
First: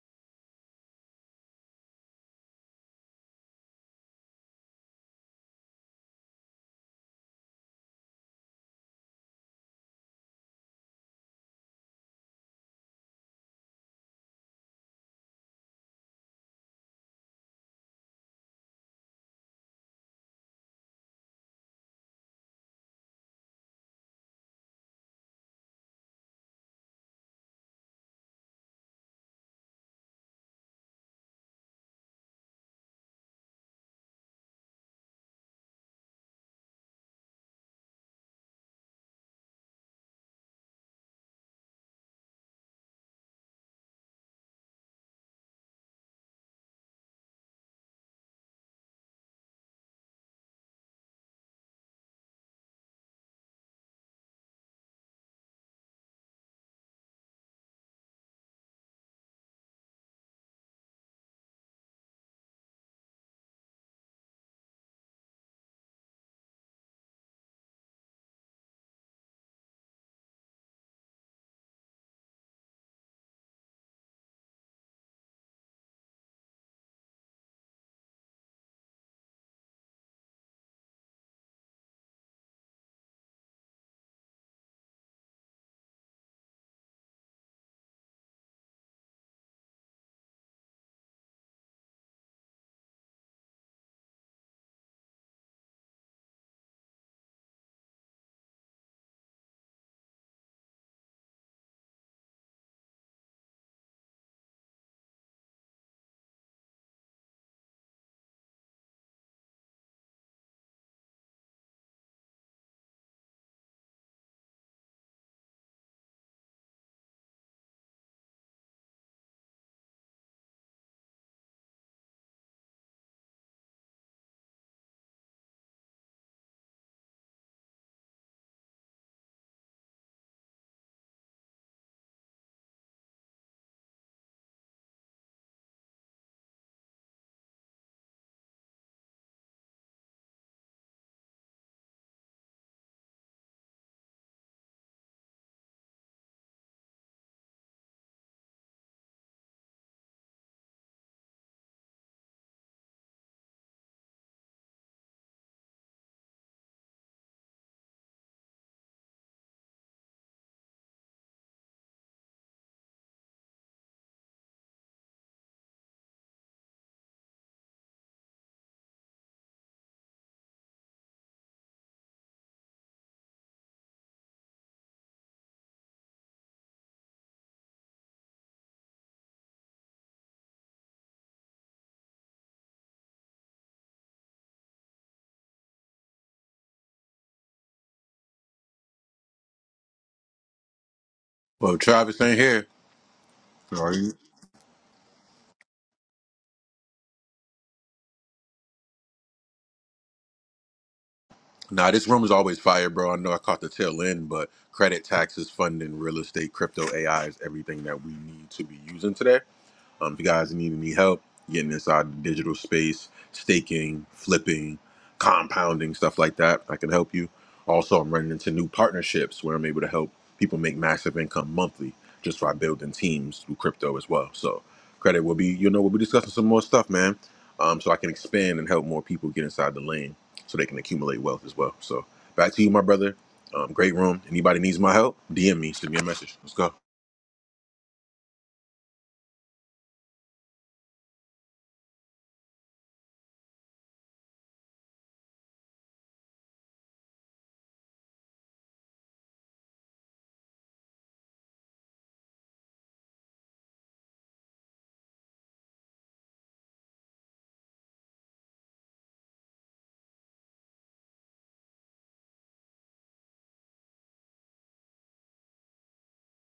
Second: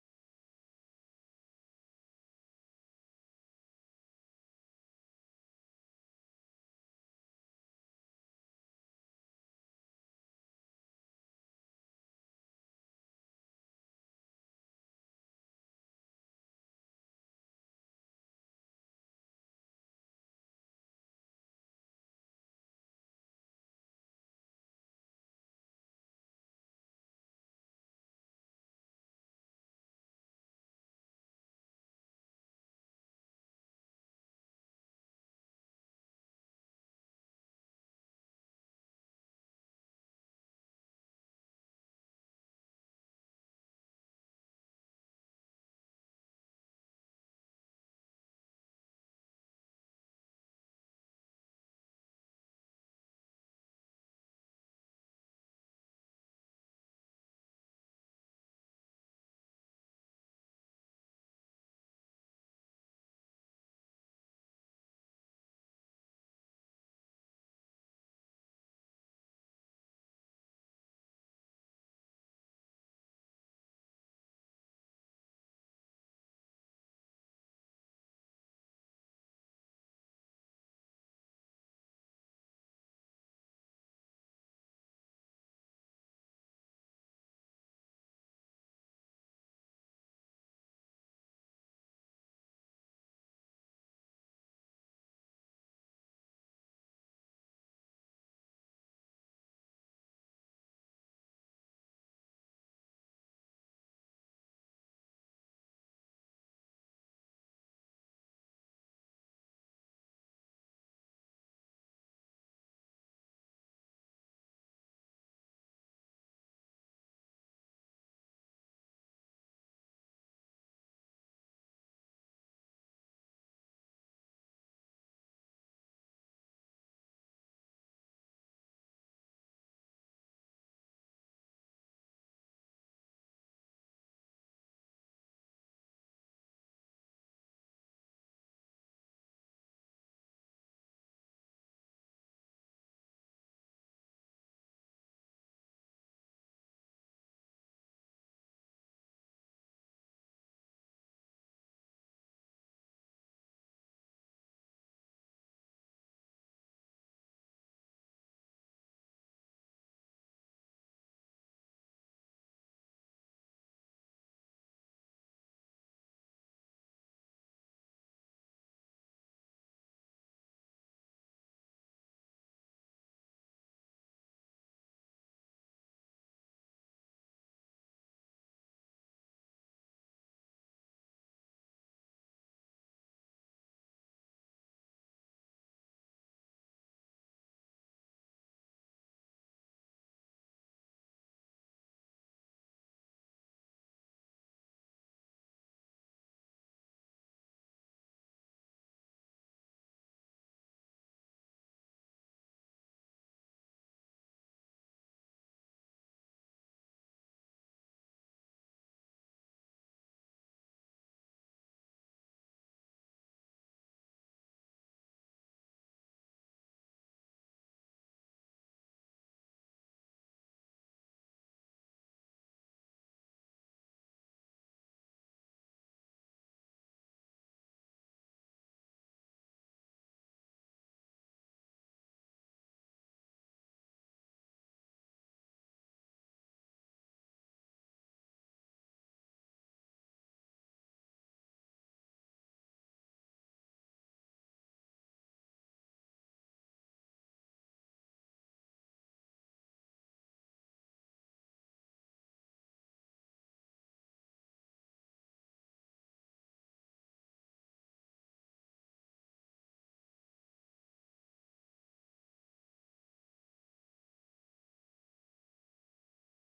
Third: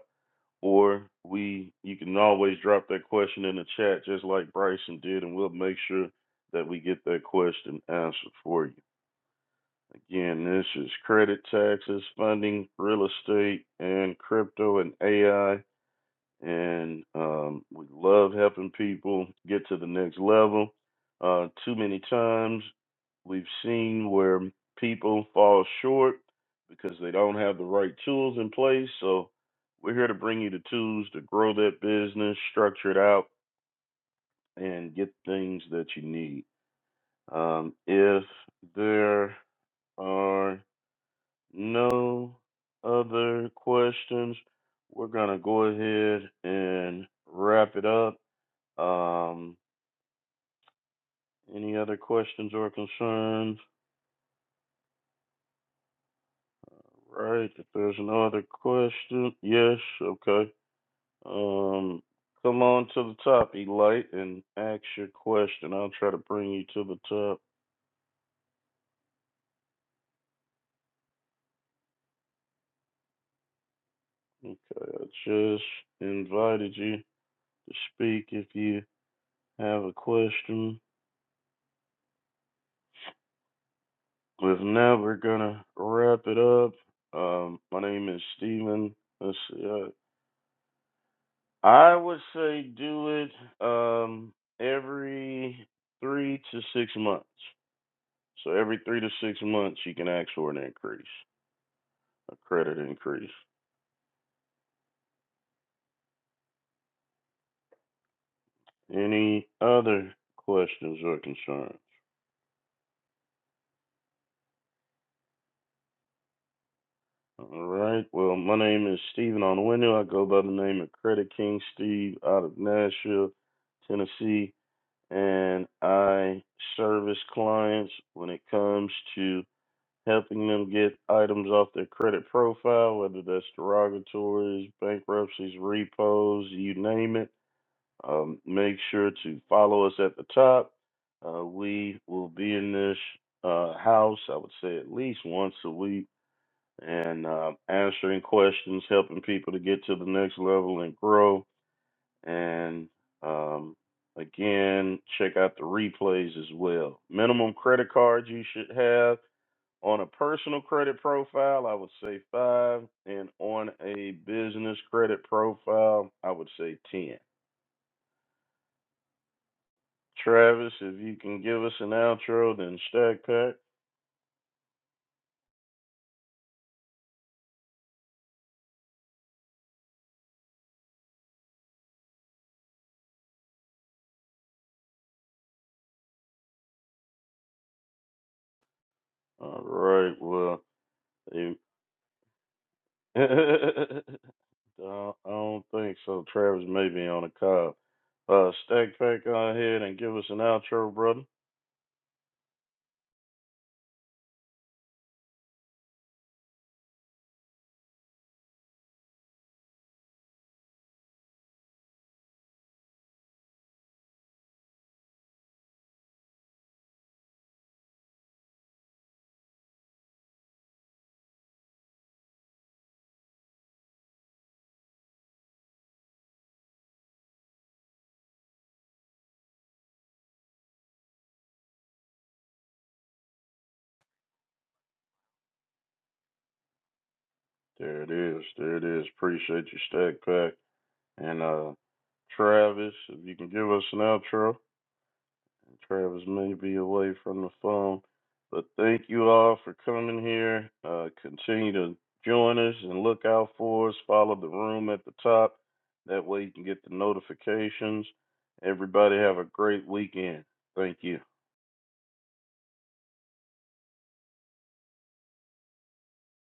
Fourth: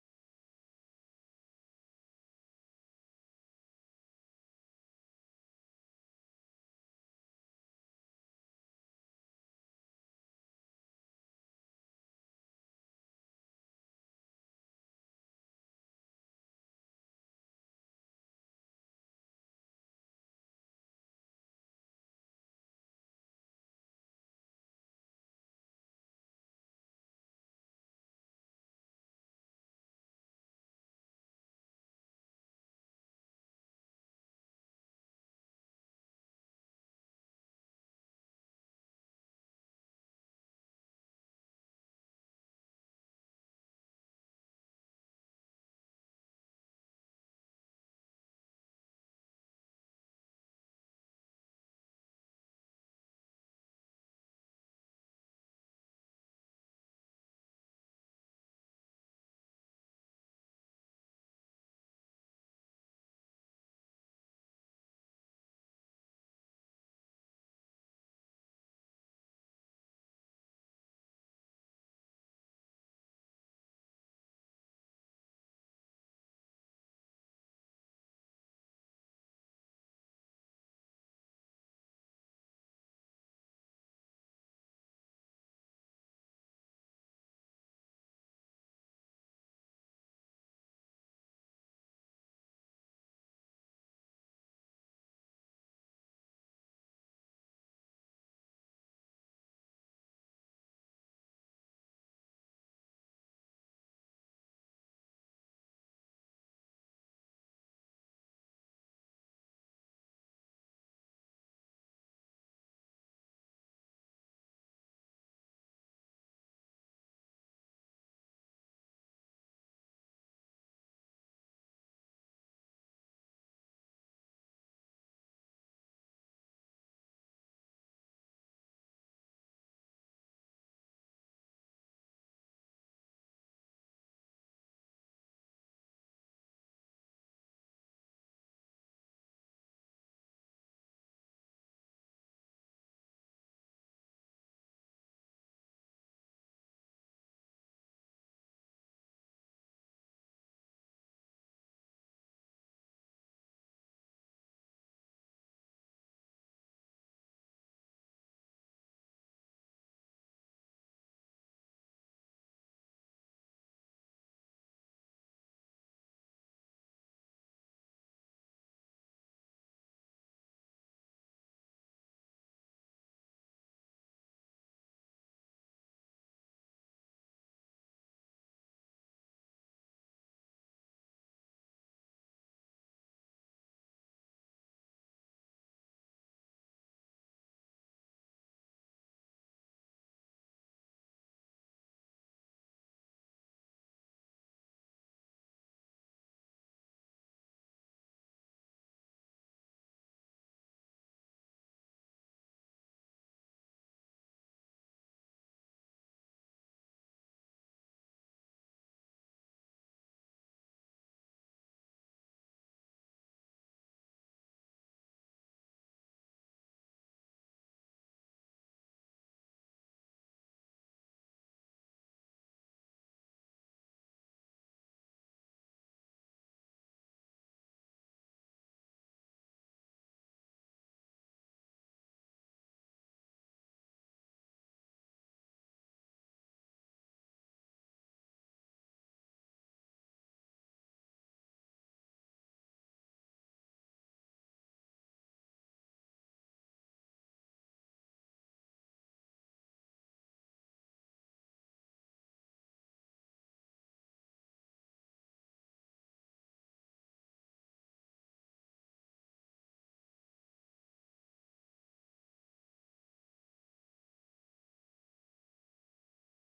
[SPEAKER 1] Or we, you can always drop that question in the chat, just like Bryson did, and we'll make sure that we get that question answered for you. Again, this is credit taxes, funding, real estate, and crypto and AI and um, we love helping people get to the next level. Uh, too many times we've seen where people fall short because they don't have the right tools in place. So we're here to bring you the tools to grow that business, structure it out, and get things that you need. Um, if there are no other questions, we're going to go ahead and wrap it up. Um, any other questions or concerns? All Right, if there's no other question, yes, okay. Um, come on to the top, Elite, and ask your question. I'll try to bring you to the top. Okay, I just invited you to speak if you have a question. With now, we're gonna wrap it up. Um, my name is Steven. Let's see. I I would say do it um every three to six months. So every three to six months you can ask for an increase, a credit increase. Any other questions or concerns? All right. Well, my name is Stephen Onwenu. I go by the name of Credit King Steve out of Nashville, Tennessee, and I service clients when it comes to helping them get items off their credit profile, whether that's derogatories, bankruptcies, repos, you name it. Um, make sure to follow us at the top. Uh, we will be in this uh, house, I would say, at least once a week and uh, answering questions, helping people to get to the next level and grow. And um, again, check out the replays as well. Minimum credit cards you should have on a personal credit profile, I would say five, and on a business credit profile, I would say ten. Travis, if you can give us an outro, then stack pack. All right, well, you-
[SPEAKER 4] Well, Travis ain't here. Are
[SPEAKER 1] I
[SPEAKER 4] you?
[SPEAKER 1] don't I don't think so. Travis may be on a call. Uh, stack pack, go ahead and give us an outro, brother.
[SPEAKER 4] Nah, this room is always fire, bro. I know I caught the tail end, but credit, taxes, funding, real estate, crypto, AI is everything that we need to be using today. Um, if you guys need any help getting inside the digital space, staking, flipping, compounding, stuff like that, I can help you. Also, I'm running into new partnerships where I'm able to help people make massive income monthly just by building teams through crypto as well. So, credit will be, you know, we'll be discussing some more stuff, man. Um, so I can expand and help more people get inside the lane so they can accumulate wealth as well. So, back to you, my brother. Um, great room. Anybody needs my help? DM me, send me a message. Let's go.
[SPEAKER 1] There it is. There it is. Appreciate you, stack pack, and uh, Travis, if you can give us an outro. and Travis may be away from the phone, but thank you all for coming here. Uh, continue to join us and look out for us. Follow the room at the top. That way you can get the notifications. Everybody have a great weekend. Thank you.